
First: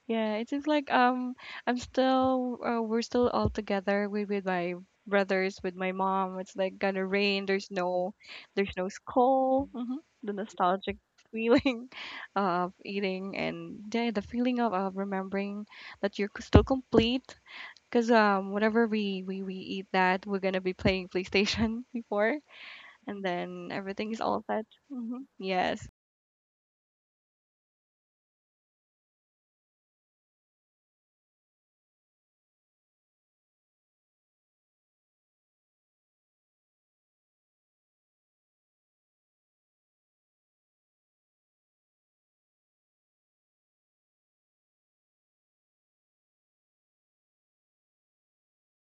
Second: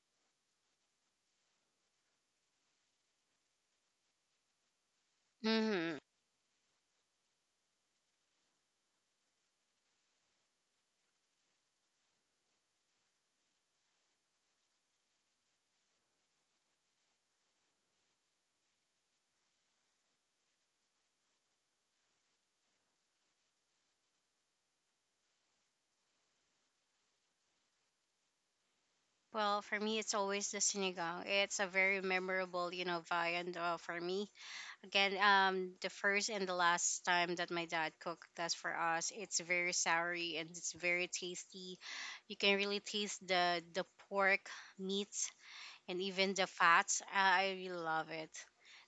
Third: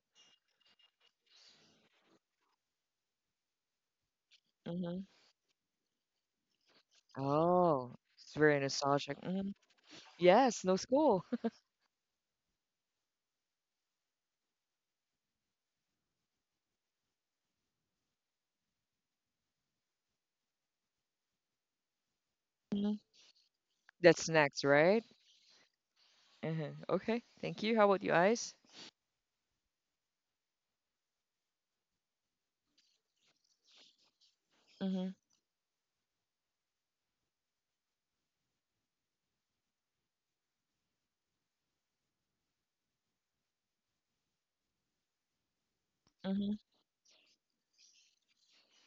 [SPEAKER 2] yeah, it seems like um, I'm still we're still all together with my
[SPEAKER 1] Mm-hmm.
[SPEAKER 2] brothers with my
[SPEAKER 3] Hmm.
[SPEAKER 2] mom. It's like gonna rain. There's
[SPEAKER 1] Oh,
[SPEAKER 2] no,
[SPEAKER 1] it's very
[SPEAKER 2] there's no
[SPEAKER 1] nostalgic. Hmm.
[SPEAKER 2] school. Hmm. The
[SPEAKER 1] Yes, no
[SPEAKER 2] nostalgic
[SPEAKER 1] school.
[SPEAKER 2] feeling of eating, and yeah, the feeling of remembering that you're still complete. Cause um, whenever we, we eat that, we're gonna be playing PlayStation before,
[SPEAKER 1] Hmm.
[SPEAKER 2] and then everything is
[SPEAKER 1] That's
[SPEAKER 2] all
[SPEAKER 1] next,
[SPEAKER 2] set.
[SPEAKER 1] right?
[SPEAKER 2] Hmm. Yes.
[SPEAKER 1] Uh huh. Okay, thank you. How about you guys?
[SPEAKER 3] Well, for me, it's always the sinigang. It's a very memorable you know viand for me.
[SPEAKER 1] Hmm.
[SPEAKER 3] Again, the first and the last time that my dad cooked that's for us. It's very soury and it's very tasty. You can really taste the pork meat and even the
[SPEAKER 1] Hmm.
[SPEAKER 3] fats. I really love it.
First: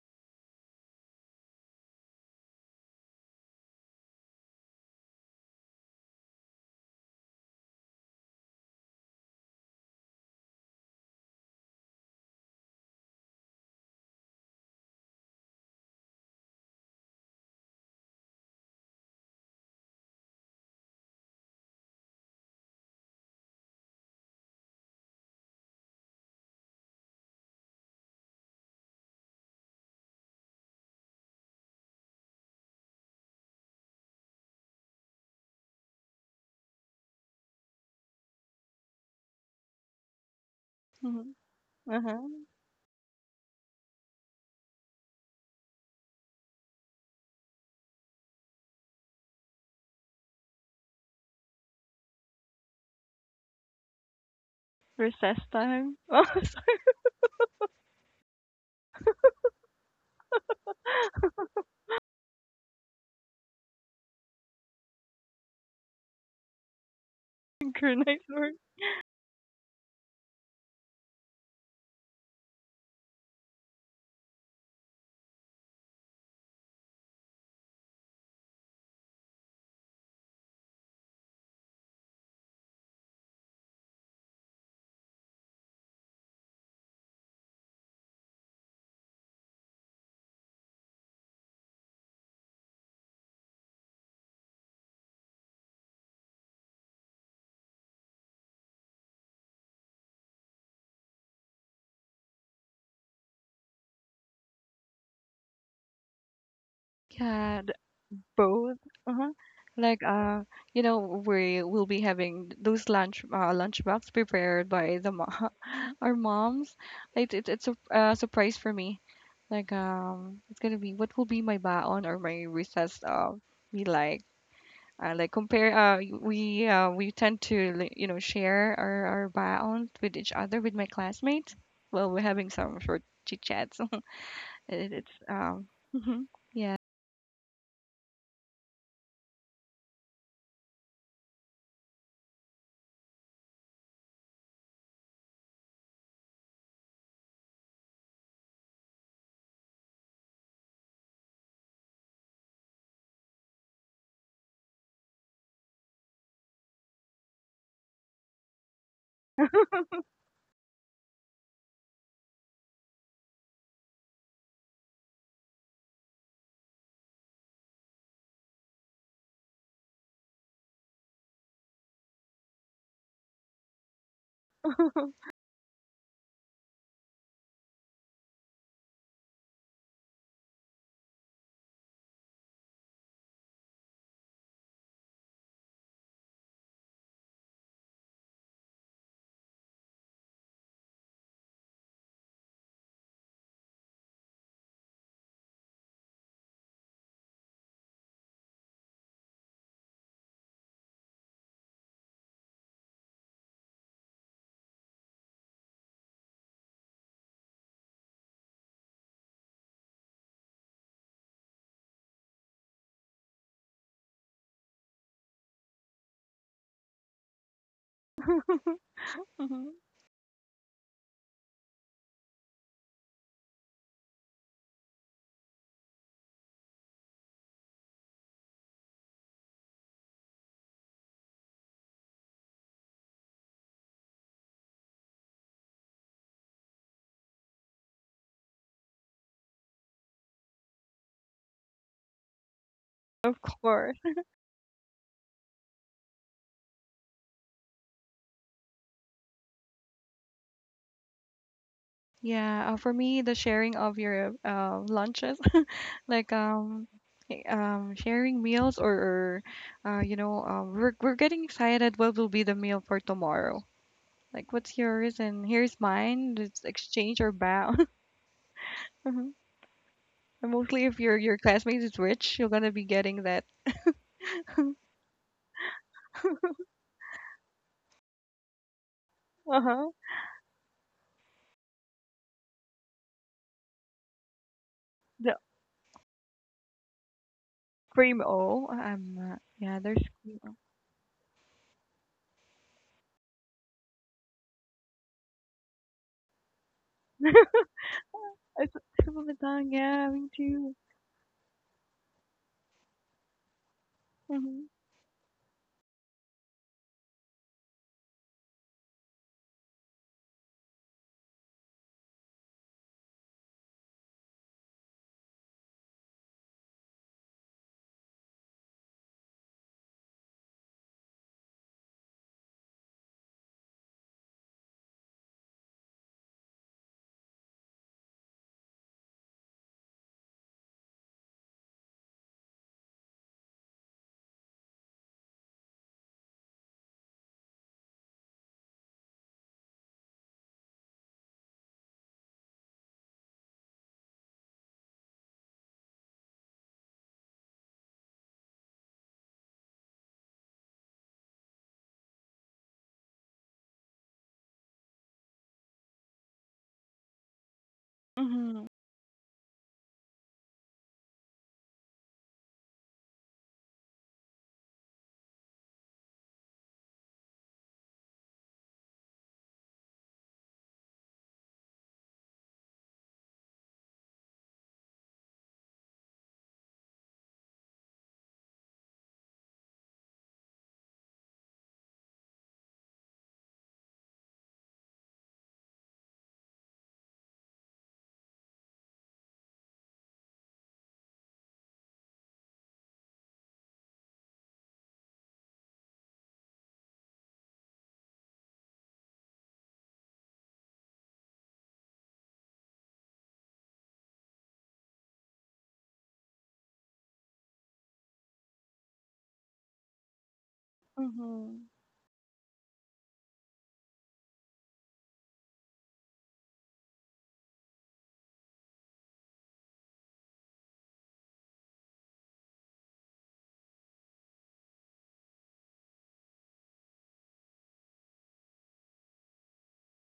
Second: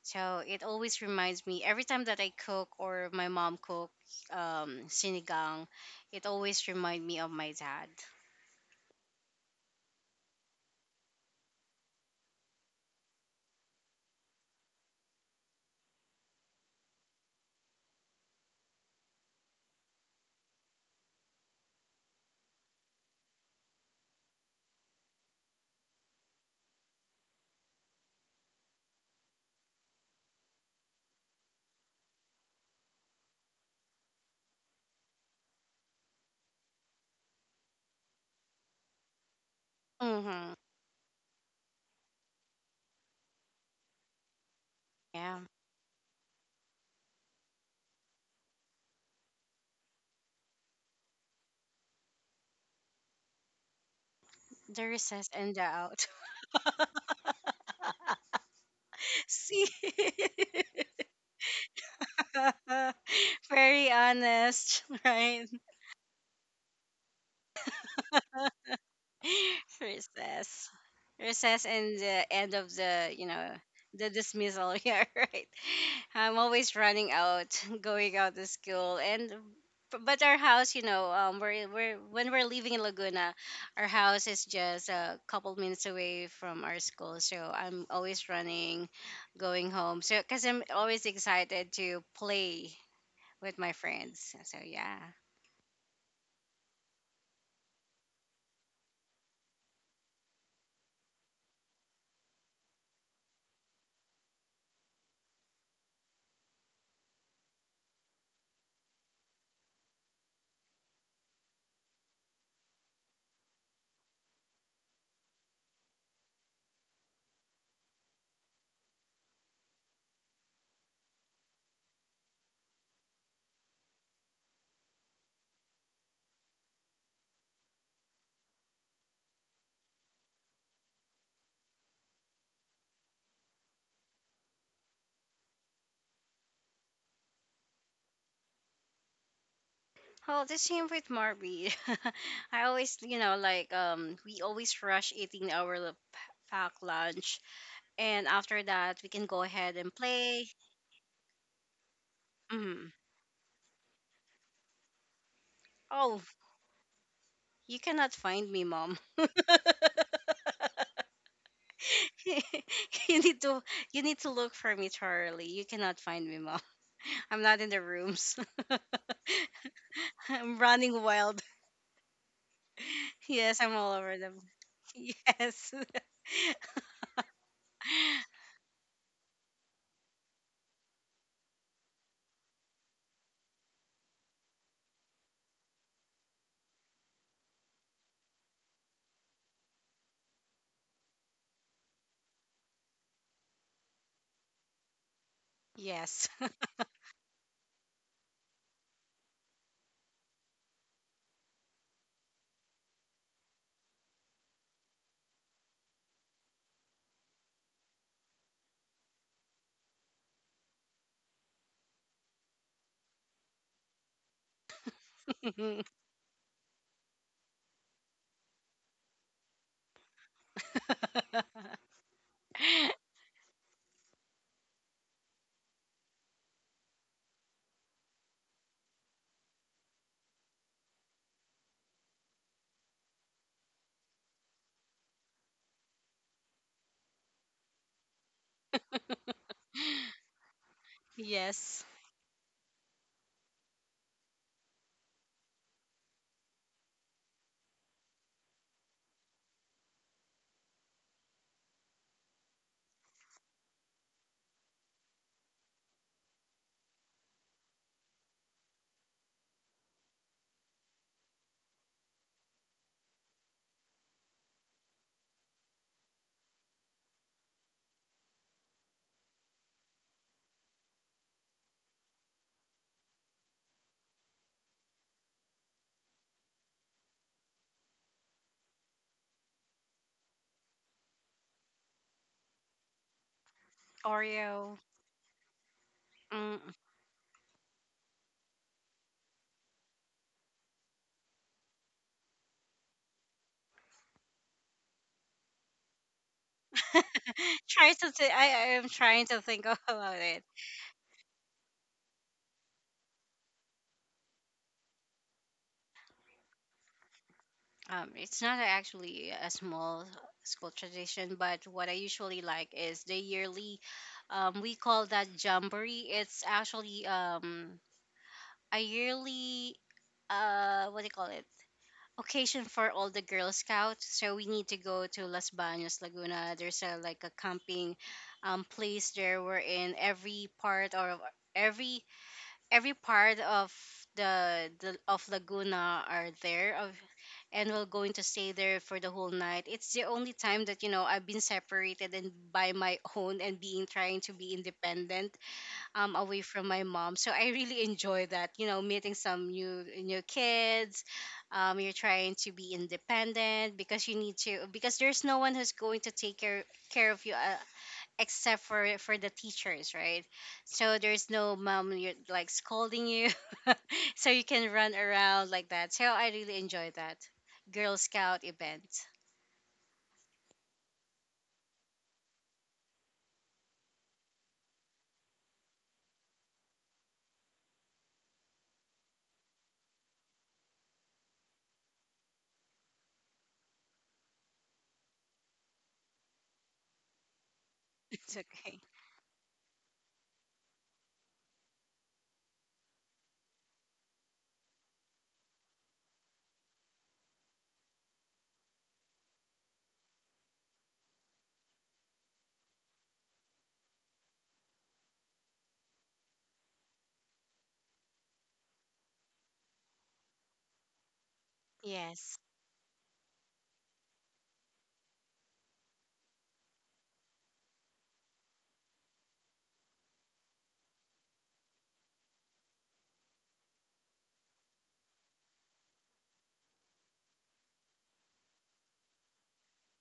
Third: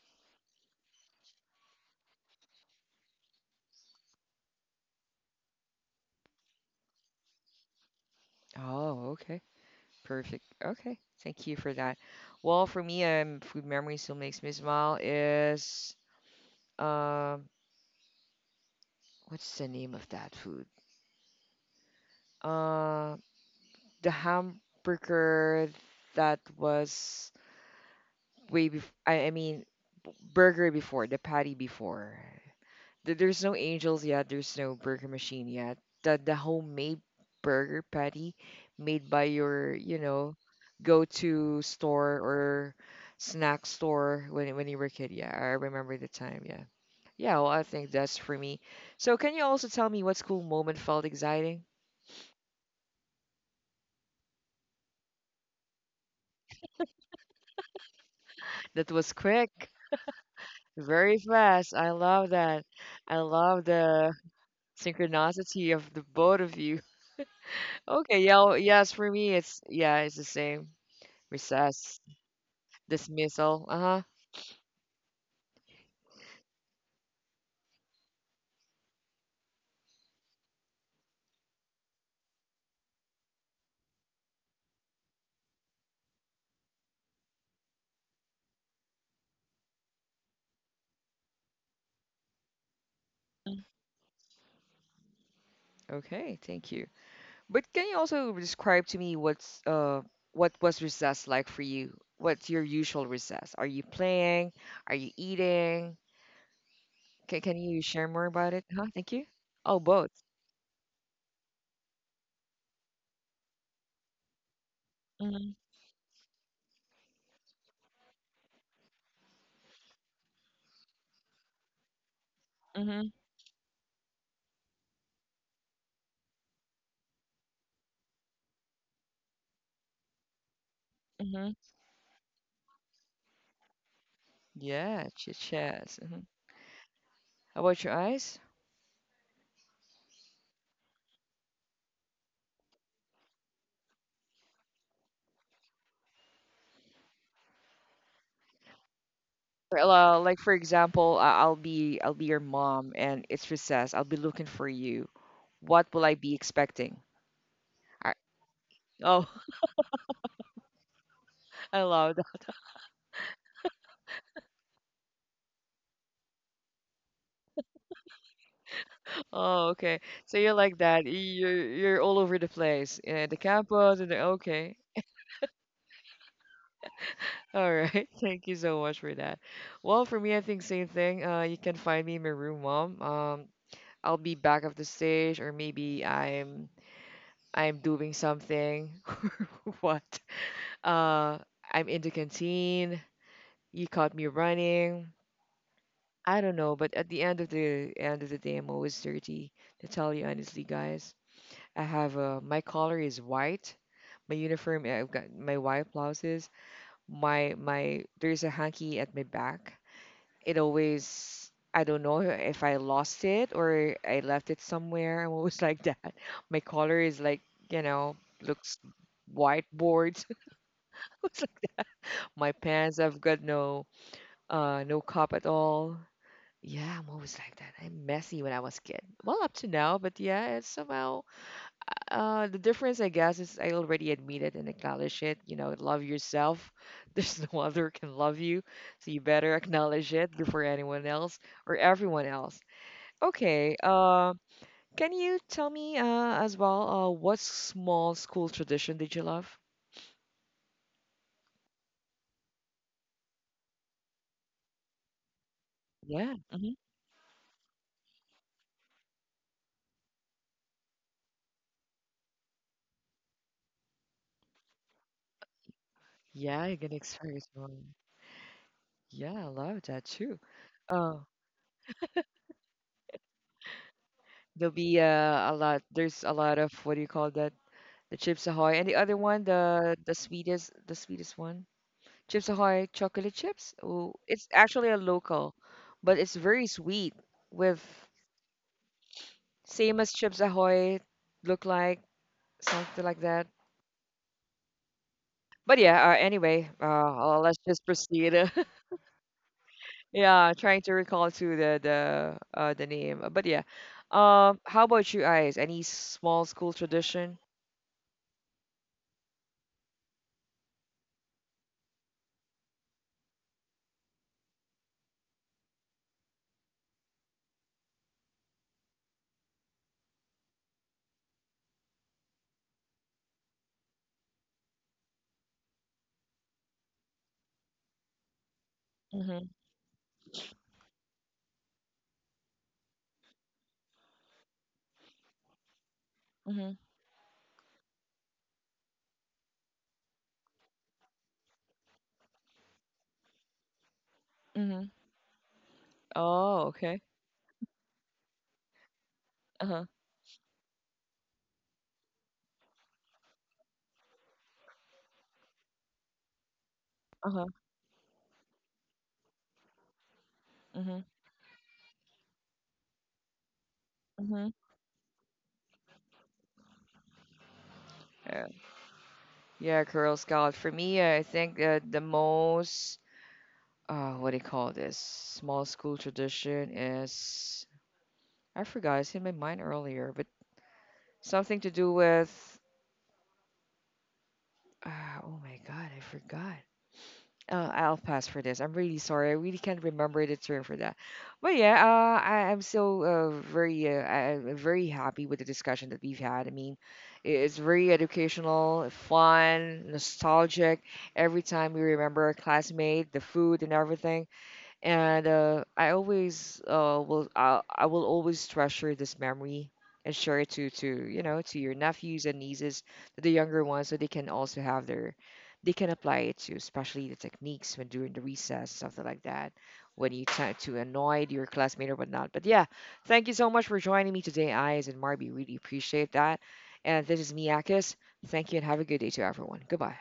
[SPEAKER 3] So it always reminds me every time that I cook or my mom cook sinigang, it always reminds me of my dad.
[SPEAKER 1] Oh, okay. Perfect. Okay, thank you for that. Well, for me, food memory still makes me smile is um what's the name of that food? Uh, the hamburger that was way before. I mean, burger before the patty before. There's no angels yet. There's no burger machine yet. The homemade burger patty made by your you know
[SPEAKER 3] Mm-hmm.
[SPEAKER 2] Hmm.
[SPEAKER 1] go-to store
[SPEAKER 2] Uh-huh.
[SPEAKER 1] or snack store when you were a kid. Yeah,
[SPEAKER 3] Yeah,
[SPEAKER 1] I remember the time. Yeah. Yeah, well, I think that's for me. So, can you also tell me what school moment felt exciting?
[SPEAKER 3] the recess
[SPEAKER 2] Recess
[SPEAKER 3] and the
[SPEAKER 2] time.
[SPEAKER 3] out.
[SPEAKER 2] Oh,
[SPEAKER 1] That was
[SPEAKER 3] See,
[SPEAKER 1] quick, very fast. I love that. I love
[SPEAKER 3] very
[SPEAKER 1] the
[SPEAKER 3] honest, right?
[SPEAKER 1] synchronicity of the both of you. Okay,
[SPEAKER 2] synchronized
[SPEAKER 1] yeah,
[SPEAKER 2] work.
[SPEAKER 1] well, yes, for me, it's yeah, it's the same.
[SPEAKER 3] recess Recess and
[SPEAKER 1] Recess,
[SPEAKER 3] the end of the you know
[SPEAKER 1] dismissal. Uh-huh.
[SPEAKER 3] the dismissal. Yeah, right, I'm always running out going out to school. And but our house you know we're when we're living in laguna, our house is just a couple minutes away from our school, so I'm always running going home, so because I'm always excited to play with my friends. So yeah.
[SPEAKER 1] Okay, thank you. But can you also describe to me what was recess like for you? What's your usual recess? Are you playing? Are you eating? Can
[SPEAKER 2] Yeah,
[SPEAKER 1] you share more about it?
[SPEAKER 2] both.
[SPEAKER 1] Huh? Thank you.
[SPEAKER 2] Uh-huh.
[SPEAKER 1] Oh,
[SPEAKER 2] Like
[SPEAKER 1] both.
[SPEAKER 2] you know, we will be having those lunch lunch box prepared by the mo
[SPEAKER 1] Mm-hmm.
[SPEAKER 2] our moms. It, it's a surprise for me. Like it's gonna be what will be my baon or my recess
[SPEAKER 1] Mm-hmm.
[SPEAKER 2] uh, be like. Like compare we tend to like, you know, share our baon with each other, with my
[SPEAKER 1] Mm-hmm.
[SPEAKER 2] classmates, well, we're having some short chit chats. it,
[SPEAKER 1] Yeah,
[SPEAKER 2] it's
[SPEAKER 1] chit
[SPEAKER 2] um,
[SPEAKER 1] chats.
[SPEAKER 2] mhm, yeah.
[SPEAKER 1] How about your eyes?
[SPEAKER 3] Well, the same with Marby. I always, you know, like we always rush eating our packed lunch, and after that, we can go
[SPEAKER 1] For,
[SPEAKER 3] ahead and
[SPEAKER 1] like
[SPEAKER 3] play.
[SPEAKER 1] for example, I'll be your mom,
[SPEAKER 3] Mm.
[SPEAKER 1] and it's recess. I'll be looking for you. What will I
[SPEAKER 3] Oh,
[SPEAKER 1] be expecting?
[SPEAKER 3] you
[SPEAKER 1] I,
[SPEAKER 3] cannot find me, mom.
[SPEAKER 1] oh, I love that.
[SPEAKER 3] you need to, you need to look for me thoroughly. You cannot find me, mom. I'm not in the rooms.
[SPEAKER 1] Oh, okay. So you're
[SPEAKER 3] I'm
[SPEAKER 1] like that.
[SPEAKER 3] running wild.
[SPEAKER 1] You're all over the place, the
[SPEAKER 3] Yes, I'm all
[SPEAKER 1] campus, and the,
[SPEAKER 3] over them.
[SPEAKER 1] okay.
[SPEAKER 3] Yes,
[SPEAKER 1] All right. Thank you so much for that. Well, for me, I think same thing. You can find me in my room, mom. I'll be back of the stage, or maybe I'm doing something. What? Uh, I'm in the canteen. You caught me running.
[SPEAKER 3] yes,
[SPEAKER 1] I don't know, but at the end of the day, I'm always dirty. To tell you honestly, guys, I have my collar is white. My uniform, I've got my white blouses. My there's a hanky at my back. It always. I don't know if I lost it or I left it somewhere. I'm always like that. My collar is like, you know, looks
[SPEAKER 2] Mhm.
[SPEAKER 1] whiteboards. My pants, I've got no. No cup at all. Yeah, I'm always like that. I'm messy when I was a kid. Well, up to now, but yeah, it's somehow the difference, I guess, is I already admit it and acknowledge it. You know, love yourself. There's no other can love you, so you better acknowledge it before anyone else or
[SPEAKER 3] yes.
[SPEAKER 1] everyone else.
[SPEAKER 2] Of
[SPEAKER 1] Okay.
[SPEAKER 2] course.
[SPEAKER 1] Can you tell me as well what small school tradition did you love?
[SPEAKER 2] Yeah, for me, the sharing of your uh, lunches. Like
[SPEAKER 1] Yeah. Hmm.
[SPEAKER 2] um, sharing meals, or uh, you know um, we're getting excited, what will be the meal for tomorrow. Like, what's yours and here's mine, let's
[SPEAKER 1] Yeah, you're gonna
[SPEAKER 2] exchange our
[SPEAKER 1] experience
[SPEAKER 2] bow.
[SPEAKER 1] one. Yeah, I love that too.
[SPEAKER 2] And mostly if your
[SPEAKER 1] Uh,
[SPEAKER 2] your classmate is rich, you're gonna be getting that.
[SPEAKER 1] There'll be a lot. There's a lot of what do you call that? The Chips Ahoy and the other one,
[SPEAKER 2] Uh-huh.
[SPEAKER 1] the sweetest, the sweetest one, Chips Ahoy chocolate chips. Oh, it's
[SPEAKER 3] Oreo.
[SPEAKER 1] actually a
[SPEAKER 2] The
[SPEAKER 1] local, but it's very
[SPEAKER 3] Mm.
[SPEAKER 1] sweet with
[SPEAKER 2] cream O. I'm yeah,
[SPEAKER 1] same
[SPEAKER 2] there's
[SPEAKER 1] as Chips
[SPEAKER 2] cream O.
[SPEAKER 1] Ahoy look like something like that. But yeah, anyway, let's just proceed.
[SPEAKER 3] I am
[SPEAKER 2] It's a little
[SPEAKER 3] trying
[SPEAKER 2] bit
[SPEAKER 3] to think
[SPEAKER 2] tongue, yeah,
[SPEAKER 3] about
[SPEAKER 2] me
[SPEAKER 3] it.
[SPEAKER 1] Yeah,
[SPEAKER 2] too.
[SPEAKER 1] trying to recall to the the name. But yeah,
[SPEAKER 2] Mm-hmm.
[SPEAKER 1] how about you guys? Any small school tradition?
[SPEAKER 3] It's not actually a small school tradition, but what I usually like is the yearly. We call that jamboree. It's actually a yearly what do you call it occasion for all the Girl Scouts. So we need to go to Las Bañas, Laguna. There's a like a camping place there
[SPEAKER 1] Mm-hmm.
[SPEAKER 3] wherein every part of the of Laguna are
[SPEAKER 1] Mm-hmm.
[SPEAKER 3] there of, and we're going to stay there for the whole night. It's the only time that you know I've been separated and by my own and being trying to be independent away
[SPEAKER 1] Oh,
[SPEAKER 3] from my
[SPEAKER 1] okay.
[SPEAKER 3] mom. So I really enjoy that, you know, meeting some
[SPEAKER 1] Uh-huh.
[SPEAKER 3] new kids. Um, you're trying to be independent because you need to, because there's no one who's going to take care of you,
[SPEAKER 1] Uh-huh.
[SPEAKER 3] except
[SPEAKER 2] Mm-hmm.
[SPEAKER 3] for the teachers, right? So
[SPEAKER 1] Mhm.
[SPEAKER 3] there's no mom you're like scolding you. So you
[SPEAKER 1] Mhm.
[SPEAKER 3] can run around like that, so I really enjoy that girl scout
[SPEAKER 1] Yeah.
[SPEAKER 3] event.
[SPEAKER 1] Yeah, Girl Scout. For me, I think the most what do you call this? Small school tradition is I forgot, it's in my mind earlier, but something to do with uh, oh my God, I forgot. I'll pass
[SPEAKER 3] It's
[SPEAKER 1] for this. I'm
[SPEAKER 3] okay.
[SPEAKER 1] really sorry. I really can't remember the term for that. But yeah, I'm still I, I'm very happy with the discussion that we've had. I mean, it's very educational, fun, nostalgic. Every time we remember our classmate, the food and everything and I always I will always treasure this memory and share it to you know to your
[SPEAKER 2] Mm-hmm.
[SPEAKER 1] nephews
[SPEAKER 3] Yes.
[SPEAKER 1] and nieces, to the younger ones, so they can also have their they can apply it to especially the techniques when during the recess something like that when you tend to annoy your classmate or whatnot. But yeah, thank you so much for joining me today, Eyes and Marby. Really appreciate that. And this is Miyakis. Thank you and have a good day to everyone. Goodbye.